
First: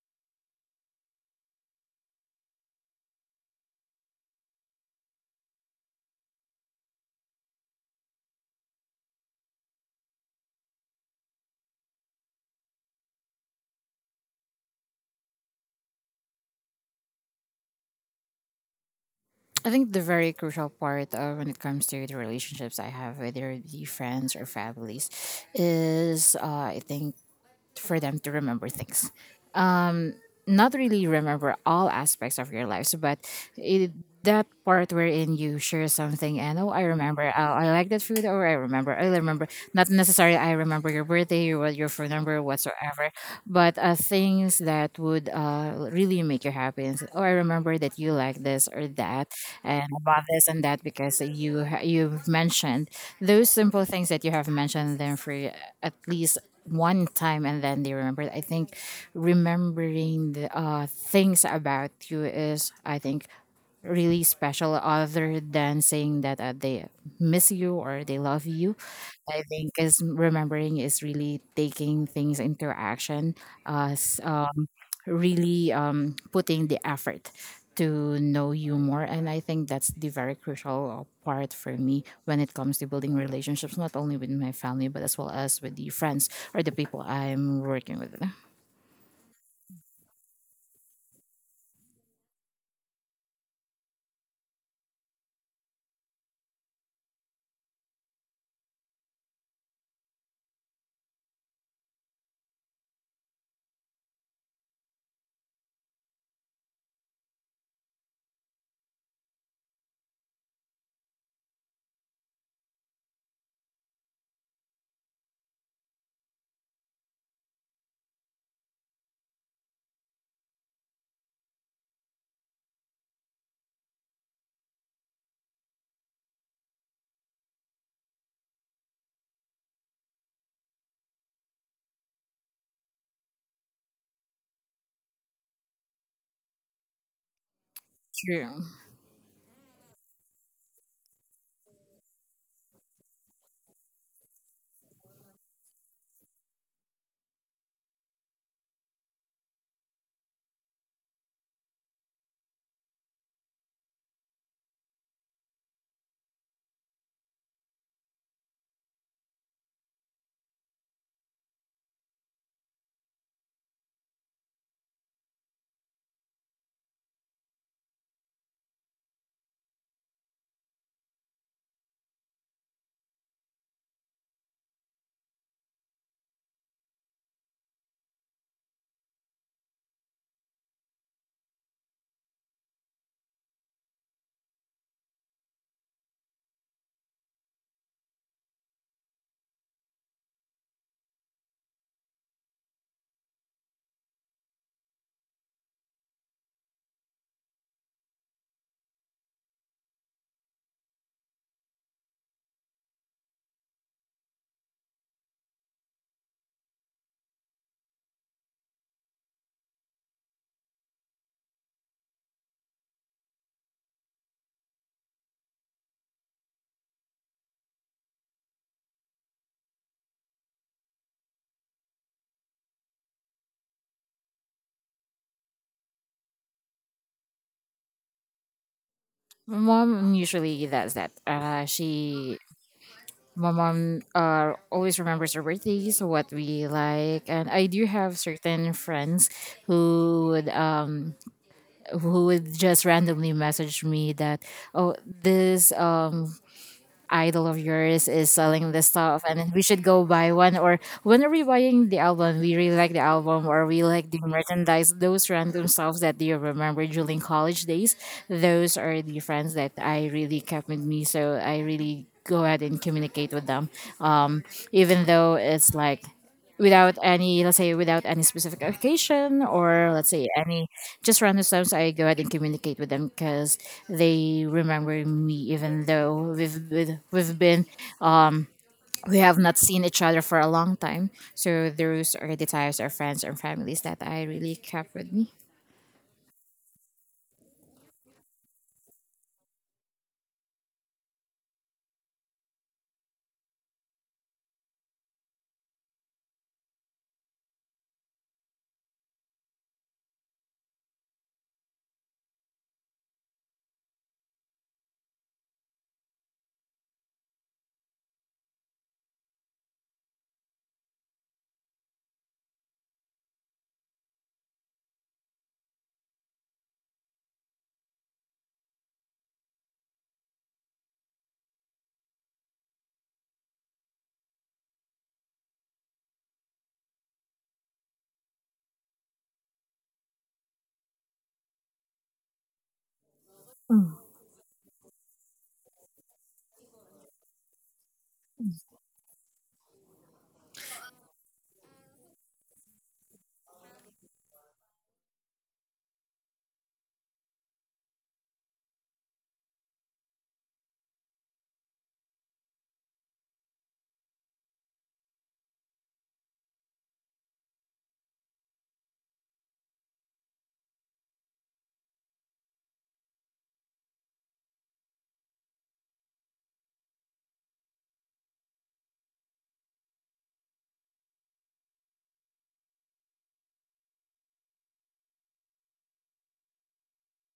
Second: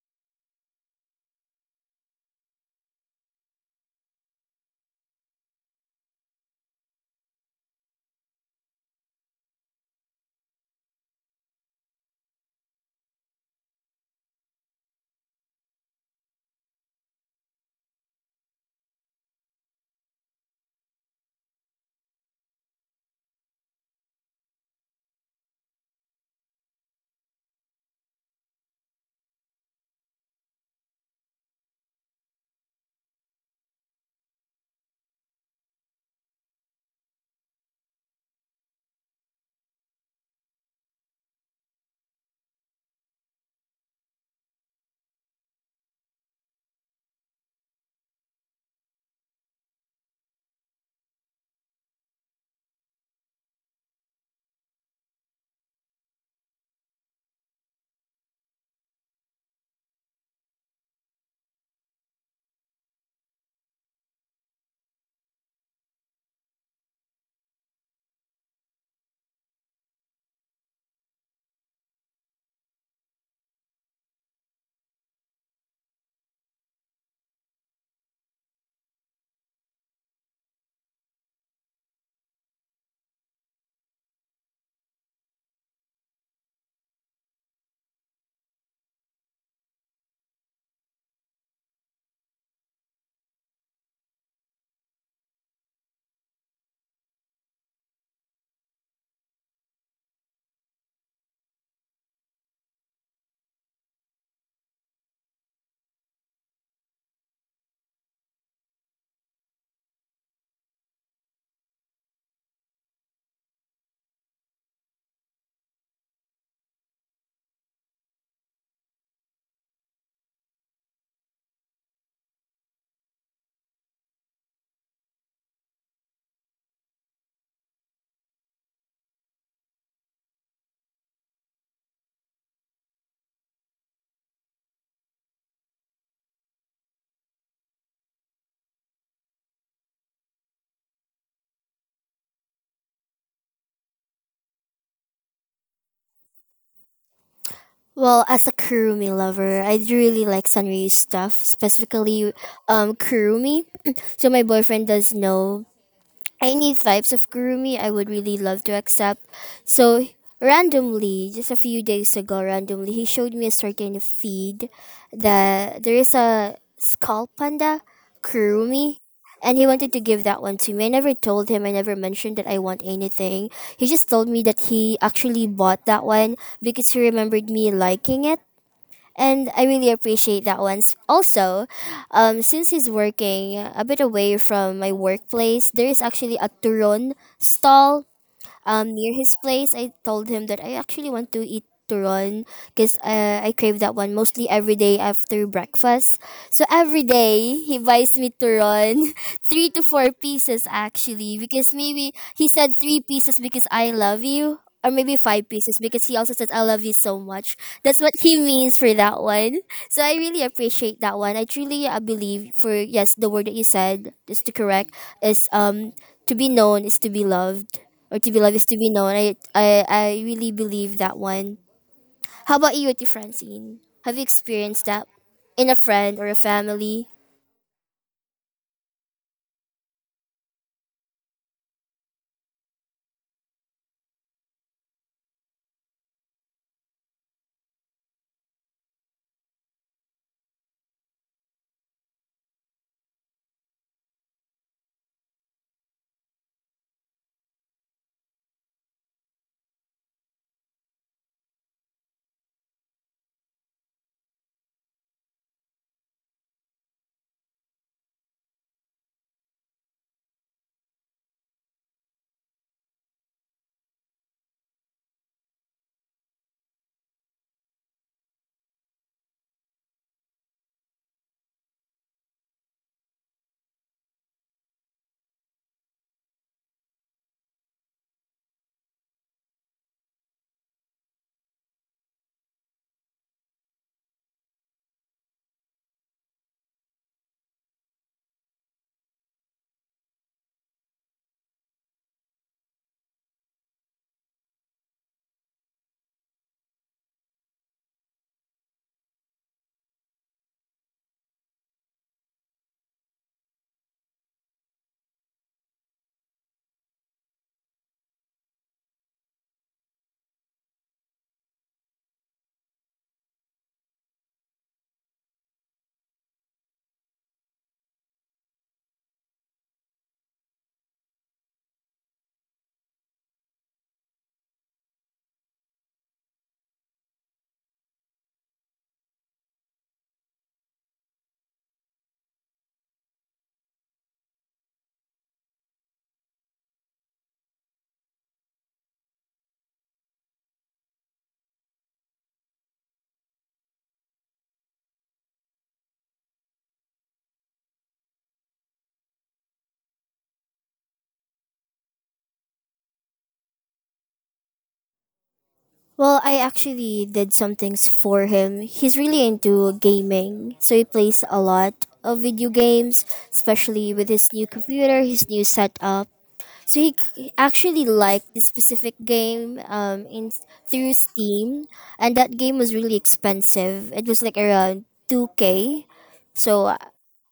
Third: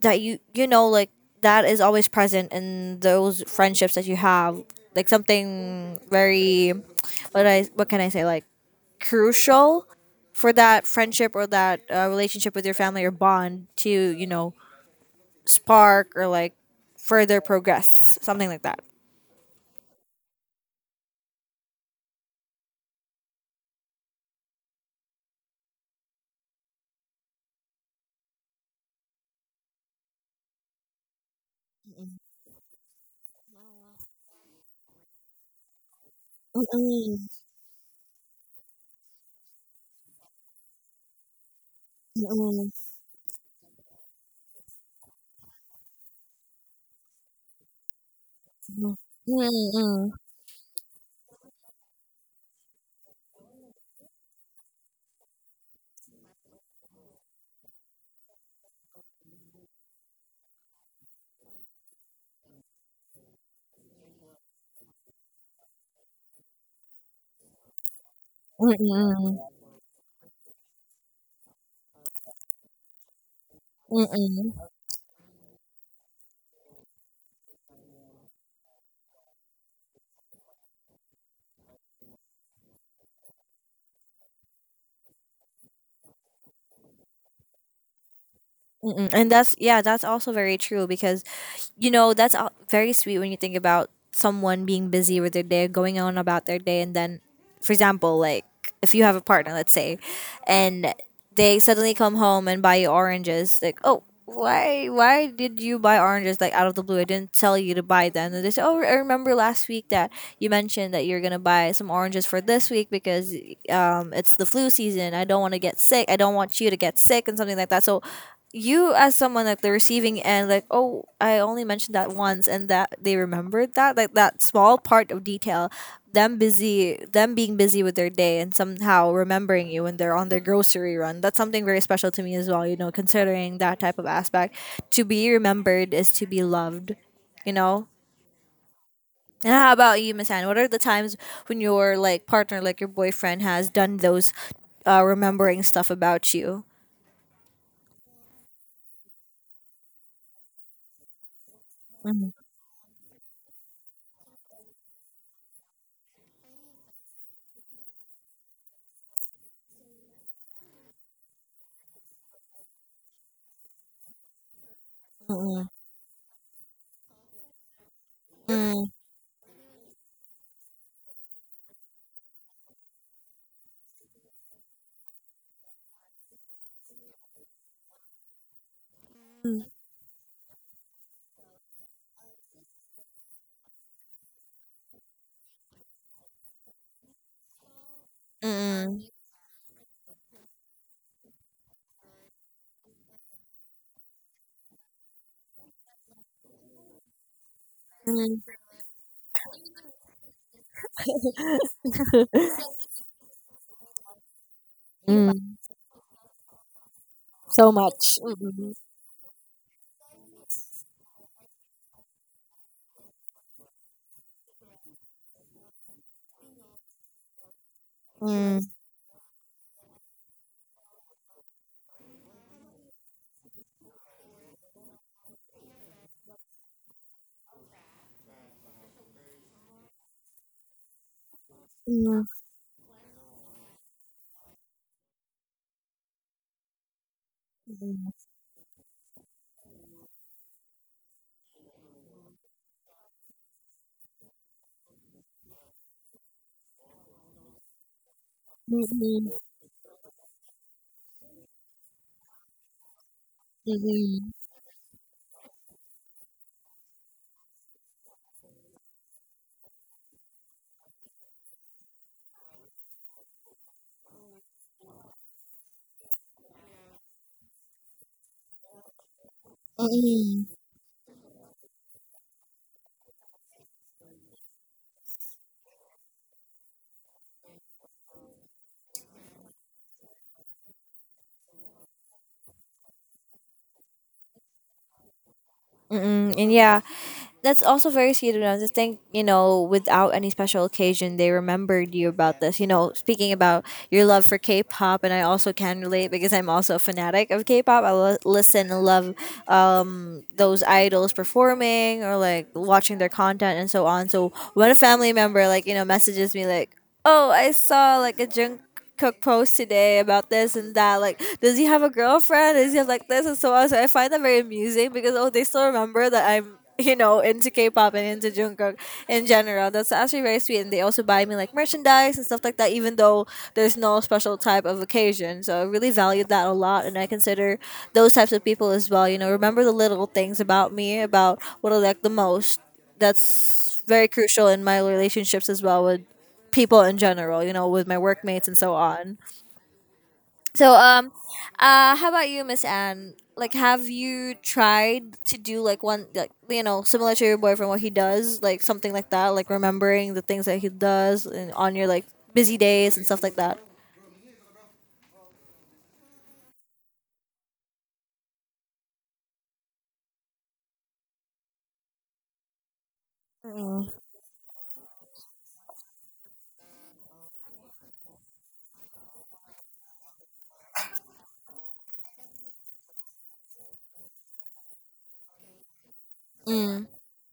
that you know like that is always present in those friendships that you have, like something very, what can I say, like crucial for that friendship or that relationship with your family or bond to spark or like further progress, something like that.
I think the very crucial part of when it comes to the relationships I have, whether it be friends or families, is, I think, for them to remember things. Um, not really remember all aspects of your lives, but it, that part wherein you share something and, oh, I remember, oh,
Mm-mm,
I like that food, or I remember. Not necessarily I remember your birthday, your what your phone number,
mm-mm,
whatsoever, but things that would really make you happy. And say, oh, I remember that you like this or
mm-mm,
that, and
mm-mm,
about this and that because you've mentioned those simple things, that you have mentioned them for at least one time and then they remembered. I think remembering the things about you is, I think, really special, other than saying that they miss you or they love you.
mm-mm,
I think is remembering is really taking things into action, uh, s- um,
mm-mm.
really putting the effort to know you more. And I think that's the very crucial part for me when it comes to building relationships, not only with my family, but as well as with the friends or the people I'm working with.
Mm-mm. And that's, yeah, that's also very true because that's very sweet when you think about someone being busy with their day, going on about their day, and then, for example, like if you have a partner, let's say, and they suddenly come home and buy you oranges, like, oh. Why? Why did you buy oranges like out of the blue? I didn't tell you to buy them. And they say, "Oh, I remember last week that you mentioned that you're gonna buy some oranges for this week because, it's the flu season. I don't want to get sick. I don't want you to get sick and something like that." So you as someone like the receiving end, like, oh, I only mentioned that once and that they remembered that, like, that small part of detail, them being busy with their day and somehow remembering you when they're on their grocery run, that's something very special to me as well, considering that type of aspect, to be remembered is to be loved you know
True.
and how about you, Miss Anne, what are the times when your like partner, like your boyfriend, has done those remembering stuff about you?
Well, as a Kurumi lover, I really like Sanryu's stuff, specifically
Mm-hmm.
Kurumi. So my boyfriend does know any types of gurumi I would really love to accept. So randomly, just a few days ago, randomly he showed me a certain feed that there is a skull panda gurumi. And he wanted to give that one to me. I never told him. I never mentioned that I want anything. He just told me that he actually bought that one because he remembered me liking it, and
Mm-hmm.
I really appreciate that one. Also, since he's working a bit away from my workplace, there is actually a turon stall near his place. I told him that I actually want to eat turon because I crave that one mostly every day after breakfast. So every day he buys me turon, three to four pieces actually, because maybe he said three pieces because I love you. Or
Di
maybe
ba?
five pieces because he also says I love you so much. That's what he means for that one. So I really appreciate that one. I truly believe for, yes, the word that you said is to correct is to be known is to be loved or to be loved
Mm,
is to
mm,
be known. I really believe that one. How about you, Ate Francine? Have you experienced that in a friend or a family?
My mom usually does that. My mom, always remembers our birthdays, what we like, and I do have certain friends who would, um, who would just randomly message me that, oh, this idol of yours is selling this stuff and we should go buy one, or when are we buying the album, we really like the album, or we like the
mm,
merchandise, those random stuff that you remember during college days. Those are the friends that I really kept with me, so I really go ahead and communicate with them, um, even though it's like without any, let's say, without any specific occasion, or let's say
mm,
any just random times, I go ahead and communicate with them because they remember me, even though um we have not seen each other for a long time. So those are the types of friends and families that I really kept with me.
mm, and yeah, that's also very sweet of them to think, you know, without any special occasion, they remembered you about this. Speaking about your love for K-pop, and I also can relate because I'm also a fanatic of K-pop. I will listen and love those idols performing or like watching their content and so on. So when a family member, like, messages me, like, oh, I saw like a junk. Cook posts today about this and that. Like, does he have a girlfriend? Does he have like this and so on? So I find that very amusing because, oh, they still remember that I'm into K-pop and into Jungkook in general. That's actually very sweet, and they also buy me like merchandise and stuff like that, even though there's no special type of occasion. So I really value that a lot, and I consider those types of people as well. Remember the little things about me, about what I like the most. That's very crucial in my relationships as well with people in general, with my workmates and so on. So, how about you, Miss Anne? Like, have you tried to do like one, like similar to your boyfriend, what he does, like something like that, like remembering the things that he does and on your like busy days and stuff like that.
Well, I actually did some things for him. He's really into gaming, so he plays a lot of video games,
Mm,
especially with his new computer, his new setup. So actually liked this specific game in through Steam, and that game was really expensive. It was like around 2K. So
mm,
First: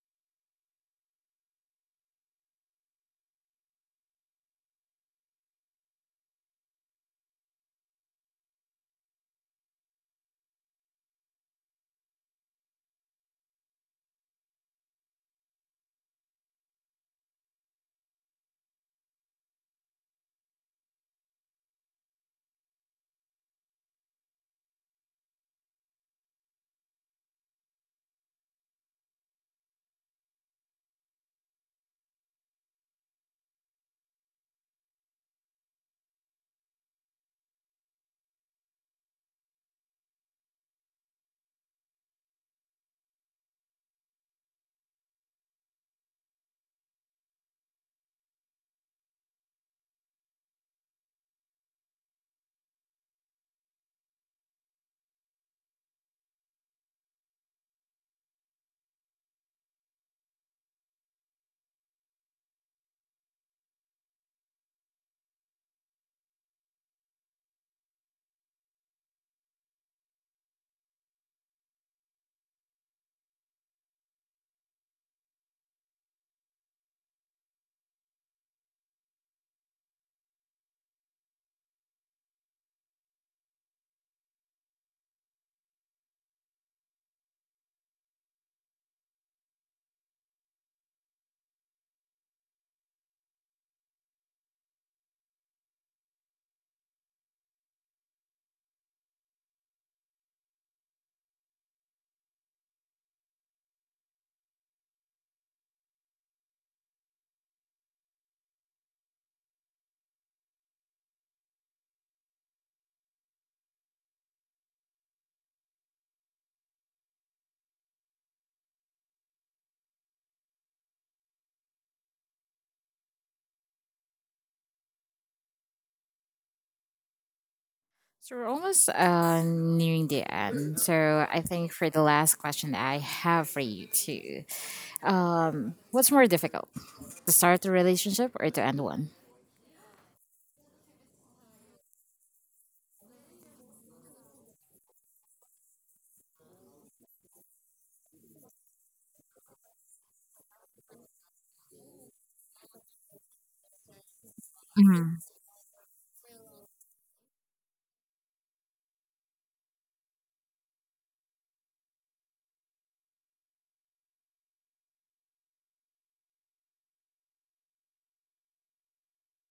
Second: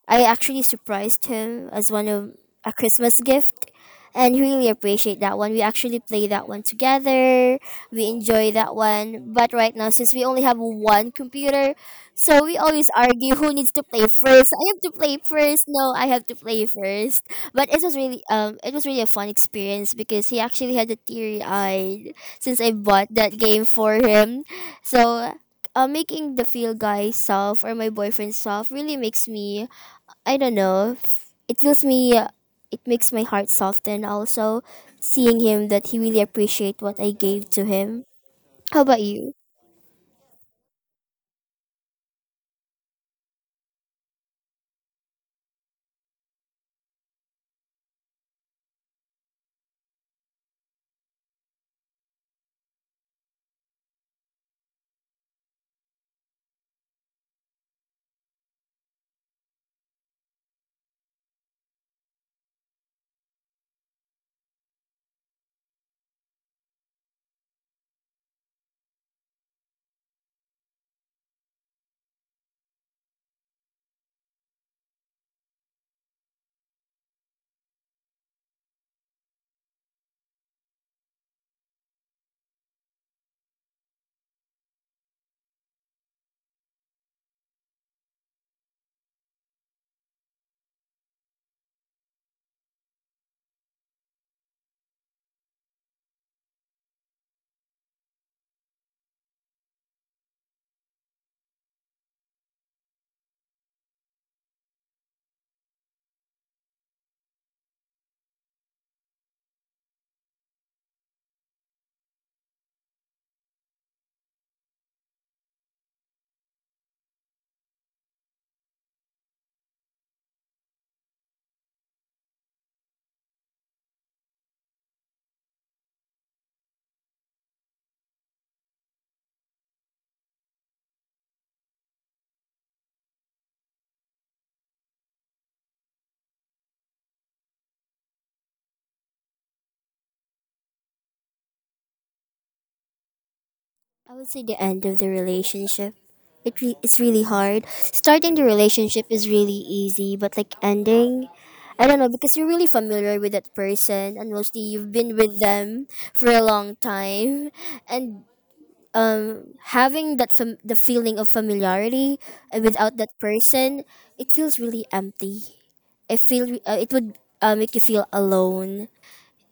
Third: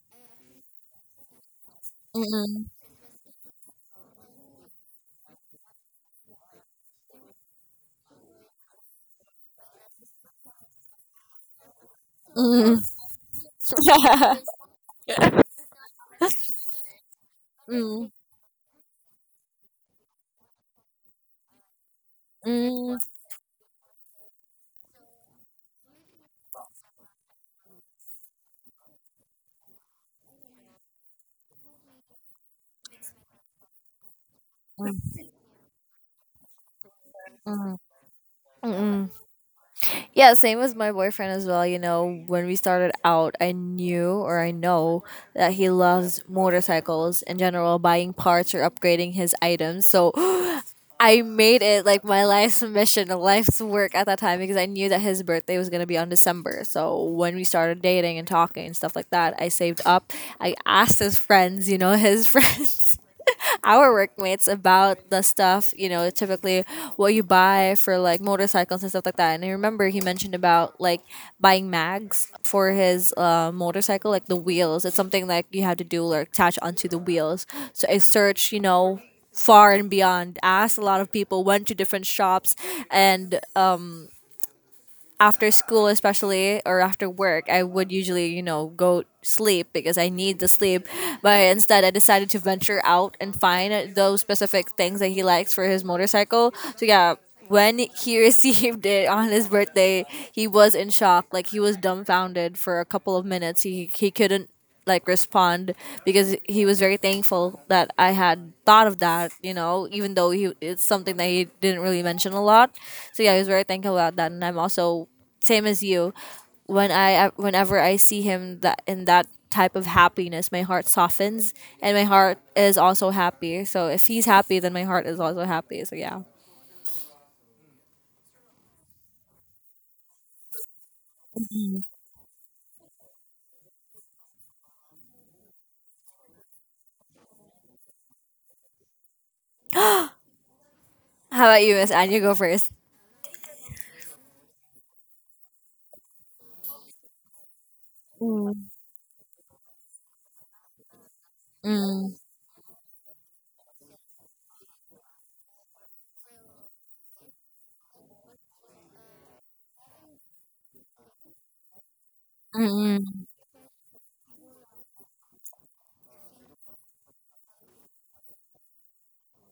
I actually surprised him as one of
mm,
a Christmas gift, and he really appreciate that one. We actually play that one together. We enjoy that one. But right now since we only have one computer, so we
mm,
always argue who needs to play
mm,
first. I have to play first. No, I have to play first. But
mm,
it was
mm,
really um it was really a fun experience because he actually had a teary eye since I
mm,
bought that game for him. So making the feel guy soft or my boyfriend soft really makes me, I don't know. It feels me. It makes my heart soften. Also, seeing him that he really appreciate what I gave to him.
mm,
How about
mm.
you?
Yeah, same with my boyfriend as well. When we started out, I knew or I know that he loves motorcycles in general, buying parts or upgrading his items. So I made it like my life's mission, life's work at that time, because I knew that his birthday was going to be on December. So when we started dating and talking and stuff like that, I saved up. I asked his friends, his friends our workmates about the stuff, typically what you buy for like motorcycles and stuff like that. And I remember he mentioned about like buying mags for his motorcycle, like the wheels. It's something like you have to do, like, attach onto the wheels. So I searched, far and beyond, asked a lot of people, went to different shops, and after school especially or after work I would usually go sleep because I need the sleep. But instead I decided to venture out and find those specific things that he likes for his motorcycle. So yeah, when he received it on his birthday, he was in shock, like he was dumbfounded for a couple of minutes. He couldn't like respond because he was very thankful that I had thought of that, even though he it's something that he didn't really mention a lot. So yeah, he was very thankful about that, and I'm also same as you. Whenever I see him that in that type of happiness, my heart softens and my heart is also happy. So if he's happy then my heart is also happy. So yeah.
So we're almost nearing the end. So I think for the last question that I have for you too, what's more difficult, to start a relationship or to end one?
How about you, Miss Anne? You go first.
I would say the end of the relationship. It's really hard. Starting the
Mm.
relationship is really easy, but like ending, I don't know
Mm.
because you're really familiar with that person and mostly you've been
Mhm.
with them for a long time, and having that the feeling of familiarity without
Mm.
that person, it feels really empty. I feel it would make you feel alone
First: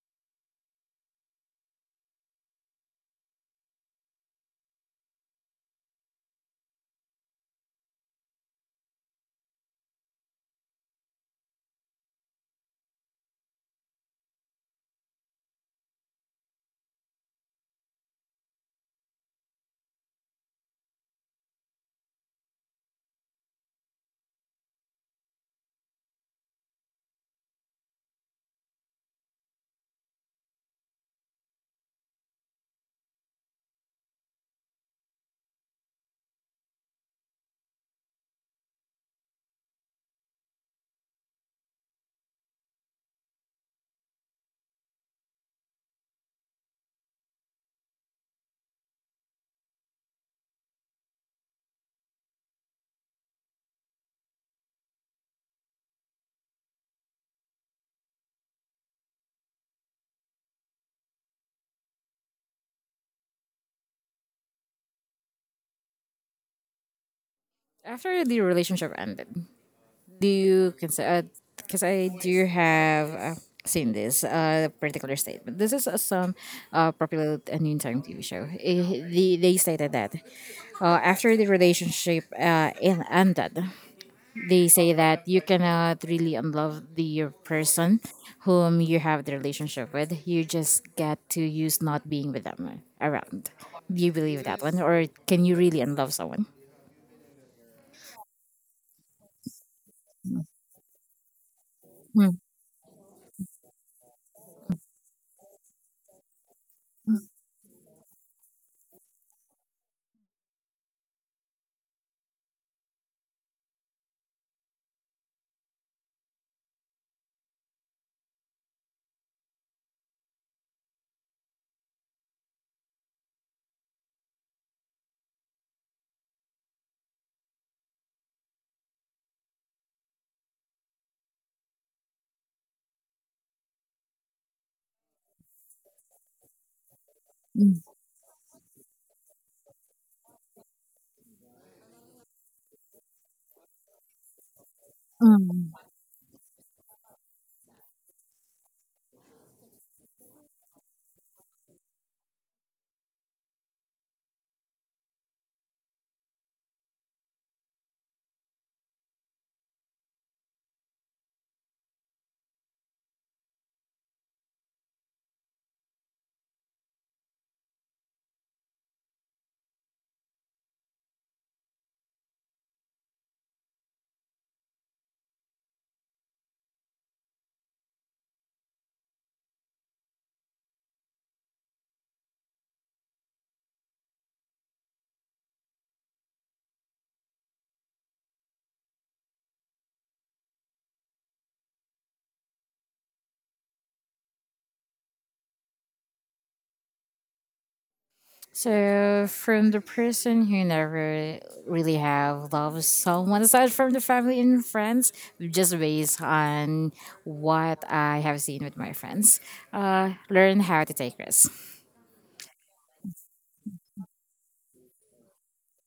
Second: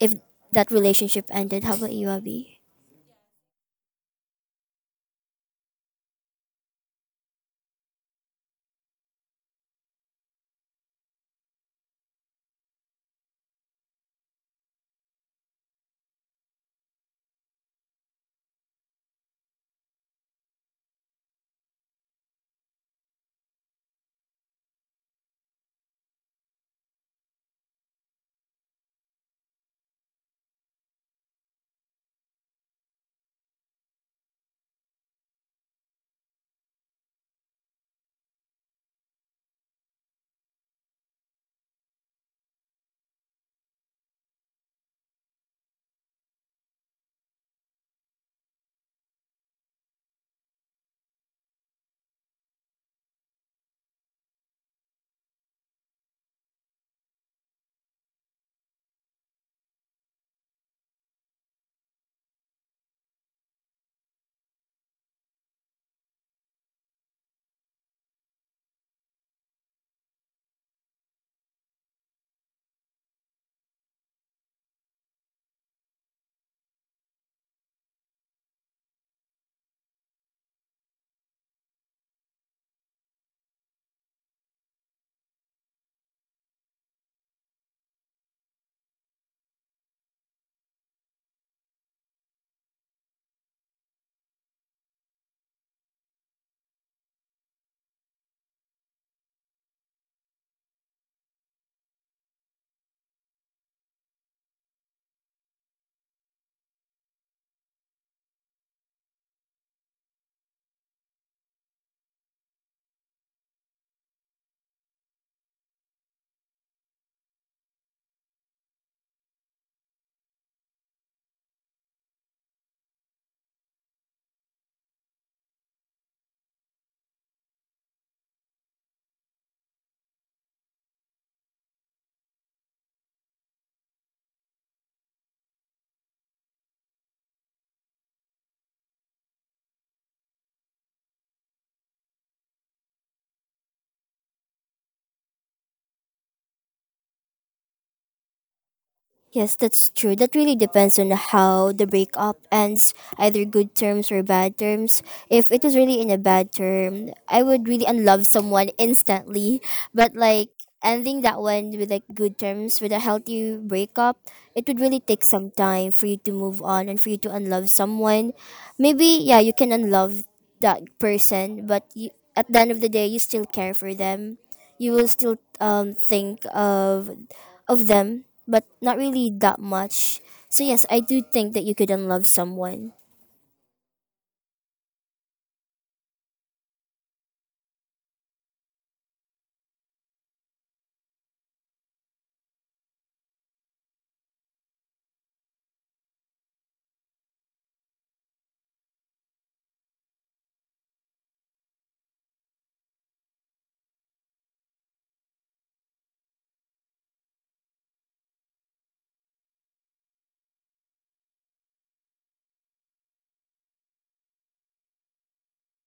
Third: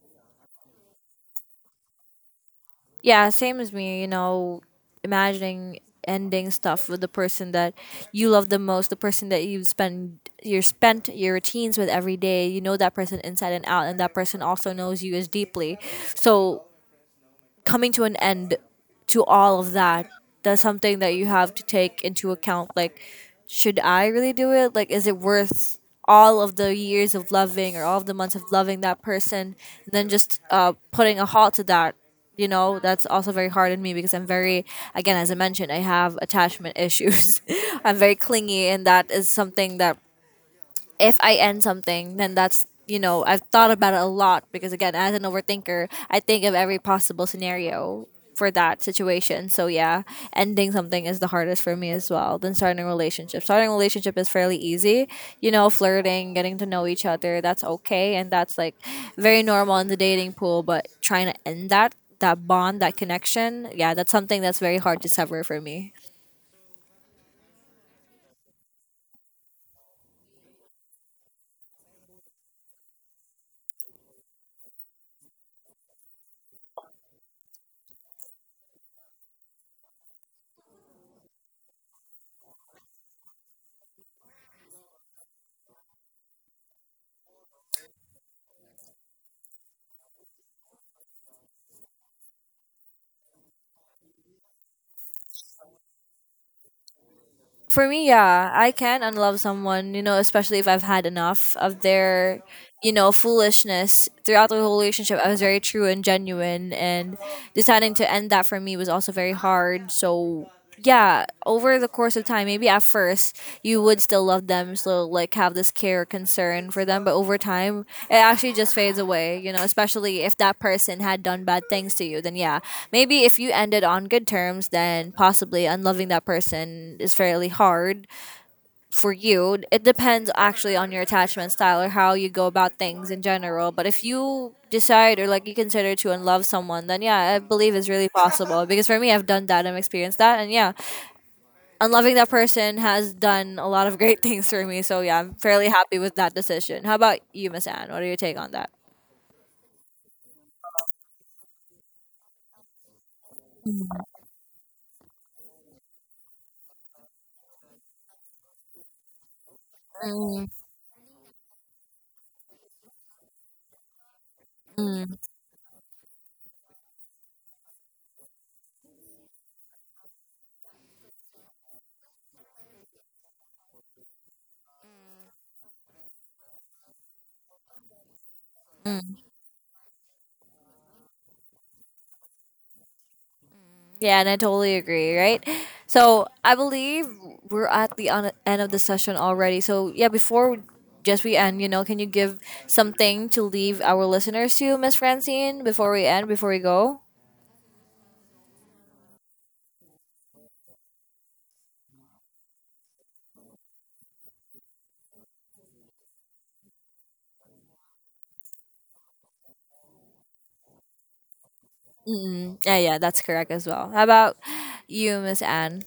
if that relationship ended. How about you, Abby?
Yeah, same as me, imagining ending stuff with the person that you love the most, the person that you spend your spent your routines with every day. You know that person inside and out and that person also knows you as deeply. So coming to an end to all of that, that's something that you have to take into account, like should I really do it, like is it worth all of the years of loving or all of the months of loving that person and then just putting a halt to that. You know, that's also very hard on me because I'm very, again, as I mentioned, I have attachment issues. I'm very clingy and that is something that if I end something, then that's I've thought about it a lot because again, as an overthinker, I think of every possible scenario for that situation. So yeah, ending something is the hardest for me as well than starting a relationship. Starting a relationship is fairly easy, you know, flirting, getting to know each other, that's okay, and that's like very normal in the dating pool. But trying to end that bond, that connection, yeah, that's something that's very hard to sever for me.
After the relationship ended, do you consider? Because I do have seen this particular statement. This is some popular noontime TV show. Eh, they stated that after the relationship ended, they say that you cannot really unlove the person whom you have the relationship with. You just get to use not being with them around. Do you believe that one, or can you really unlove someone?
For me, yeah, I can unlove someone, you know, especially if I've had enough of
Mm,
their, you know, foolishness throughout the whole relationship. I was very true and genuine, and deciding to end that for me was also very hard. So yeah, over the course of time, maybe at first you would still love them, so like have this care, concern for them, but over time it actually just fades away, you know, especially if that person had done bad things to you. Then yeah, maybe if you ended on good terms, then possibly unloving that person is fairly hard for you. It depends actually on your attachment style or how you go about things in general. But if you decide or like you consider to unlove someone, then yeah, I believe it's really possible, because for me, I've done that, I've experienced that. And yeah, and loving that person has done a lot of great things for me. So yeah, I'm fairly
mm.
happy with that decision. How about you, Miss Anne? What are your take on that?
Yes, that's true. That really depends on how the breakup ends, either good
Mm,
terms or bad terms. If it was really in a bad term, I would really unlove someone instantly. But
mm,
like ending that one with like good terms, with a healthy breakup, it would really
mm.
take some time for you to move on and for you to unlove someone. Maybe, yeah, you can unlove that person, but you, at the end of the day, you still care for them. You will still think of them, but not
Mm.
really that much. So yes, I do think that you couldn't love someone.
Yeah, and I totally agree, right? So I believe we're at the end of the session already. So yeah, before we- just we end, you know, can you give something to leave our listeners to, Miss Francine, before we end, before we go?
So, from the person who never really have loved someone aside from the family and friends, just based on what I have seen with my friends, learn how to take risks.
Mm-mm. Yeah, yeah, that's correct as well. How about you, Miss Anne?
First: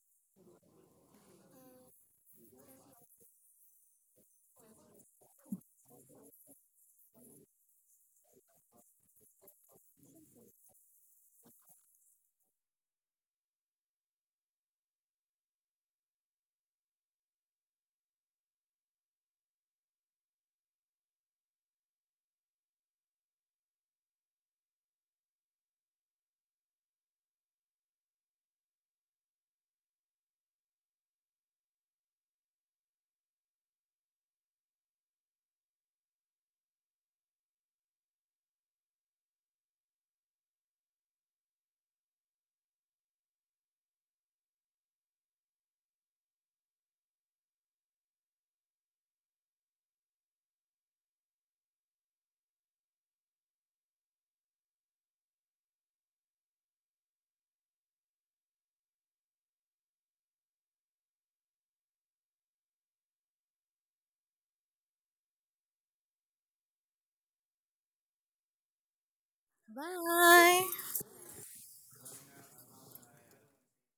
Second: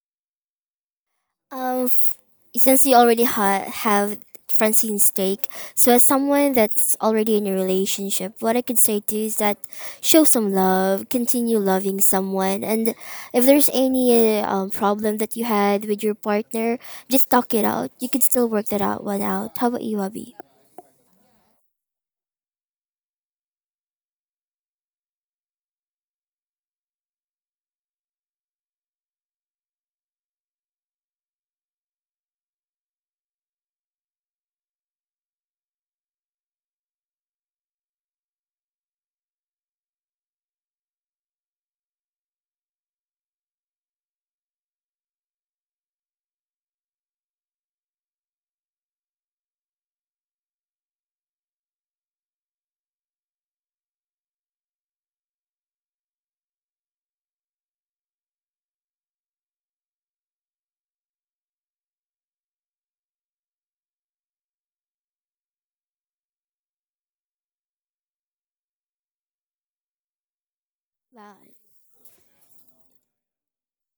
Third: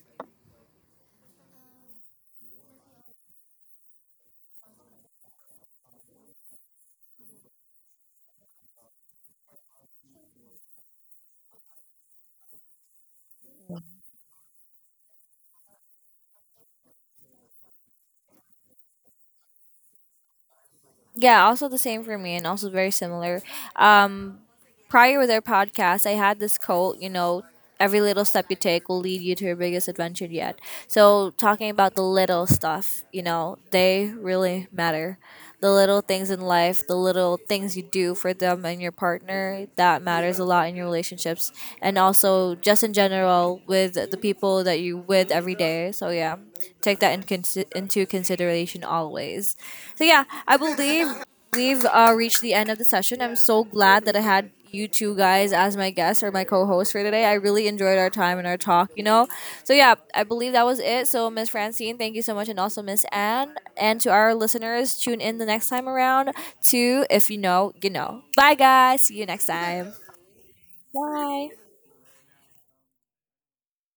Um, f- since you already have Francine's take, so as someone that's already in a relationship, what I could say to you is that show some love, continue loving someone, and if there's any problem that you had with your partner, just talk it out. You could still work that out one out. How about you, Abby?
Yeah, also the same for me and also very similar. Um Prior with our podcast, I had this quote, you know, every little step you take will lead you to your biggest adventure yet. So talking about the little stuff, you know, they really matter. The little things in life, the little things you do for them and your partner, that matters a lot in your relationships and also just in general with the people that you with every day. So yeah, take that into consideration always. So yeah, I believe we've reached the end of the session. I'm so glad that I had you two guys as my guests or my co-host for today. I really enjoyed our time and our talk, you know. So yeah, I believe that was it. So Miss Francine, thank you so much, and also Miss Anne, and to our listeners, tune in the next time around to, if you know, you know. Bye guys. See you next time.
Bye.
Wow,
Bye.